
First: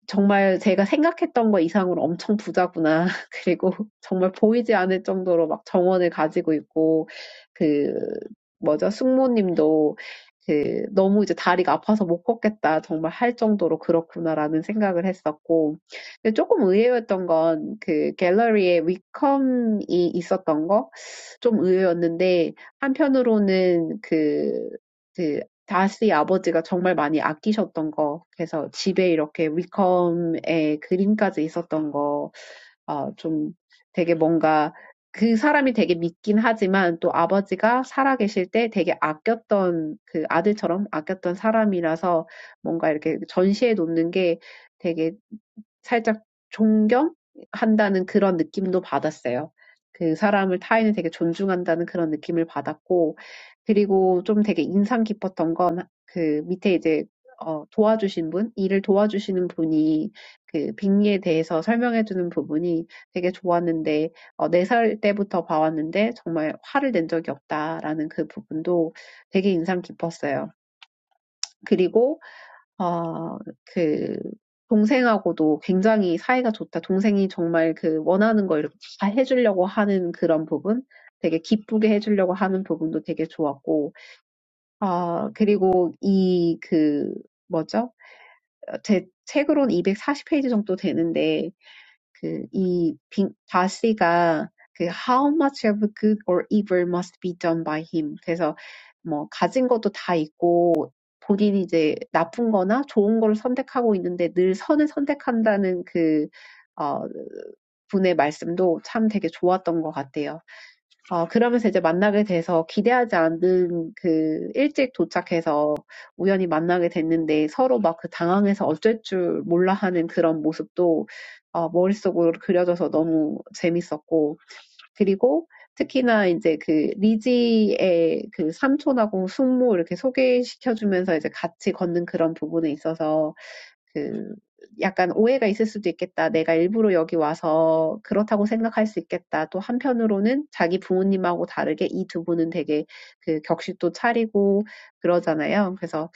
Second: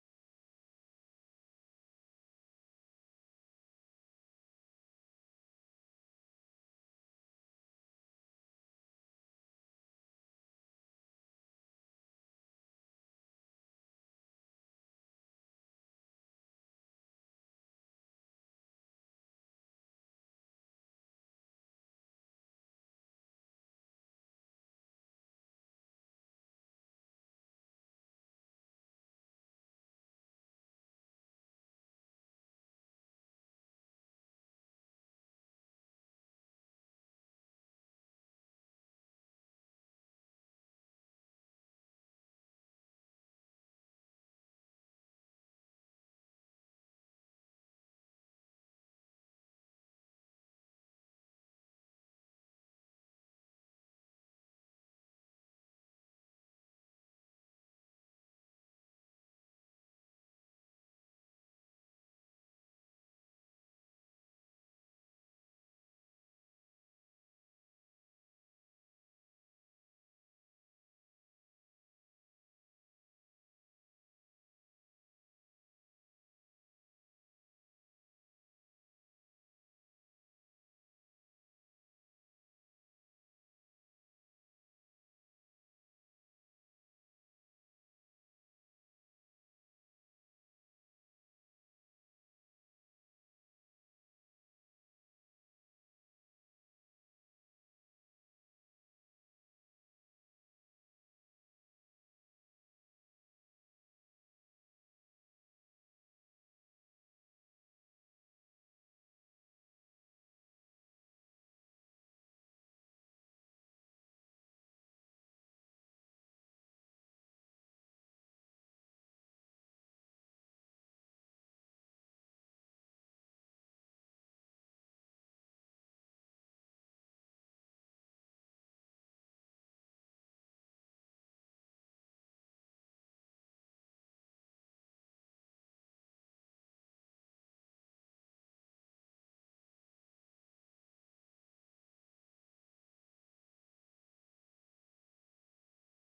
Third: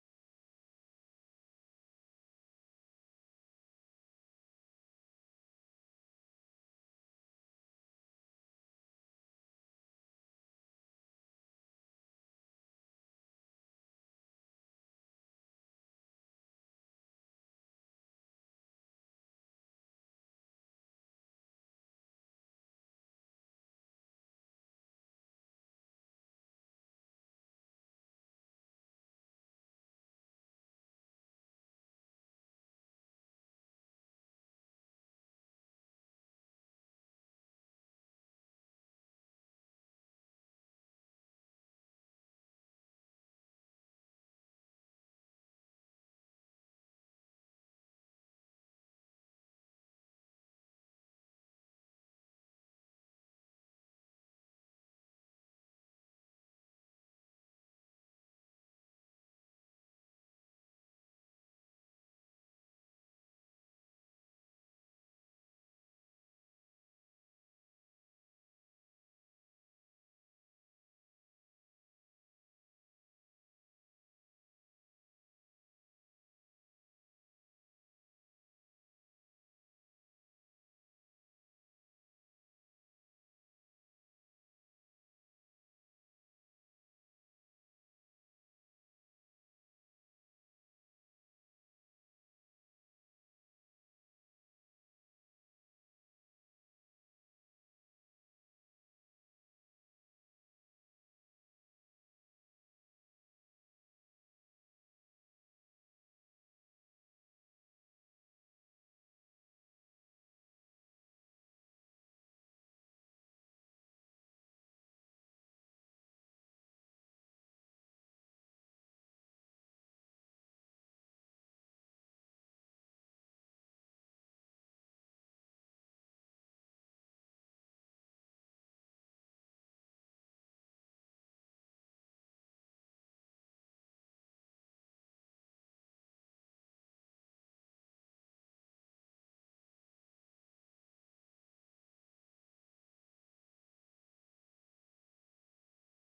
Speaker 3: 정말 제가 생각했던 것 이상으로 엄청 부자구나. 그리고 정말 보이지 않을 정도로 막 정원을 가지고 있고 그 뭐죠? 숙모님도 그 너무 이제 다리가 아파서 못 걷겠다. 정말 할 정도로 그렇구나라는 생각을 했었고. 근데 조금 의외였던 건그 갤러리에 위컴이 있었던 거좀 의외였는데 한편으로는 그 그, 다시 아버지가 정말 많이 아끼셨던 거 그래서 집에 이렇게 위컴의 그림까지 있었던 거 어, 좀 되게 뭔가 그 사람이 되게 믿긴 하지만 또 아버지가 살아계실 때 되게 아꼈던 그 아들처럼 아꼈던 사람이라서 뭔가 이렇게 전시해 놓는 게 되게 살짝 존경한다는 그런 느낌도 받았어요. 그 사람을 타인을 되게 존중한다는 그런 느낌을 받았고 그리고 좀 되게 인상 깊었던 건그 밑에 이제 어, 도와주신 분, 일을 도와주시는 분이 그 빅리에 대해서 설명해 주는 부분이 되게 좋았는데 어, 네살 때부터 봐왔는데 정말 화를 낸 적이 없다라는 그 부분도 되게 인상 깊었어요. 그리고 아그 동생하고도 굉장히 사이가 좋다. 동생이 정말 그 원하는 거 이렇게 다 해주려고 하는 그런 부분, 되게 기쁘게 해주려고 하는 부분도 되게 좋았고, 아 그리고 이그 뭐죠? 제 책으로는 240 페이지 정도 되는데 that is how much of good or evil must be done by him. So, what he has, he has. He has everything. He is choosing good or bad. He is choosing good. He is choosing good. He is choosing good. 어, 그러면서 이제 만나게 돼서 기대하지 않은 그 일찍 도착해서 우연히 만나게 됐는데 서로 막그 당황해서 어쩔 줄 몰라 하는 그런 모습도 어, 머릿속으로 그려져서 너무 재밌었고 그리고 특히나 이제 그 리지의 그 삼촌하고 숙모 이렇게 소개시켜주면서 이제 같이 걷는 그런 부분에 있어서 그 약간 오해가 있을 수도 있겠다. 내가 일부러 여기 와서 그렇다고 생각할 수 있겠다. 또 한편으로는 자기 부모님하고 다르게 이두 분은 되게 그 격식도 차리고 그러잖아요. 그래서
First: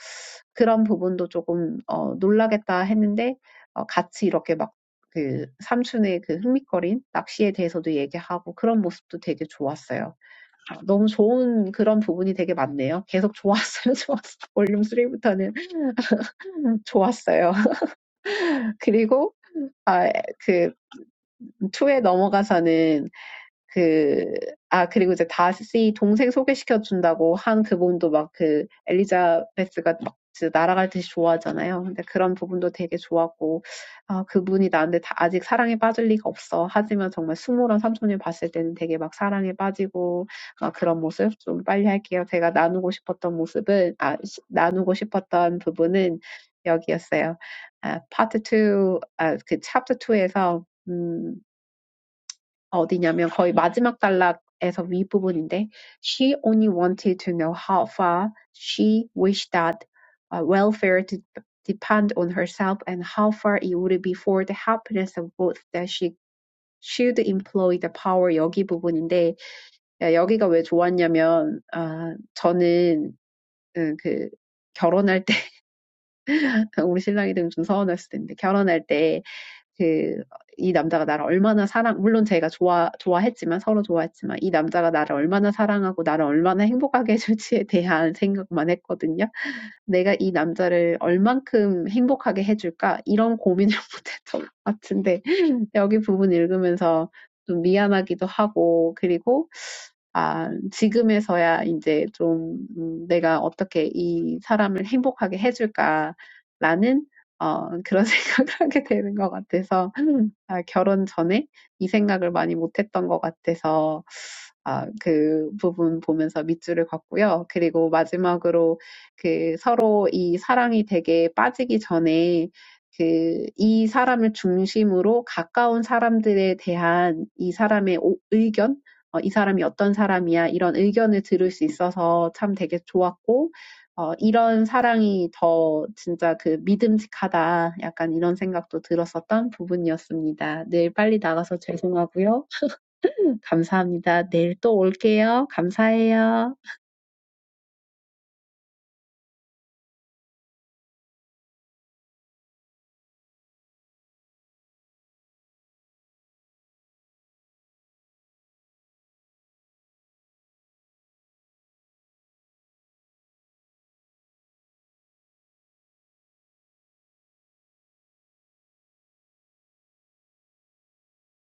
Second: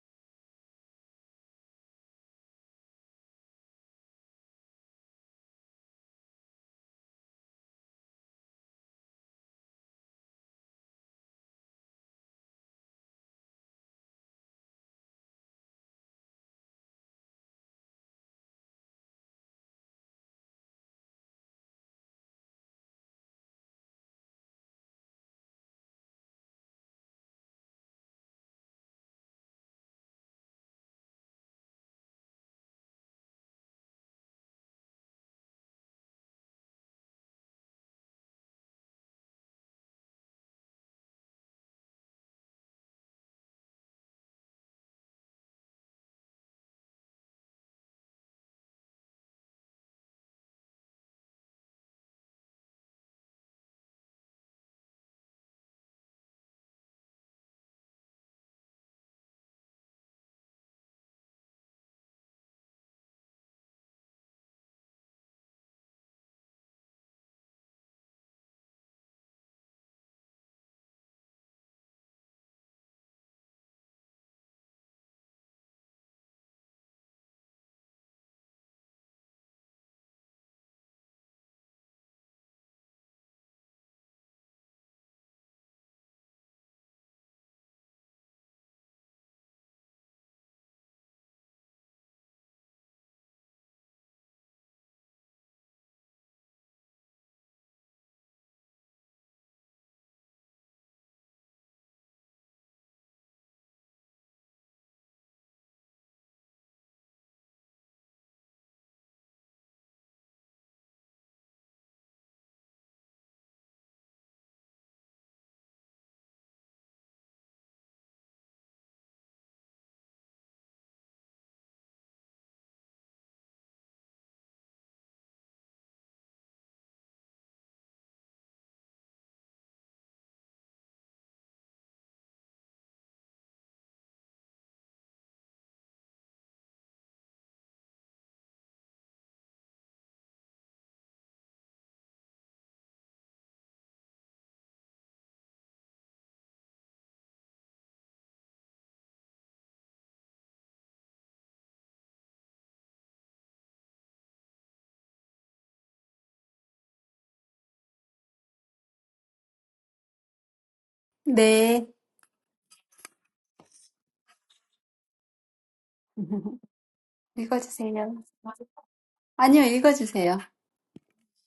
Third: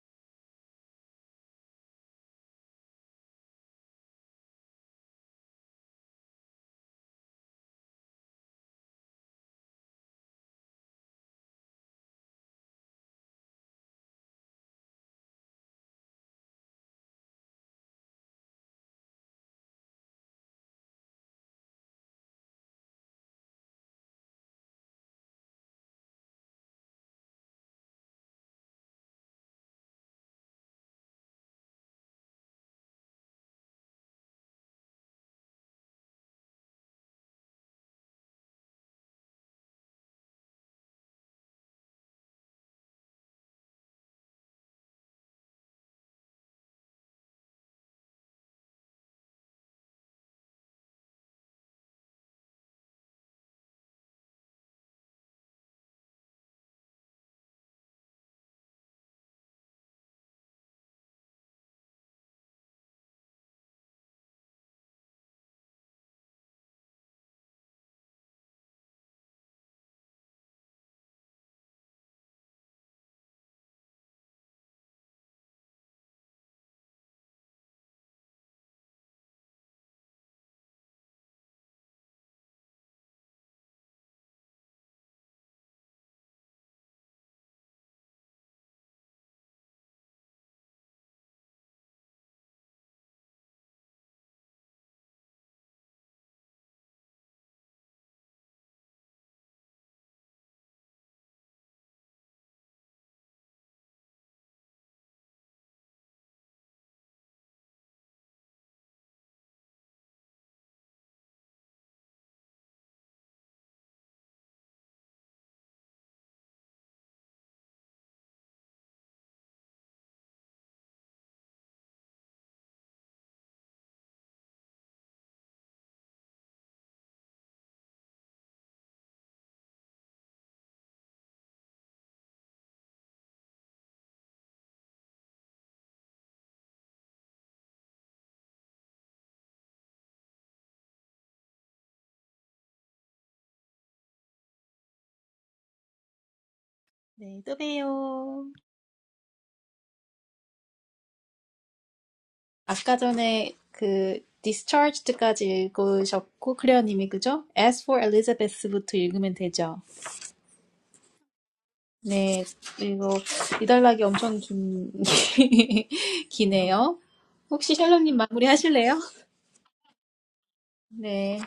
Speaker 3: 그런 부분도 조금 어, 놀라겠다 했는데 어, 같이 이렇게 막 그 삼촌의 그 흥미거린 낚시에 대해서도 얘기하고 그런 모습도 되게 좋았어요. 어, 너무 좋은 그런 부분이 되게 많네요. 계속 좋았어요, 좋았어. 볼륨 3부터는 좋았어요. 그리고 아, 그, 2에 넘어가서는 그, 아, 그리고 이제 다시 동생 소개시켜준다고 한 그분도 막그 엘리자베스가 막 진짜 날아갈 듯이 좋아하잖아요. 근데 그런 부분도 되게 좋았고, 아, 그분이 나한테 다 아직 사랑에 빠질 리가 없어. 하지만 정말 숙모랑 삼촌을 봤을 때는 되게 막 사랑에 빠지고, 막 그런 모습 좀 빨리 할게요. 제가 나누고 싶었던 모습은, 아, 시- 나누고 싶었던 부분은 여기였어요. 아, 파트 2, 아, 그 챕터 2에서, 어디냐면 거의 마지막 단락에서 윗부분인데 she only wanted to know how far she wished that uh, welfare to depend on herself and how far it would be for the happiness of both that she should employ the power 여기 부분인데 야, 여기가 왜 좋았냐면 아 저는 음, 그 결혼할 때 우리 신랑이 되면 좀 서운했을 텐데 결혼할 때 그 이 남자가 나를 얼마나 사랑 물론 제가 좋아 좋아했지만 서로 좋아했지만 이 남자가 나를 얼마나 사랑하고 나를 얼마나 행복하게 해줄지에 대한 생각만 했거든요. 내가 이 남자를 얼만큼 행복하게 해줄까 이런 고민을 못했던 것 같은데 여기 부분 읽으면서 좀 미안하기도 하고, 그리고, 아, 지금에서야 이제 좀 음, 내가 어떻게 이 사람을 행복하게 해줄까라는 어, 그런 생각을 하게 되는 것 같아서, 아, 결혼 전에 이 생각을 많이 못했던 것 같아서, 아, 그 부분 보면서 밑줄을 걷고요. 그리고 마지막으로 그 서로 이 사랑이 되게 빠지기 전에 그 이 사람을 중심으로 가까운 사람들에 대한 이 사람의 오- 의견, 어, 이 사람이 어떤 사람이야 이런 의견을 들을 수 있어서 참 되게 좋았고 어, 이런 사랑이 더 진짜 그 믿음직하다 약간 이런 생각도 들었었던 부분이었습니다. 늘 빨리 나가서 죄송하고요. 감사합니다. 내일 또 올게요. 감사해요.
Speaker 1: 네, 또 봬요. 아까 전에 그 discharged까지 읽으셨고 클레어님이 그죠? As for Elizabeth부터 읽으면 되죠.
Speaker 2: 네.
Speaker 1: 네, 이거 이달락이 엄청 긴 기네요. 혹시 샬롯님
Speaker 2: 읽어주세요.
Speaker 1: 마무리 하실래요?
Speaker 2: 아니요, 읽어주세요.
Speaker 1: 네.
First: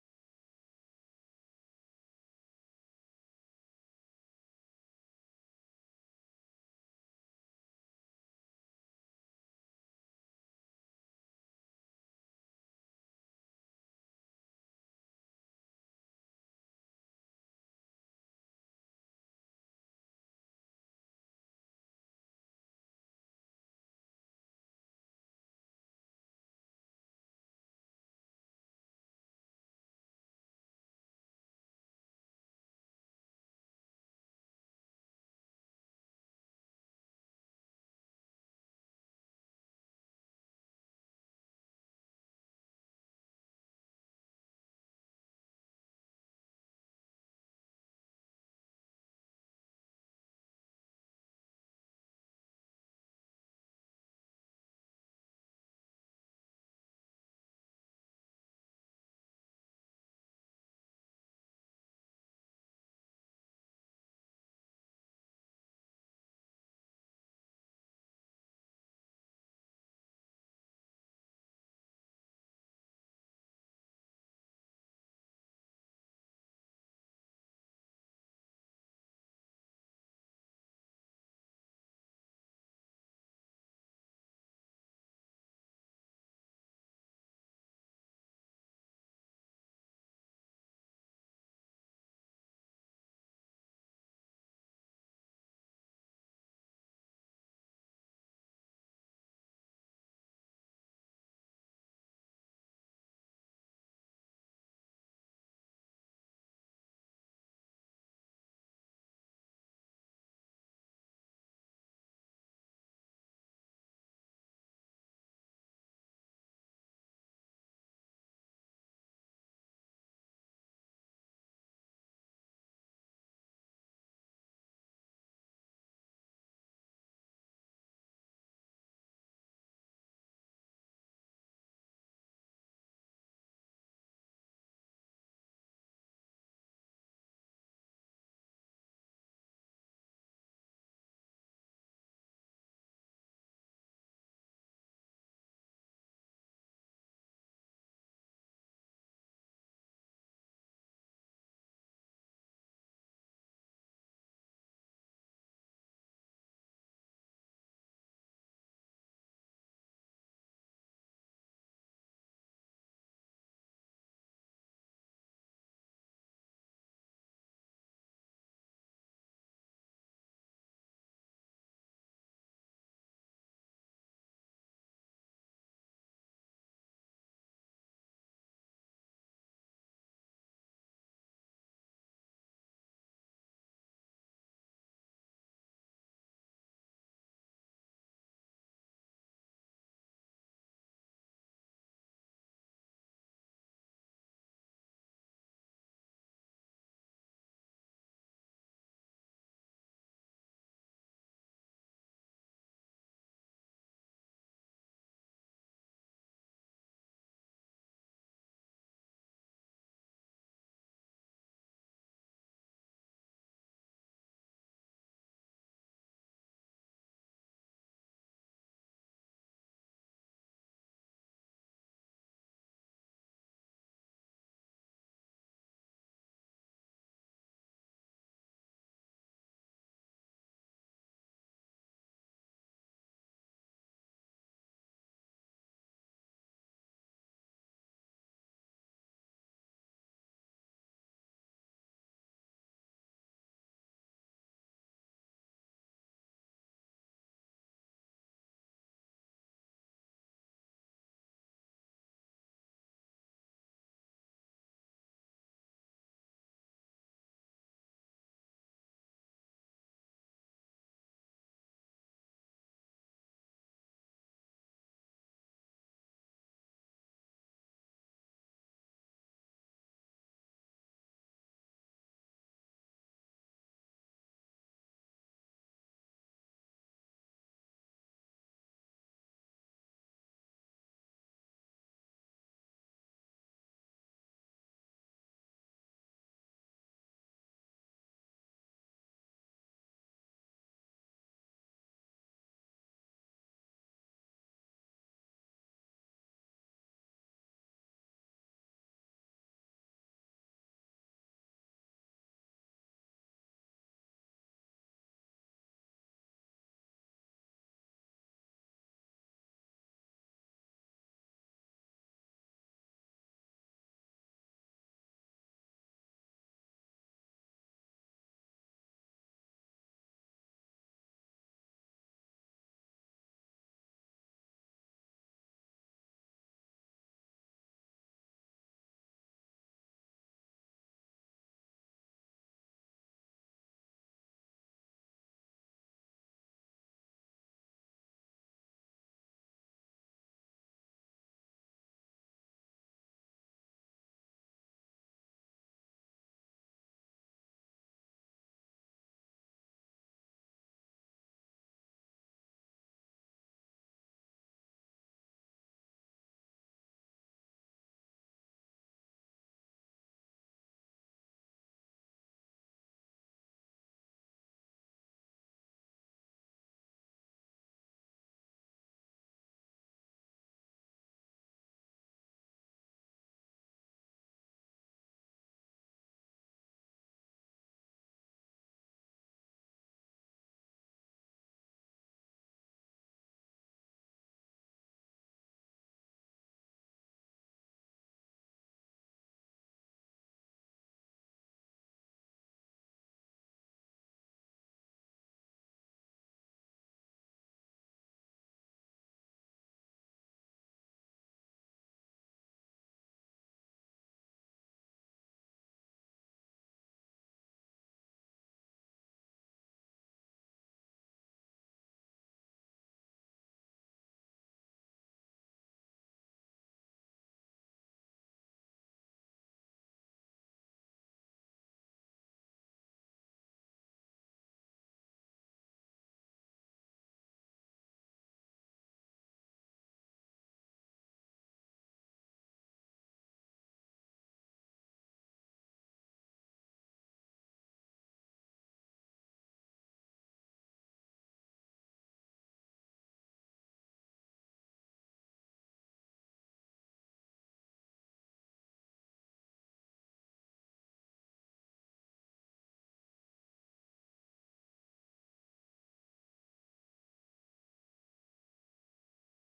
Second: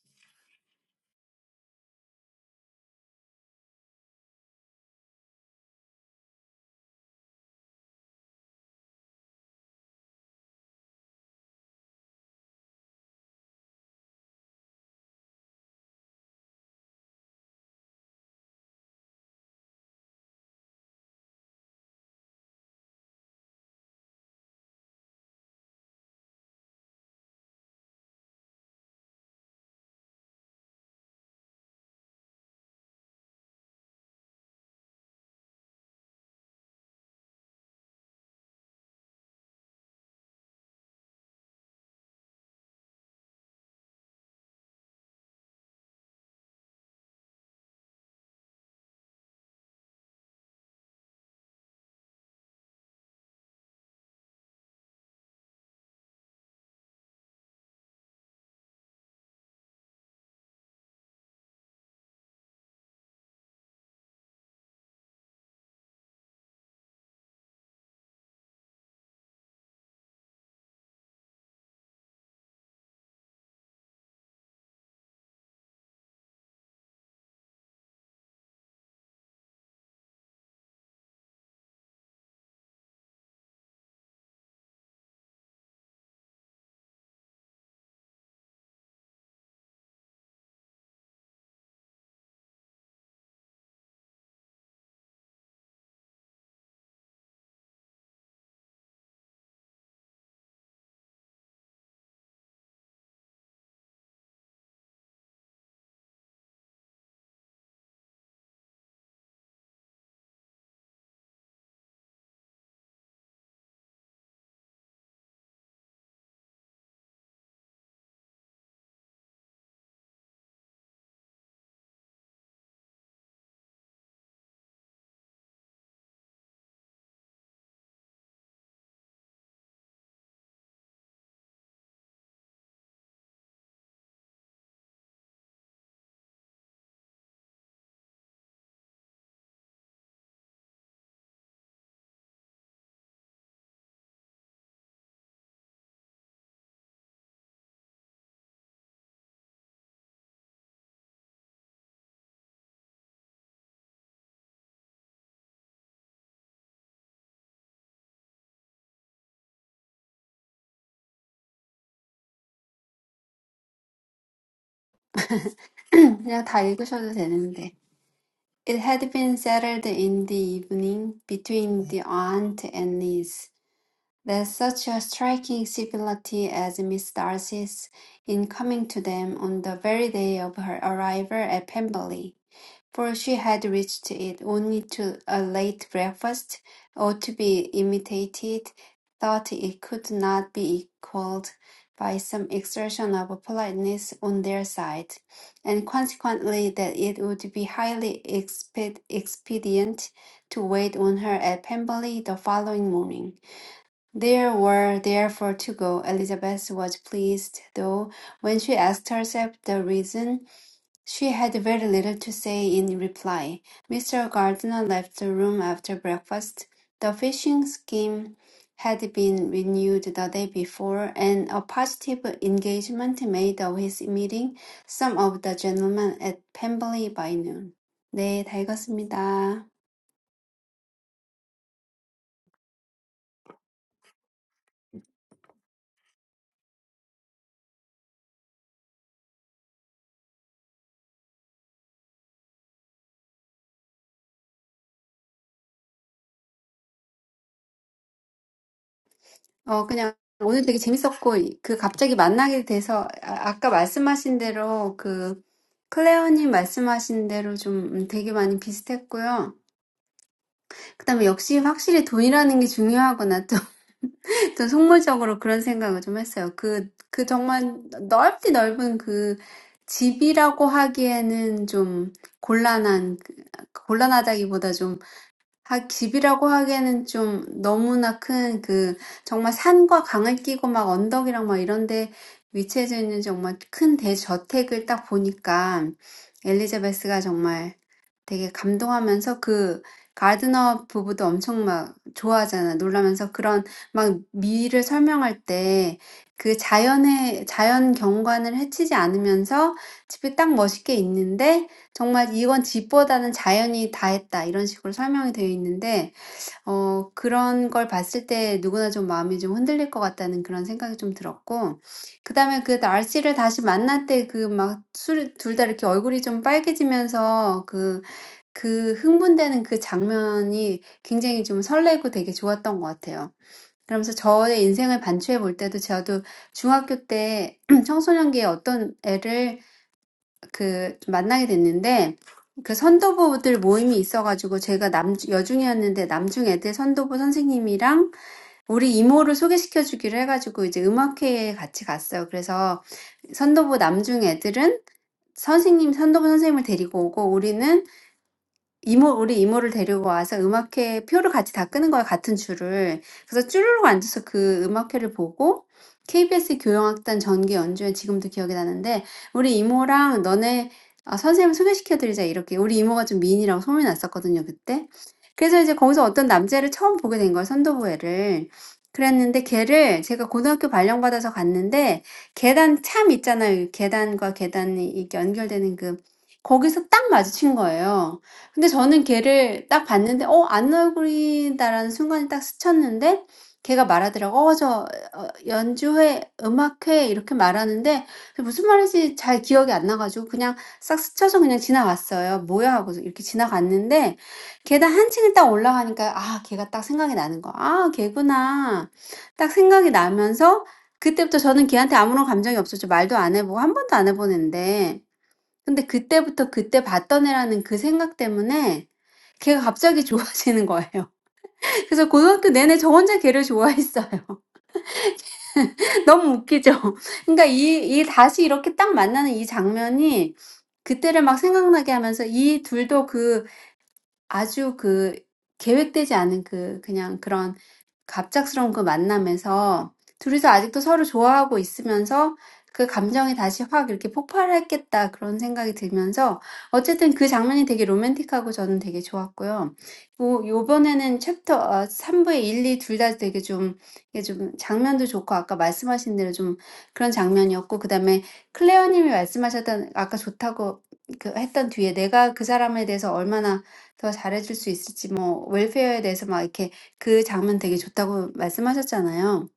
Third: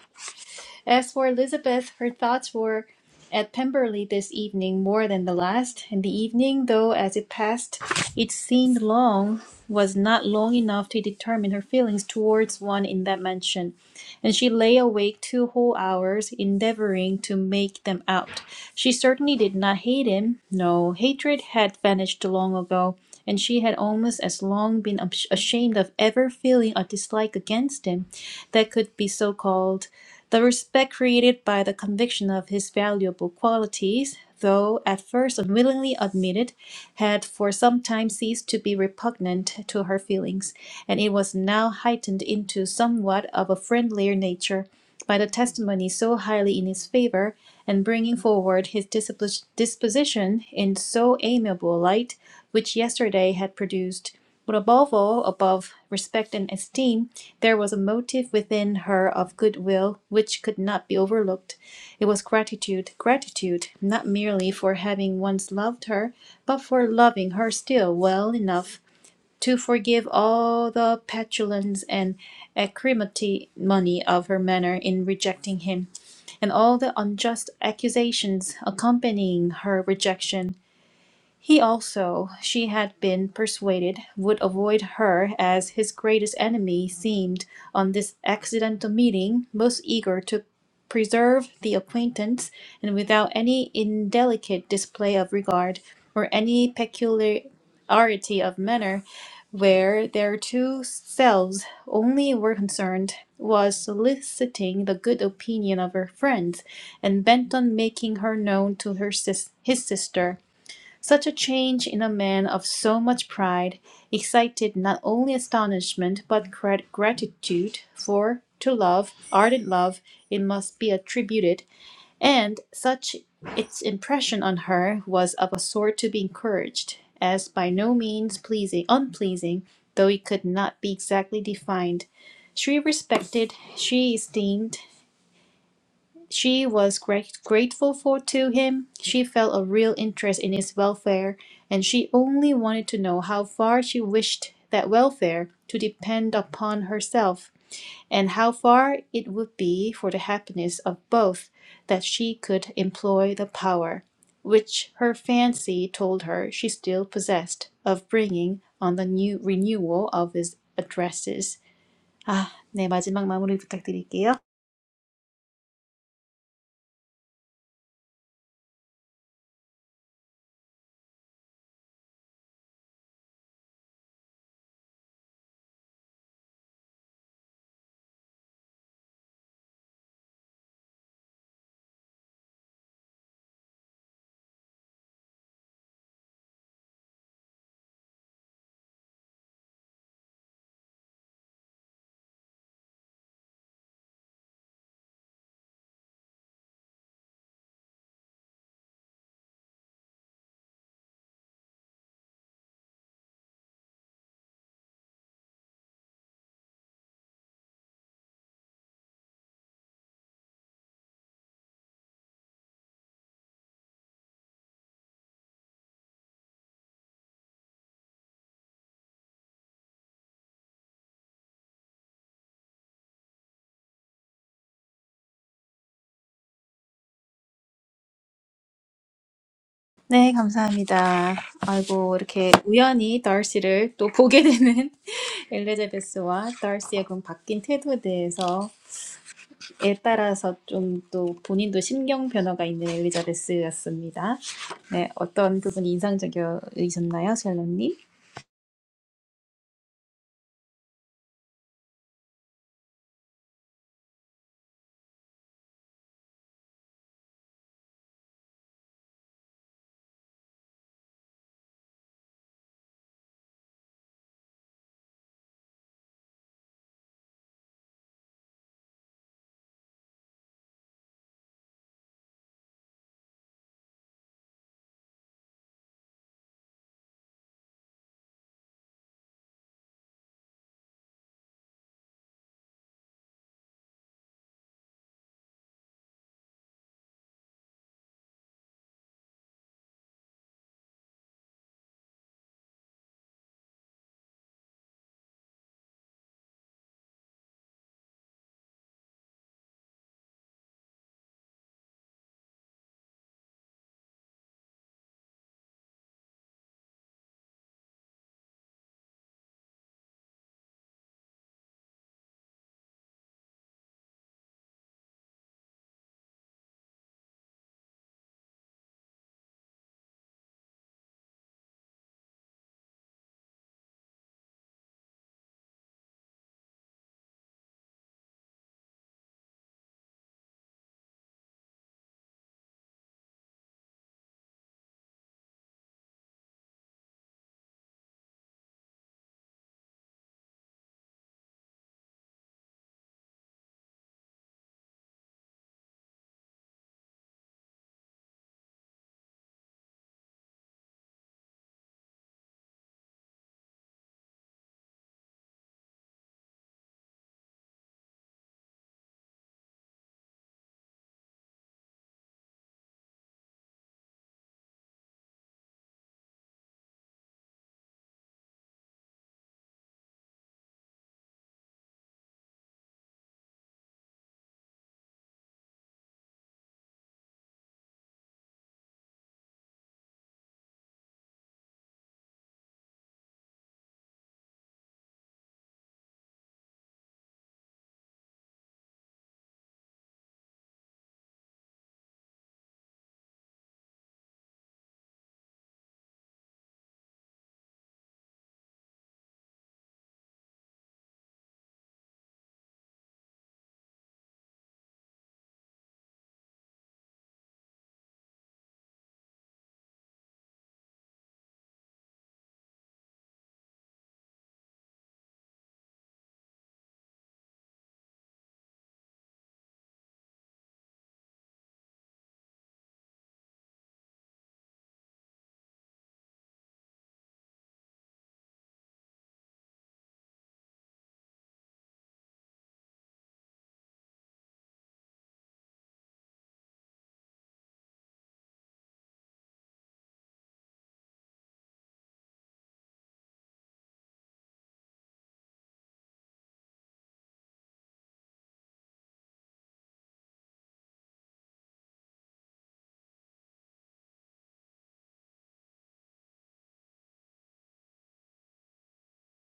Speaker 1: As for Elizabeth, her thoughts were at Pemberley this evening more than the last, and the evening, though as it passed it seemed long, was not long enough to determine her feelings towards one in that mansion, and she lay awake two whole hours, endeavouring to make them out. She certainly did not hate him. No, hatred had vanished long ago, and she had almost as long been ash- ashamed of ever feeling a dislike against him that could be so called. The respect created by the conviction of his valuable qualities, though at first unwillingly admitted, had for some time ceased to be repugnant to her feelings, and it was now heightened into somewhat of a friendlier nature by the testimony so highly in his favor, and bringing forward his dispos- disposition in so amiable a light, which yesterday had produced. But above all, above respect and esteem, there was a motive within her of goodwill which could not be overlooked. It was gratitude, gratitude, not merely for having once loved her, but for loving her still well enough to forgive all the petulance and acrimony of her manner in rejecting him, and all the unjust accusations accompanying her rejection. He also, she had been persuaded, would avoid her as his greatest enemy seemed, on this accidental meeting, most eager to preserve the acquaintance, and without any indelicate display of regard, or any peculiarity of manner, where their two selves only were concerned, was soliciting the good opinion of her friends, and bent on making her known to her sis- his sister such a change in a man of so much pride excited not only astonishment but gratitude, for to love, ardent love, it must be attributed, and such its impression on her was of a sort to be encouraged, as by no means pleasing, unpleasing, though it could not be exactly defined. She respected, she esteemed, she was grate- grateful for to him. She felt a real interest in his welfare, and she only wanted to know how far she wished that welfare to depend upon herself, and how far it would be for the happiness of both that she could employ the power, which her fancy told her she still possessed, of bringing on the new renewal of his addresses. 아, 네 마지막 마무리 부탁드릴게요.
Speaker 2: 그냥 다 읽으셔도 되는데. It had been settled in the evening between the aunt and niece. There's such a striking civility as Miss Darcy's in coming to them on the very day of her arrival at Pemberley, for she had reached it only to a late breakfast, or to be imitated, thought it could not be equalled by some exertion of politeness on their side, and consequently that it would be highly exped- expedient to wait on her at Pemberley the following morning. There were therefore to go. Elizabeth was pleased, though, when she asked herself the reason, she had very little to say in reply. Mr. Gardiner left the room after breakfast. The fishing scheme had been renewed the day before, and a positive engagement made of his meeting some of the gentlemen at Pemberley by noon. 네, 다 읽었습니다.
Speaker 1: 네, 감사합니다. 아이고, 이렇게 우연히 더시를 또 보게 되는 엘리자베스와 더시의 그 바뀐 태도에 대해서에 따라서 좀 또 본인도 심경 변화가 있는 엘리자베스였습니다. 네, 어떤 부분이 인상적이셨나요, 샬롯님?
Speaker 2: 어, 그냥 오늘 되게 재밌었고, 이- 그 갑자기 만나게 돼서, 아, 아까 말씀하신 대로, 그, 클레어님 말씀하신 대로 좀 음, 되게 많이 비슷했고요. 그다음에 역시 확실히 돈이라는 게 중요하구나. 또, 또 속물적으로 그런 생각을 좀 했어요. 그, 그 정말 넓디 넓은 그 집이라고 하기에는 좀 곤란한, 그- 곤란하다기보다 좀 아, 집이라고 하기에는 좀 너무나 큰 그, 정말 산과 강을 끼고 막 언덕이랑 막 이런 데 위치해져 있는 정말 큰 대저택을 딱 보니까 엘리자베스가 정말 되게 감동하면서 그 가드너 부부도 엄청 막 좋아하잖아. 놀라면서 그런 막 미를 설명할 때 그 자연의 자연 경관을 해치지 않으면서 집이 딱 멋있게 있는데 정말 이건 집보다는 자연이 다 했다. 이런 식으로 설명이 되어 있는데 어 그런 걸 봤을 때 누구나 좀 마음이 좀 흔들릴 것 같다는 그런 생각이 좀 들었고 그다음에 그 날씨를 다시 만날 때 그 막 술 둘 다 이렇게 얼굴이 좀 빨개지면서 그 그 흥분되는 그 장면이 굉장히 좀 설레고 되게 좋았던 것 같아요. 그러면서 저의 인생을 반추해 볼 때도 저도 중학교 때 청소년기에 어떤 애를 그 만나게 됐는데 그 선도부들 모임이 있어가지고 제가 남, 여중이었는데 남중 애들 선도부 선생님이랑 우리 이모를 소개시켜 주기로 해가지고 이제 음악회에 같이 갔어요. 그래서 선도부 남중 애들은 선생님, 선도부 선생님을 데리고 오고 우리는 이모, 우리 이모를 데리고 와서 음악회 표를 같이 다 끄는 거야, 같은 줄을. 그래서 쭈르륵 앉아서 그 음악회를 보고 KBS 교향악단 전기 연주회 지금도 기억이 나는데 우리 이모랑 너네 아, 선생님 소개시켜드리자 이렇게 우리 이모가 좀 미인이라고 소문이 났었거든요, 그때. 그래서 이제 거기서 어떤 남자를 처음 보게 된 거예요, 선도부회를. 그랬는데 걔를 제가 고등학교 발령받아서 갔는데 계단 참 있잖아요. 계단과 계단이 이렇게 연결되는 그 거기서 딱 마주친 거예요. 근데 저는 걔를 딱 봤는데 '어 안 얼굴이다.'라는 순간에 딱 스쳤는데 걔가 말하더라고요. "어 저 어 연주회, 음악회." 이렇게 말하는데 그 무슨 말인지 잘 기억이 안 나 가지고 그냥 싹 스쳐서 그냥 지나갔어요. "뭐야?" 하고서 이렇게 지나갔는데 계단 한 층을 딱 올라가니까 아 걔가 딱 생각이 나는 거야. '아 걔구나.' 딱 생각이 나면서 그때부터 저는 걔한테 아무런 감정이 없었죠. 말도 안 해 보고 1 번도 안 해 본 앤데 근데 그때부터 그때 봤던 애라는 그 생각 때문에 걔가 갑자기 좋아지는 거예요. 그래서 고등학교 내내 저 혼자 걔를 좋아했어요. 너무 웃기죠? 그러니까 이, 이 다시 이렇게 딱 만나는 이 장면이 그때를 막 생각나게 하면서 이 둘도 그 아주 그 계획되지 않은 그 그냥 그런 갑작스러운 그 만남에서 둘이서 아직도 서로 좋아하고 있으면서 그 감정이 다시 확 이렇게 폭발했겠다 그런 생각이 들면서 어쨌든 그 장면이 되게 로맨틱하고 저는 되게 좋았고요. 뭐 요번에는 챕터 어, 3부의 1, 2둘다 되게 좀 이게 좀 장면도 좋고 아까 말씀하신 대로 좀 그런 장면이었고 그다음에 클레어 님이 말씀하셨던 아까 좋다고 그 했던 뒤에 내가 그 사람에 대해서 얼마나 더 잘해줄 수 있을지 뭐 웰페어에 대해서 막 이렇게 그 장면 되게 좋다고 말씀하셨잖아요.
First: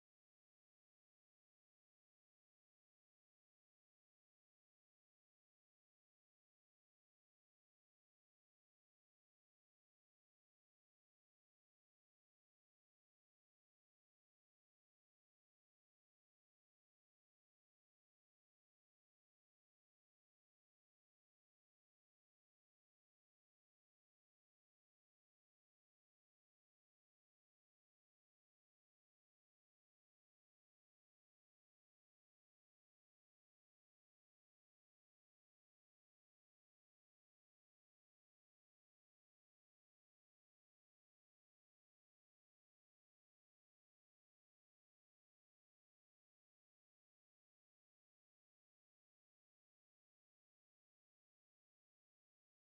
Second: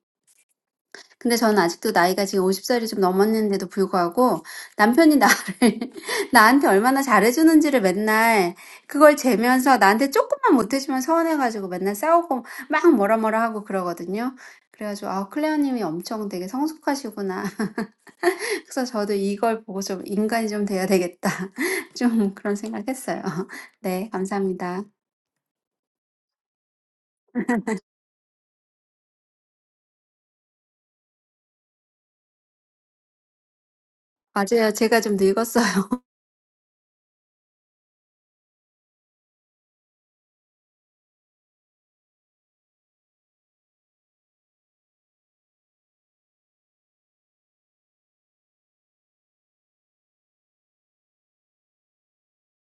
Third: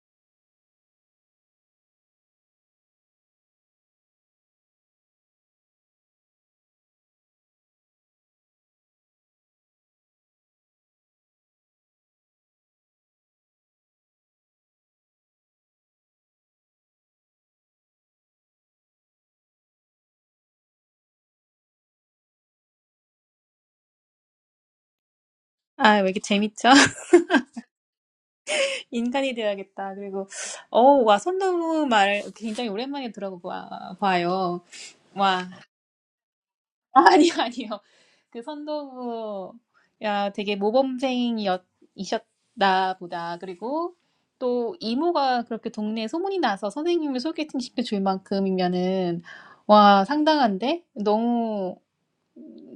Speaker 2: 근데 저는 아직도 나이가 지금 50살이 좀 넘었는데도 불구하고 남편이 나를, 나한테 얼마나 잘해주는지를 맨날 그걸 재면서 나한테 조금만 못해주면 서운해가지고 맨날 싸우고 막 뭐라 뭐라 하고 그러거든요. 그래가지고, 아, 클레어님이 엄청 되게 성숙하시구나. 그래서 저도 이걸 보고 좀 인간이 좀 돼야 되겠다. 좀 그런 생각했어요. 네, 감사합니다.
Speaker 1: 아, 왜 이렇게 재밌죠? 인간이 되어야겠다. 그리고, 어, 와, 선도부 말 굉장히 오랜만에 들어봐요.
Speaker 2: 맞아요. 제가 좀
Speaker 1: 와,
Speaker 2: 늙었어요.
Speaker 1: 아니, 아니요. 그 선도부 야 되게 모범생이셨나 보다. 그리고 또 이모가 그렇게 동네에 소문이 나서 선생님을 소개팅 시켜줄 만큼이면은 와, 상당한데? 너무,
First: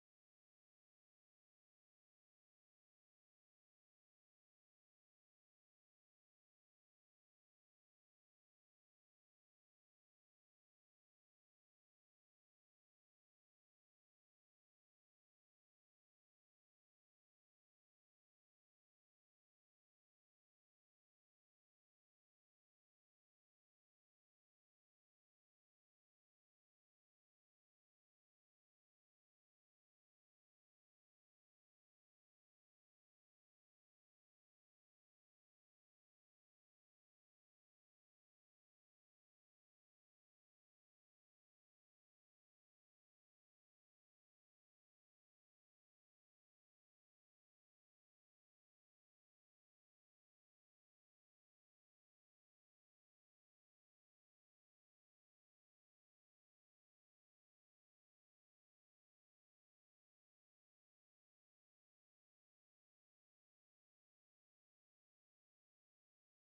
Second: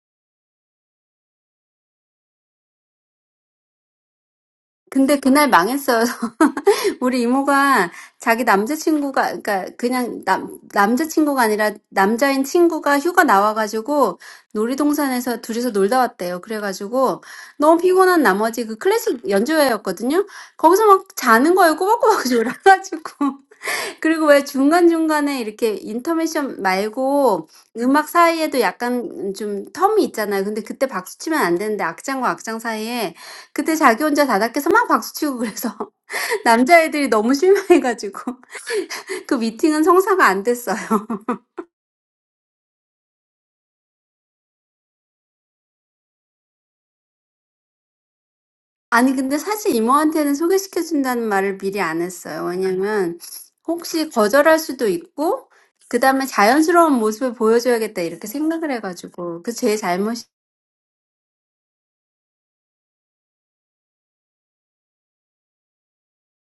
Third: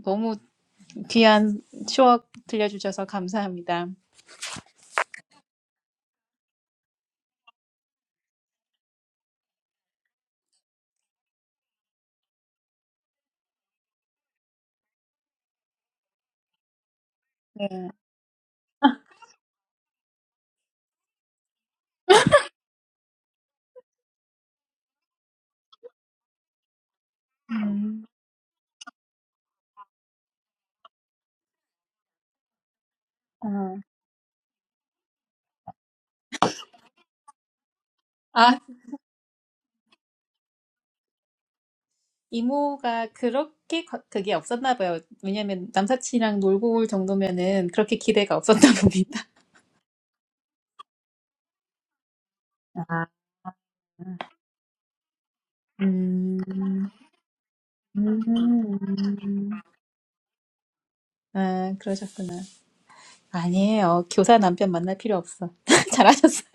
Speaker 1: 너무 귀한 추억 들려주셔서 감사합니다.
Speaker 2: 근데 그날 망했어요. 우리 이모가 자기 남자친구가, 그러니까 그냥 남, 남자친구가 아니라 남자인 친구가 휴가 나와가지고 놀이동산에서 둘이서 놀다 왔대요. 그래가지고
Speaker 1: 네.
Speaker 2: 너무 피곤한 나머지 그 클래식 연주회였거든요. 거기서 막 자는 거예요. 꼬박꼬박 졸아가지고. 그리고 왜 중간중간에 이렇게 인터미션 말고
Speaker 1: 음,
Speaker 2: 음악 사이에도 약간 좀 텀이 있잖아요. 근데 그때 박수 치면 안 되는데 악장과 악장 사이에
Speaker 1: 어.
Speaker 2: 그때 자기 혼자 다닥해서 막 박수 치고 그래서 남자애들이 너무 실망해가지고
Speaker 1: 아,
Speaker 2: 그 미팅은 성사가 안 됐어요.
Speaker 1: 이모가 그렇게 거- 그게 없었나 봐요. 왜냐면 남사친이랑 놀고 올 정도면은 그렇게 기대가 없었나
Speaker 2: 아니
Speaker 1: 봅니다.
Speaker 2: 근데 사실 이모한테는 소개시켜 준다는 말을 미리 안 했어요. 왜냐면 혹시 거절할 수도 있고 그다음에
Speaker 1: 음,
Speaker 2: 자연스러운 모습을 보여줘야겠다 이렇게 생각을 해가지고
Speaker 1: 음.
Speaker 2: 그 그제
Speaker 1: 아, 그러셨구나. 아니에요. 교사 남편 만날 필요 없어. 잘하셨어요.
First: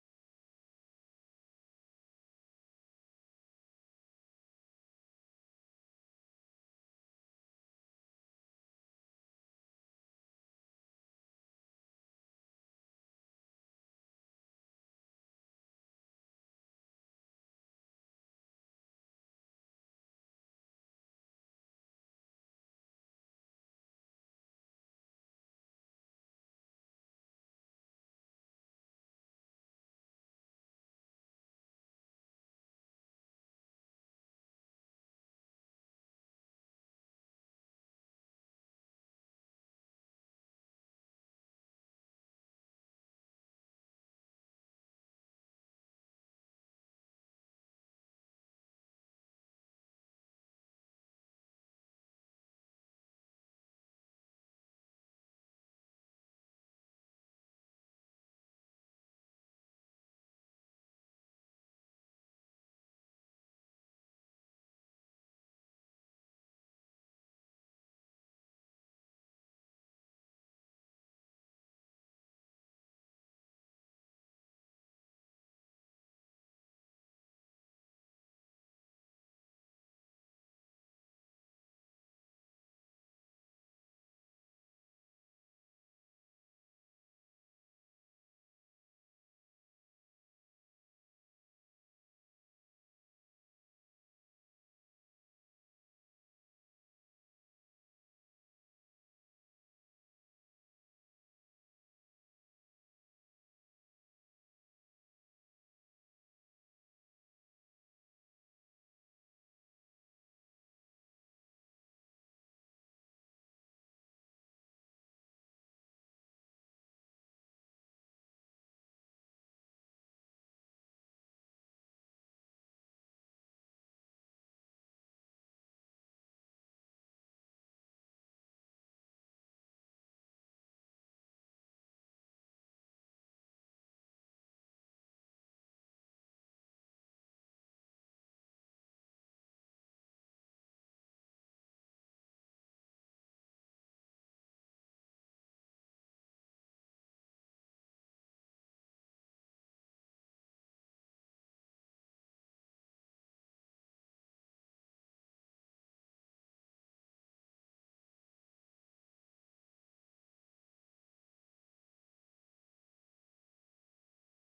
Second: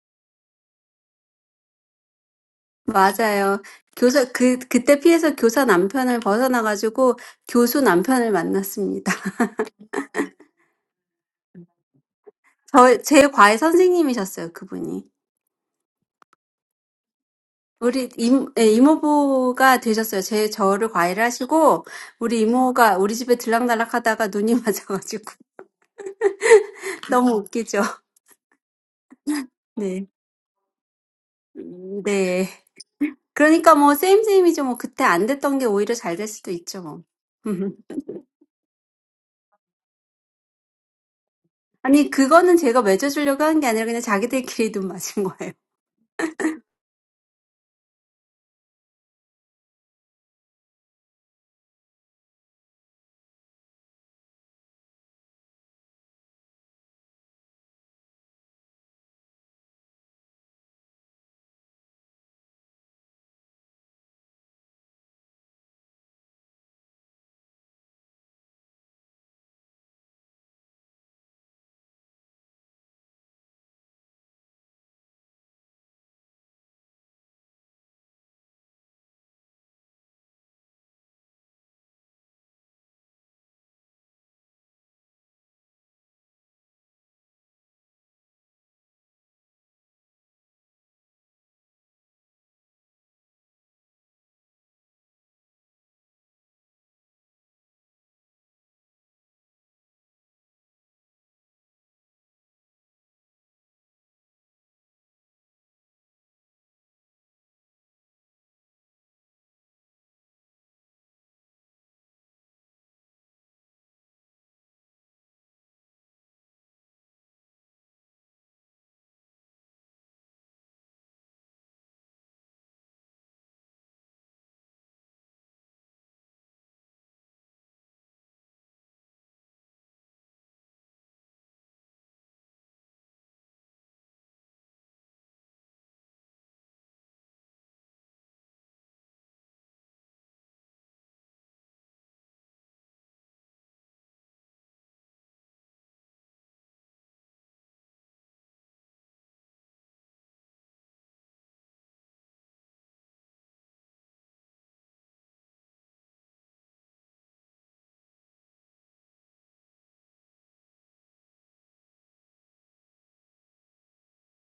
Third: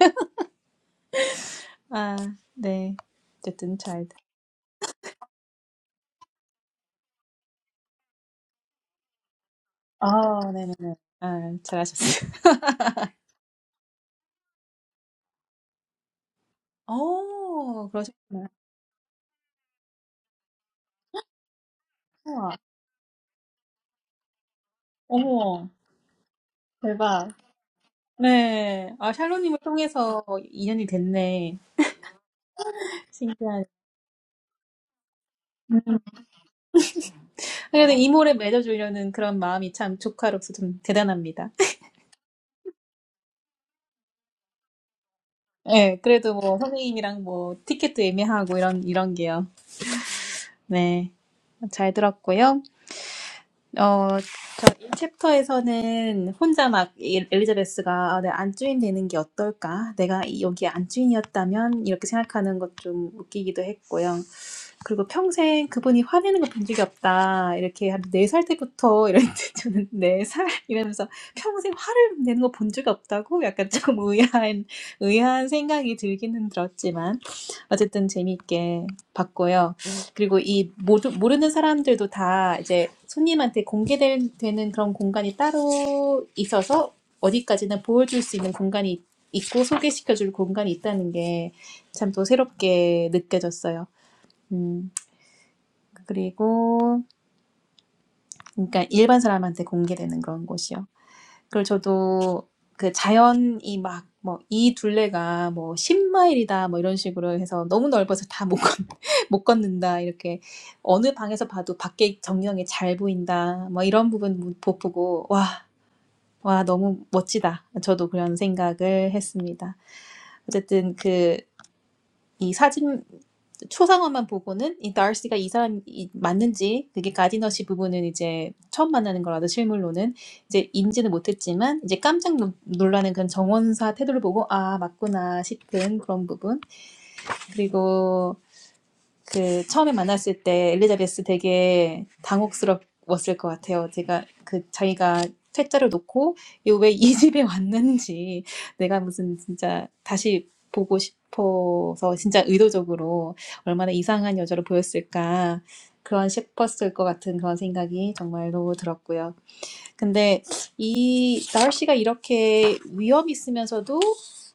Speaker 1: 아, 네.
Speaker 2: 맞아요.
Speaker 1: 어쨌든 잘.
Speaker 2: 교사, 그, 그때 피해서 교사 남편을 벗어나가지고 교수 남편을 만났습니다.
Speaker 1: 아, 네네네. 아, 잘하셨어요.
Speaker 2: 저, 제 과외 선생님이셨어요, 그분이.
Speaker 1: 오,
Speaker 2: 우리 임,
Speaker 1: 그러셨구나.
Speaker 2: 예, 이모부가 되셨어요. 제, 저를 과외를 하시고, 우리
Speaker 1: 우와.
Speaker 2: 이모가 우리 집에 들락날락 하다가 눈이 맞아가지고.
Speaker 1: 어머,
Speaker 2: 너무
Speaker 1: 대박.
Speaker 2: 웃기죠.
Speaker 1: 네. 아, 샬로님을
Speaker 2: 네.
Speaker 1: 통해서 인연이 됐네.
Speaker 2: 음, 네.
Speaker 1: 신기하네.
Speaker 2: 그러니까 뭐, 쌤쌤이죠. 뭐, 그때 안 됐던 게 오히려
Speaker 1: 음.
Speaker 2: 잘 될 수도 있죠, 뭐.
Speaker 1: 그래도 이모를 맺어주려는 그런 마음이 참 조카로서 좀 대단합니다.
Speaker 2: 아니, 그거는 제가 맺어주려고 한 게 아니라 그냥 자기들끼리 눈 맞은 거예요.
Speaker 1: 네, 그래도 뭐 선생님이랑 뭐 티켓도 예매하고 이런, 이런 게요. 네. 잘 들었고요. 어, 저이 챕터에서는 혼자 막 이- 엘리자베스가 아, 내가 안주인 되는 게 어떨까? 내가 이- 여기 안주인이었다면 이렇게 생각하는 것 좀 웃기기도 했고요. 그리고 평생 그분이 화내는 거 본 적이 없다. 이렇게 한 네 살 때부터 이랬는데 저는 네 살 이러면서 평생 화를 내는 거 본 적이 없다고 약간 조금 의아한, 의아한 생각이 들기는 들었지만 어쨌든 재미있게 봤고요. 그리고 이 모두, 모르는 사람들도 다 이제 손님한테 공개되는 그런 공간이 따로 있어서 어디까지나 보여줄 수 있는 공간이 있고 소개시켜줄 공간이 있다는 게 참 또 새롭게 느껴졌어요. 음, 그리고 그러니까 일반 사람한테 공개되는 그런 곳이요. 그리고 저도 그 자연이 막 뭐 이 둘레가 뭐 십 마일이다 뭐 이런 식으로 해서 너무 넓어서 다 못 못 걷는다 이렇게 어느 방에서 봐도 밖에 전경이 잘 보인다 뭐 이런 부분 못 보고 와, 와 너무 멋지다. 저도 그런 생각을 했습니다. 어쨌든 그 이 사진 초상화만 보고는 이 날씨가 이 사람이 맞는지 그게 가디너시 부분은 이제 처음 만나는 거라서 실물로는 이제 인지는 못했지만 이제 깜짝 놀- 놀라는 그런 정원사 태도를 보고 아 맞구나 싶은 그런 부분 그리고 그 처음에 만났을 때 엘리자베스 되게 당혹스러웠을 것 같아요. 제가 그 자기가 퇴짜를 놓고 왜이 집에 왔는지 내가 무슨 진짜 다시 보고 싶어서 진짜 의도적으로 얼마나 이상한 여자로 보였을까 그런 싶었을 것 같은 그런 생각이 정말로 들었고요. 근데 이 날씨가 이렇게 위험 있으면서도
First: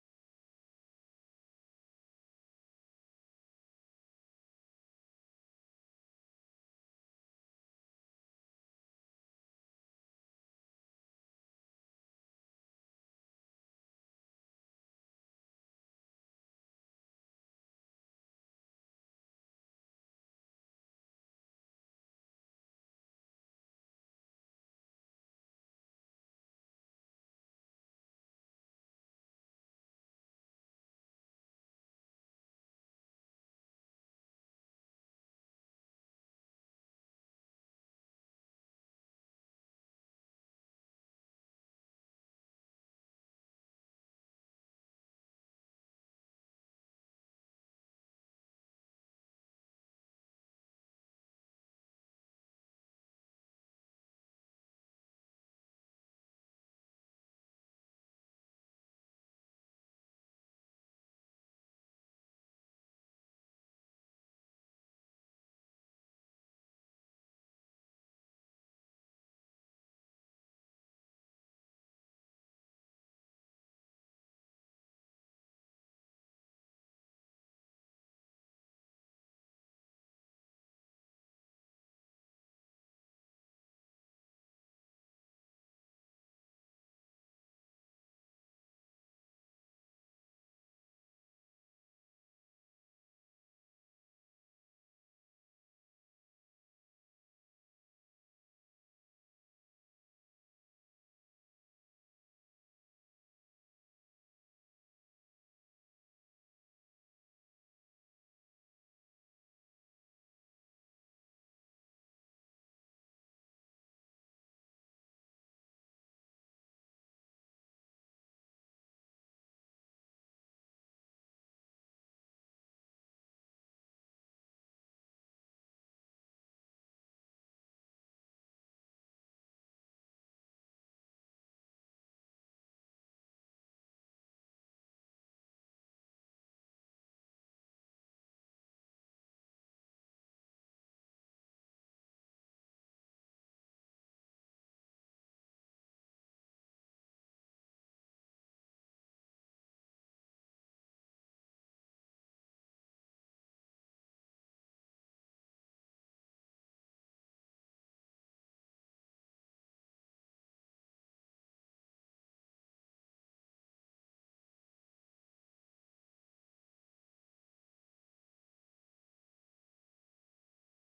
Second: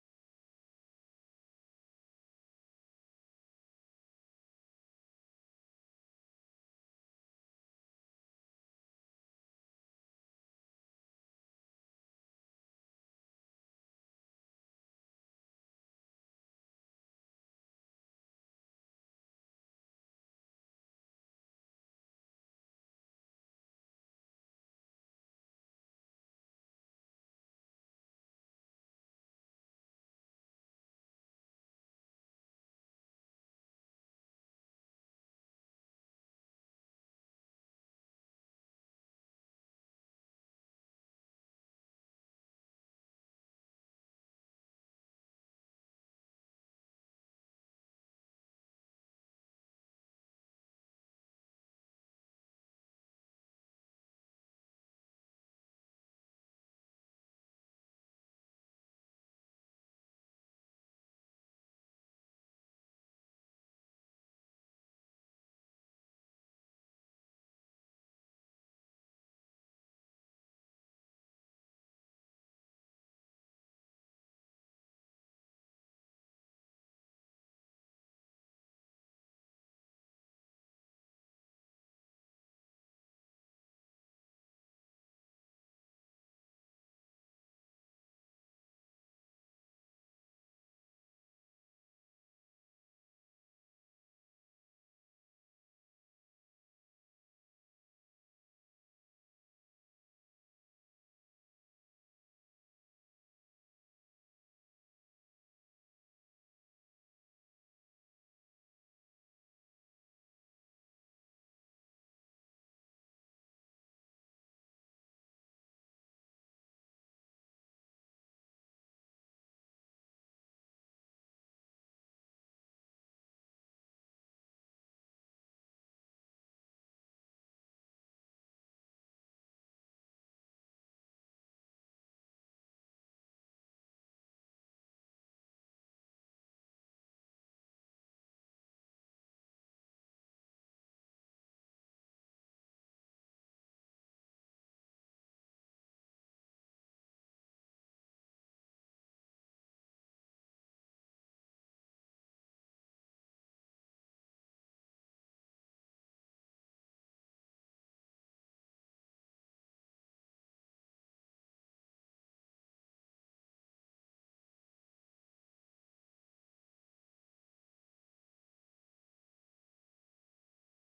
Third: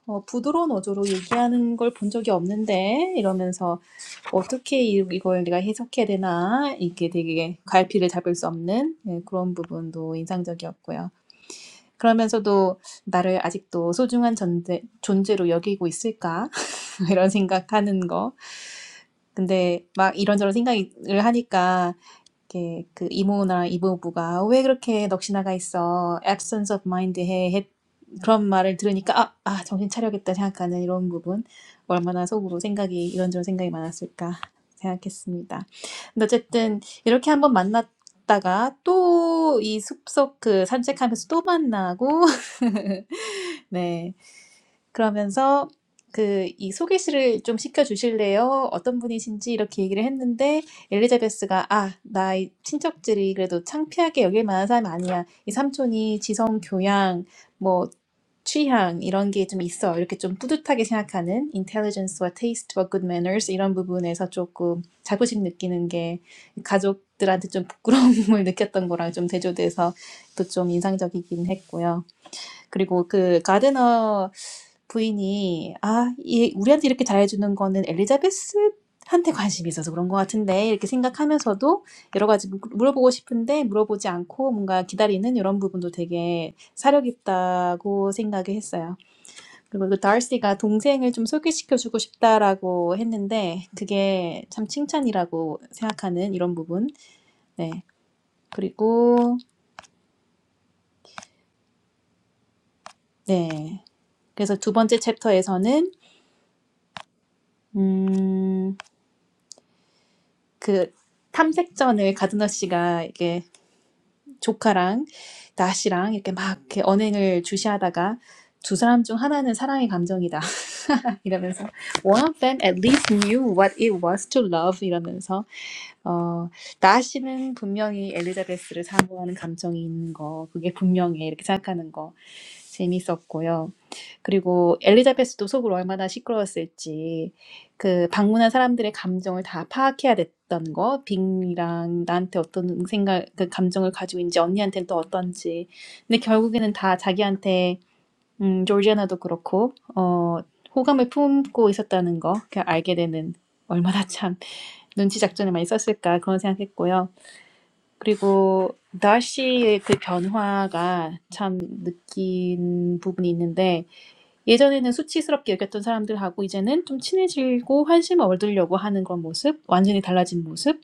Speaker 1: 어, 부드러운 어조로 얘기하는 걸본 적이 없는데 이러면서 어떻게 이- 이걸 내가 해석해야 되나 이게 되게 갈피를 잡을 수 없는 예, 그런 부분도 인상적이었고요. 그러면서도 나를 아직도 소중한 존재, 존재로 여기고 있을까 이런 생각하는 거 근데 막 이런저런 생각을 하니까 이렇게 그 이모나 이모부가 왜 그렇게 넋이나가 있어? absence of mind 해. 해. 그런 말을 들으니까 아, 아, 정신 차려야겠다 생각하는 이런 부분 얼마나 속으로 생각이 이런저런 생각이 많았을까 생각했습니다. 근데 어쨌든 이렇게 한번 만났다가 또 이 숲속 그 산책하면서 또 만나고 네 그러면서 그 이 소개시를 좀 시켜 주실래요? 어떤 분이신지 이렇게 얘기를 했는데 엘리자베스가 아, 나의 친척들이 그래도 창피하게 여길 만한 사람이 아니야. 이 삼촌이 지성, 교양, 뭐 취향 이런 게 좀 있어. 이렇게 좀 뿌듯하게 생각하는 intelligence와 taste와 good manners 이런 부분에서 조금 자부심 느끼는 게 가족들한테 좀 부끄러움을 느꼈던 거랑 좀 대조돼서 또 좀 인상적이긴 했고요. 그리고 그 가드너 부인이 아, 이 우리한테 이렇게 잘해주는 거는 엘리자베스한테 관심이 있어서 그런 것 같은데 이렇게 생각하면서도 여러 가지 물- 물어보고 싶은데 물어보지 않고 뭔가 기다리는 이런 부분도 되게 사력 있다고 생각을 했어요. 그리고 그 달시가 동생을 좀 소개시켜주고 싶다라고 했는데 그게 참 칭찬이라고 생각하는 이런 부분. 네. 그리고 네. 그래서 두 번째 챕터에서는 음. 그 탐색전을 전에 가드너 씨가 이게 조카랑 나씨랑 이렇게 막 이렇게 언행을 주시하다가 두 사람 중 하나는 사랑의 감정이다 이러면서 one of them at least knew what it was to love 이러면서 어, 나시는 분명히 엘리자베스를 사모하는 감정이 있는 거, 그게 분명해. 이렇게 생각하는 거 재밌었고요. 그리고 엘리자베스도 속으로 얼마나 시끄러웠을지, 그 방문한 사람들의 감정을 다 파악해야 됐던 거, 빅이랑 나한테 어떤 생각, 그 감정을 가지고 있는지, 언니한테는 또 어떤지. 근데 결국에는 다 자기한테, 음, 조지아나도 그렇고, 어, 호감을 품고 있었다는 거, 그냥 알게 되는, 얼마나 참. 눈치 작전을 많이 썼을까 그런 생각했고요. 그리고 날씨의 그 변화가 참 느낀 부분이 있는데 예전에는 수치스럽게 여겼던 사람들하고 이제는 좀 친해지고 환심을 얻으려고 하는 그런 모습, 완전히 달라진 모습,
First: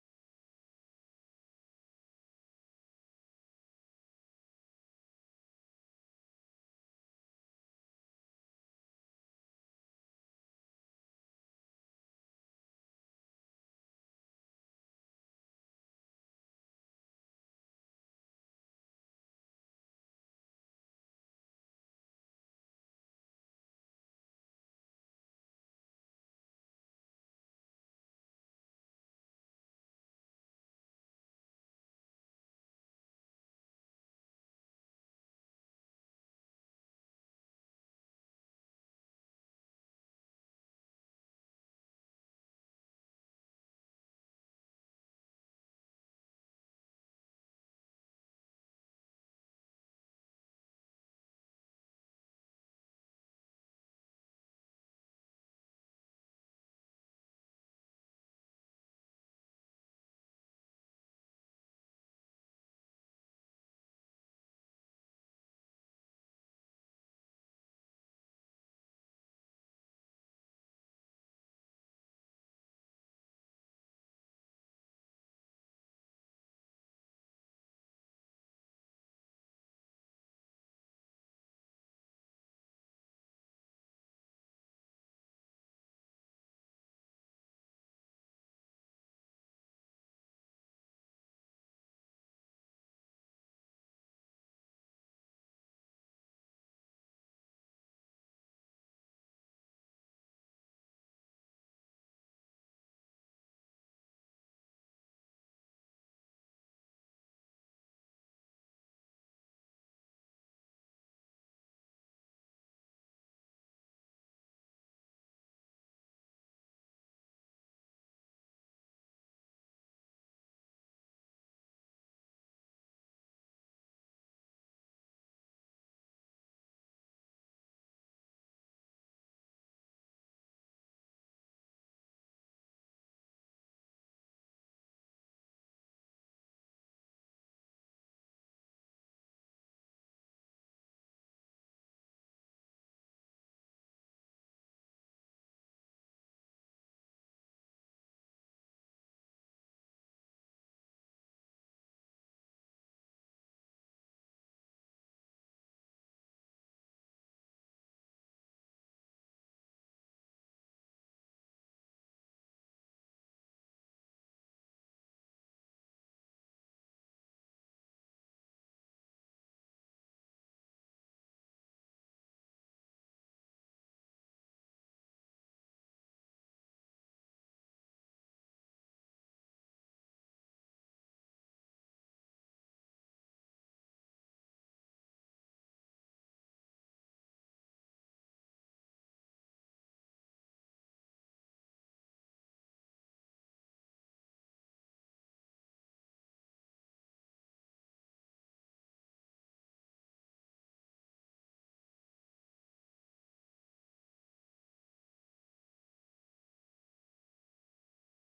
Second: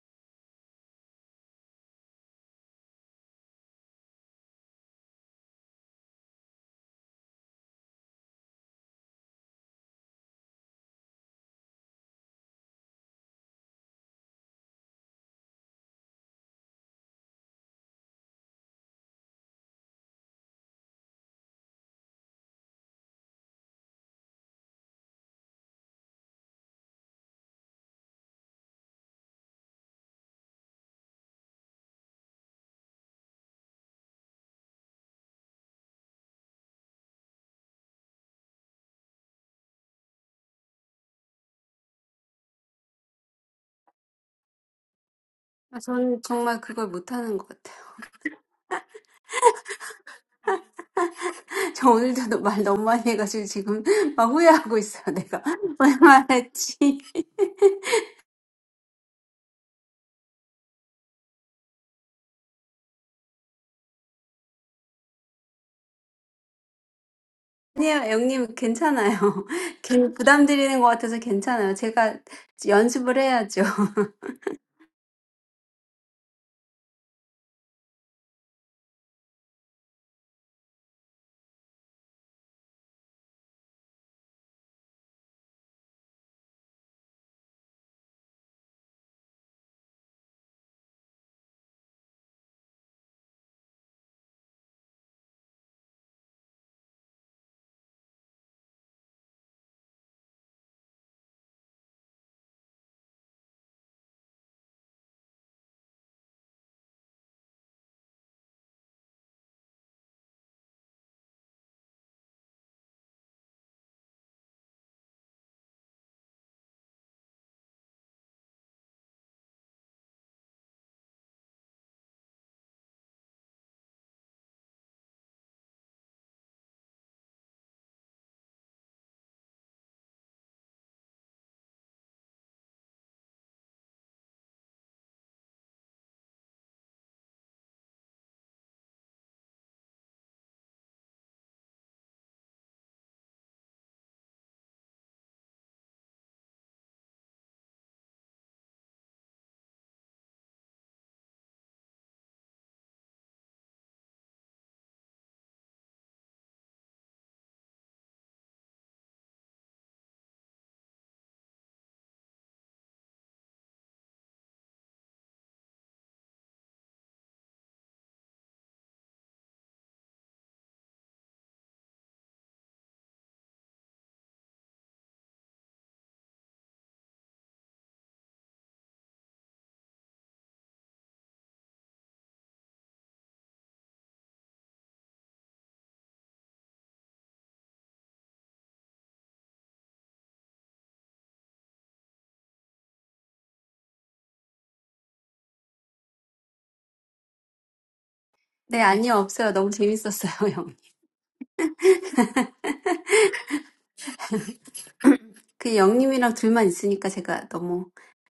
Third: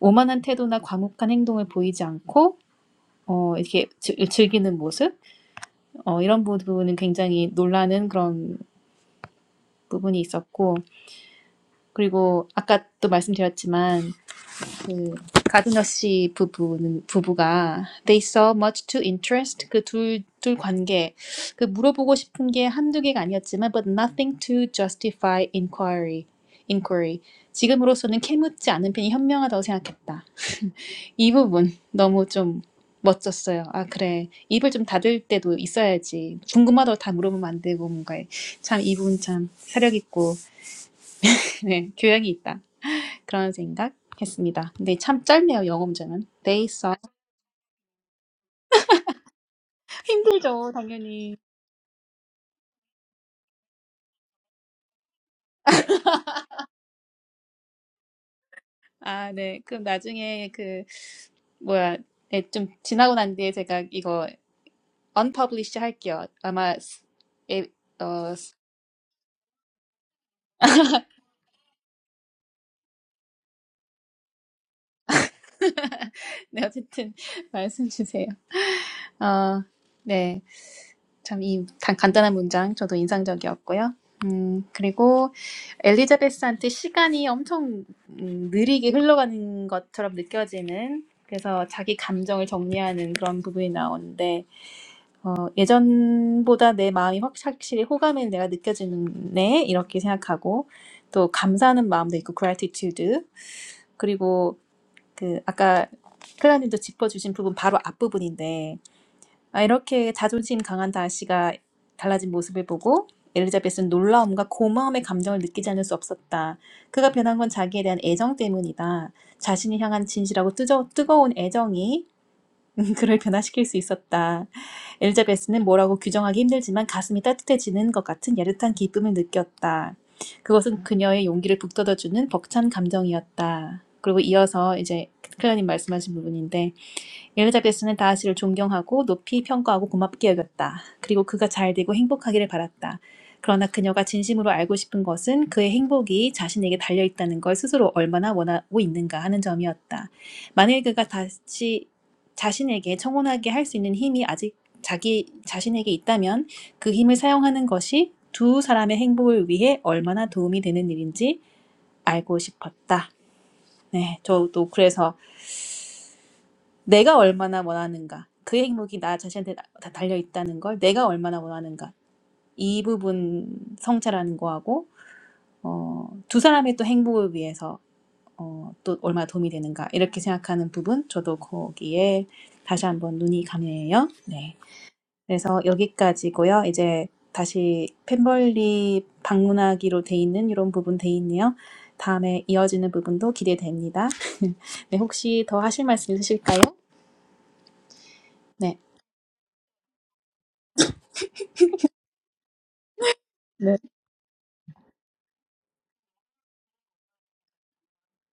Speaker 1: 오만한 태도나 과묵한 행동을 보이지 않고 어, 이렇게 즐, 즐기는 모습 어, 이런 부분은 굉장히 놀라는 그런 부분이 있었고 그리고 아까 또 말씀드렸지만 그 가든어 씨 부부는 부부가 they saw much to interest 그둘둘 관계 그 물어보고 싶은 게 한두 개가 아니었지만 but nothing to justify inquiry inquiry 지금으로서는 캐묻지 않은 편이 현명하다고 생각했다. 이 부분 너무 좀 멋졌어요. 아 그래 입을 좀 닫을 때도 있어야지 궁금하다고 다 물어보면 안 되고 뭔가 참 이 부분 참 사력 있고 네, 교양이 있다. 그런 생각했습니다. 근데 참 짧네요, 영어
Speaker 2: I'm really
Speaker 1: 문제는.
Speaker 2: not
Speaker 1: They
Speaker 2: good
Speaker 1: saw.
Speaker 2: at that.
Speaker 1: 힘들죠, 당연히.
Speaker 2: I'm talking too much today, and I'm regretting it. What did I say?
Speaker 1: 아, 네. 그럼 나중에 그, 뭐야, 네, 좀 지나고 난 뒤에 제가 이거 unpublish 할게요. 아마, 에,
Speaker 2: Auntie,
Speaker 1: 어,
Speaker 2: Youngnim, it's okay. It's not too much. It's okay. I need to
Speaker 1: 네, 어쨌든 말씀 주세요. 어, 네. 참 이 간단한 문장 저도 인상적이었고요. 음, 그리고 엘리자베스한테 시간이 엄청 음, 느리게 흘러가는 것처럼 느껴지는 그래서 자기 감정을 정리하는 그런 부분이 나오는데 어, 예전보다 내 마음이 확- 확실히 호감을 내가 느껴지네 이렇게 생각하고 또 감사하는 마음도 있고 gratitude 그리고 그 아까 클라님도 짚어주신 부분 바로 앞부분인데 아, 이렇게 자존심 강한 다시가 달라진 모습을 보고 엘리자벳은 놀라움과 고마움의 감정을 느끼지 않을 수 없었다. 그가 변한 건 자기에 대한 애정 때문이다. 자신이 향한 진실하고 뜨저, 뜨거운 애정이 그를 변화시킬 수 있었다. 엘리자베스는 뭐라고 규정하기 힘들지만 가슴이 따뜻해지는 것 같은 야릇한 기쁨을 느꼈다. 그것은 그녀의 용기를 북돋아주는 벅찬 감정이었다. 그리고 이어서 이제 클라님 말씀하신 부분인데 엘리자베스는 다윗을 존경하고 높이 평가하고 고맙게 여겼다. 그리고 그가 잘 되고 행복하기를 바랐다. 그러나 그녀가 진심으로 알고 싶은 것은 그의 행복이 자신에게 달려 있다는 걸 스스로 얼마나 원하고 있는가 하는 점이었다. 만일 그가 다시 자신에게 청혼하게 할 수 있는 힘이 아직 자기 자신에게 있다면 그 힘을 사용하는 것이 두 사람의 행복을 위해 얼마나 도움이 되는 일인지 알고 싶었다. 네, 저도 그래서 내가 얼마나 원하는가. 그 행복이 나 자신한테 다 달려 있다는 걸 내가 얼마나 원하는가. 이 부분 성찰하는 거하고 어, 두 사람의 또 행복을 위해서 어, 또 얼마나 도움이 되는가 이렇게 생각하는 부분 저도 거기에 다시 한번 눈이 감해요. 네. 그래서 여기까지고요. 이제 다시 펜벌리 방문하기로 돼 있는 이런 부분 돼 있네요. 다음에 이어지는 부분도 기대됩니다. 네, 혹시 더 하실 말씀 있으실까요?
Speaker 2: practice.
Speaker 1: 네.
Speaker 2: No, Auntie, it was so much fun. Youngnim and I are just two of us, so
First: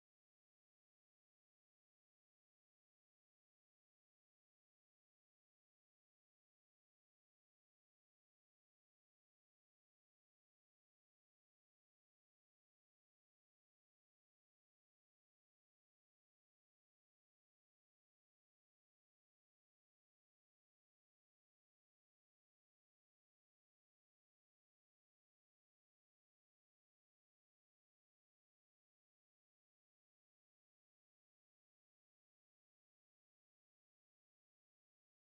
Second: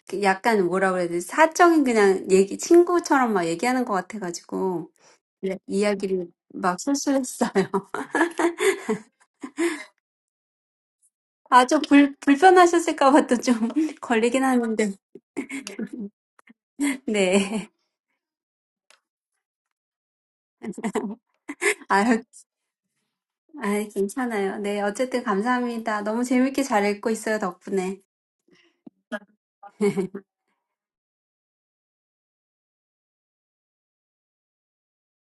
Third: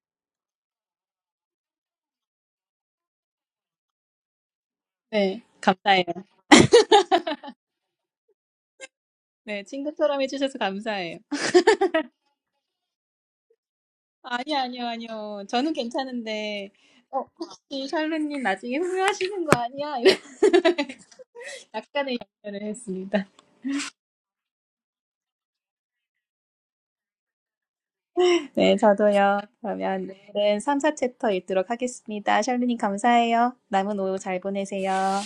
Speaker 2: it's so personal. It's like we're just friends talking. We talked a lot.
Speaker 1: 네, 감사해요. 네, 친구처럼 해주셔서 감사해요.
Speaker 2: 아, 좀 불, 불편하셨을까 또좀 걸리긴
Speaker 1: 아니요, 아니요,
Speaker 2: 하는데.
Speaker 1: 아니요. 저는 괜찮은데, 어,
Speaker 2: 네.
Speaker 1: 혹시 샬루님 나중에 후회하시는 거 아니야? 이렇게 약간의
Speaker 2: 아유,
Speaker 1: 염려를 했습니다.
Speaker 2: 아 괜찮아요. 네. 어쨌든 감사합니다. 너무 재밌게 잘 읽고 있어요, 덕분에.
Speaker 1: 네, 저도요. 그러면 내일은 3, 4챕터 읽도록 하겠습니다. 샬루님 감사해요. 남은 오후 잘 보내세요.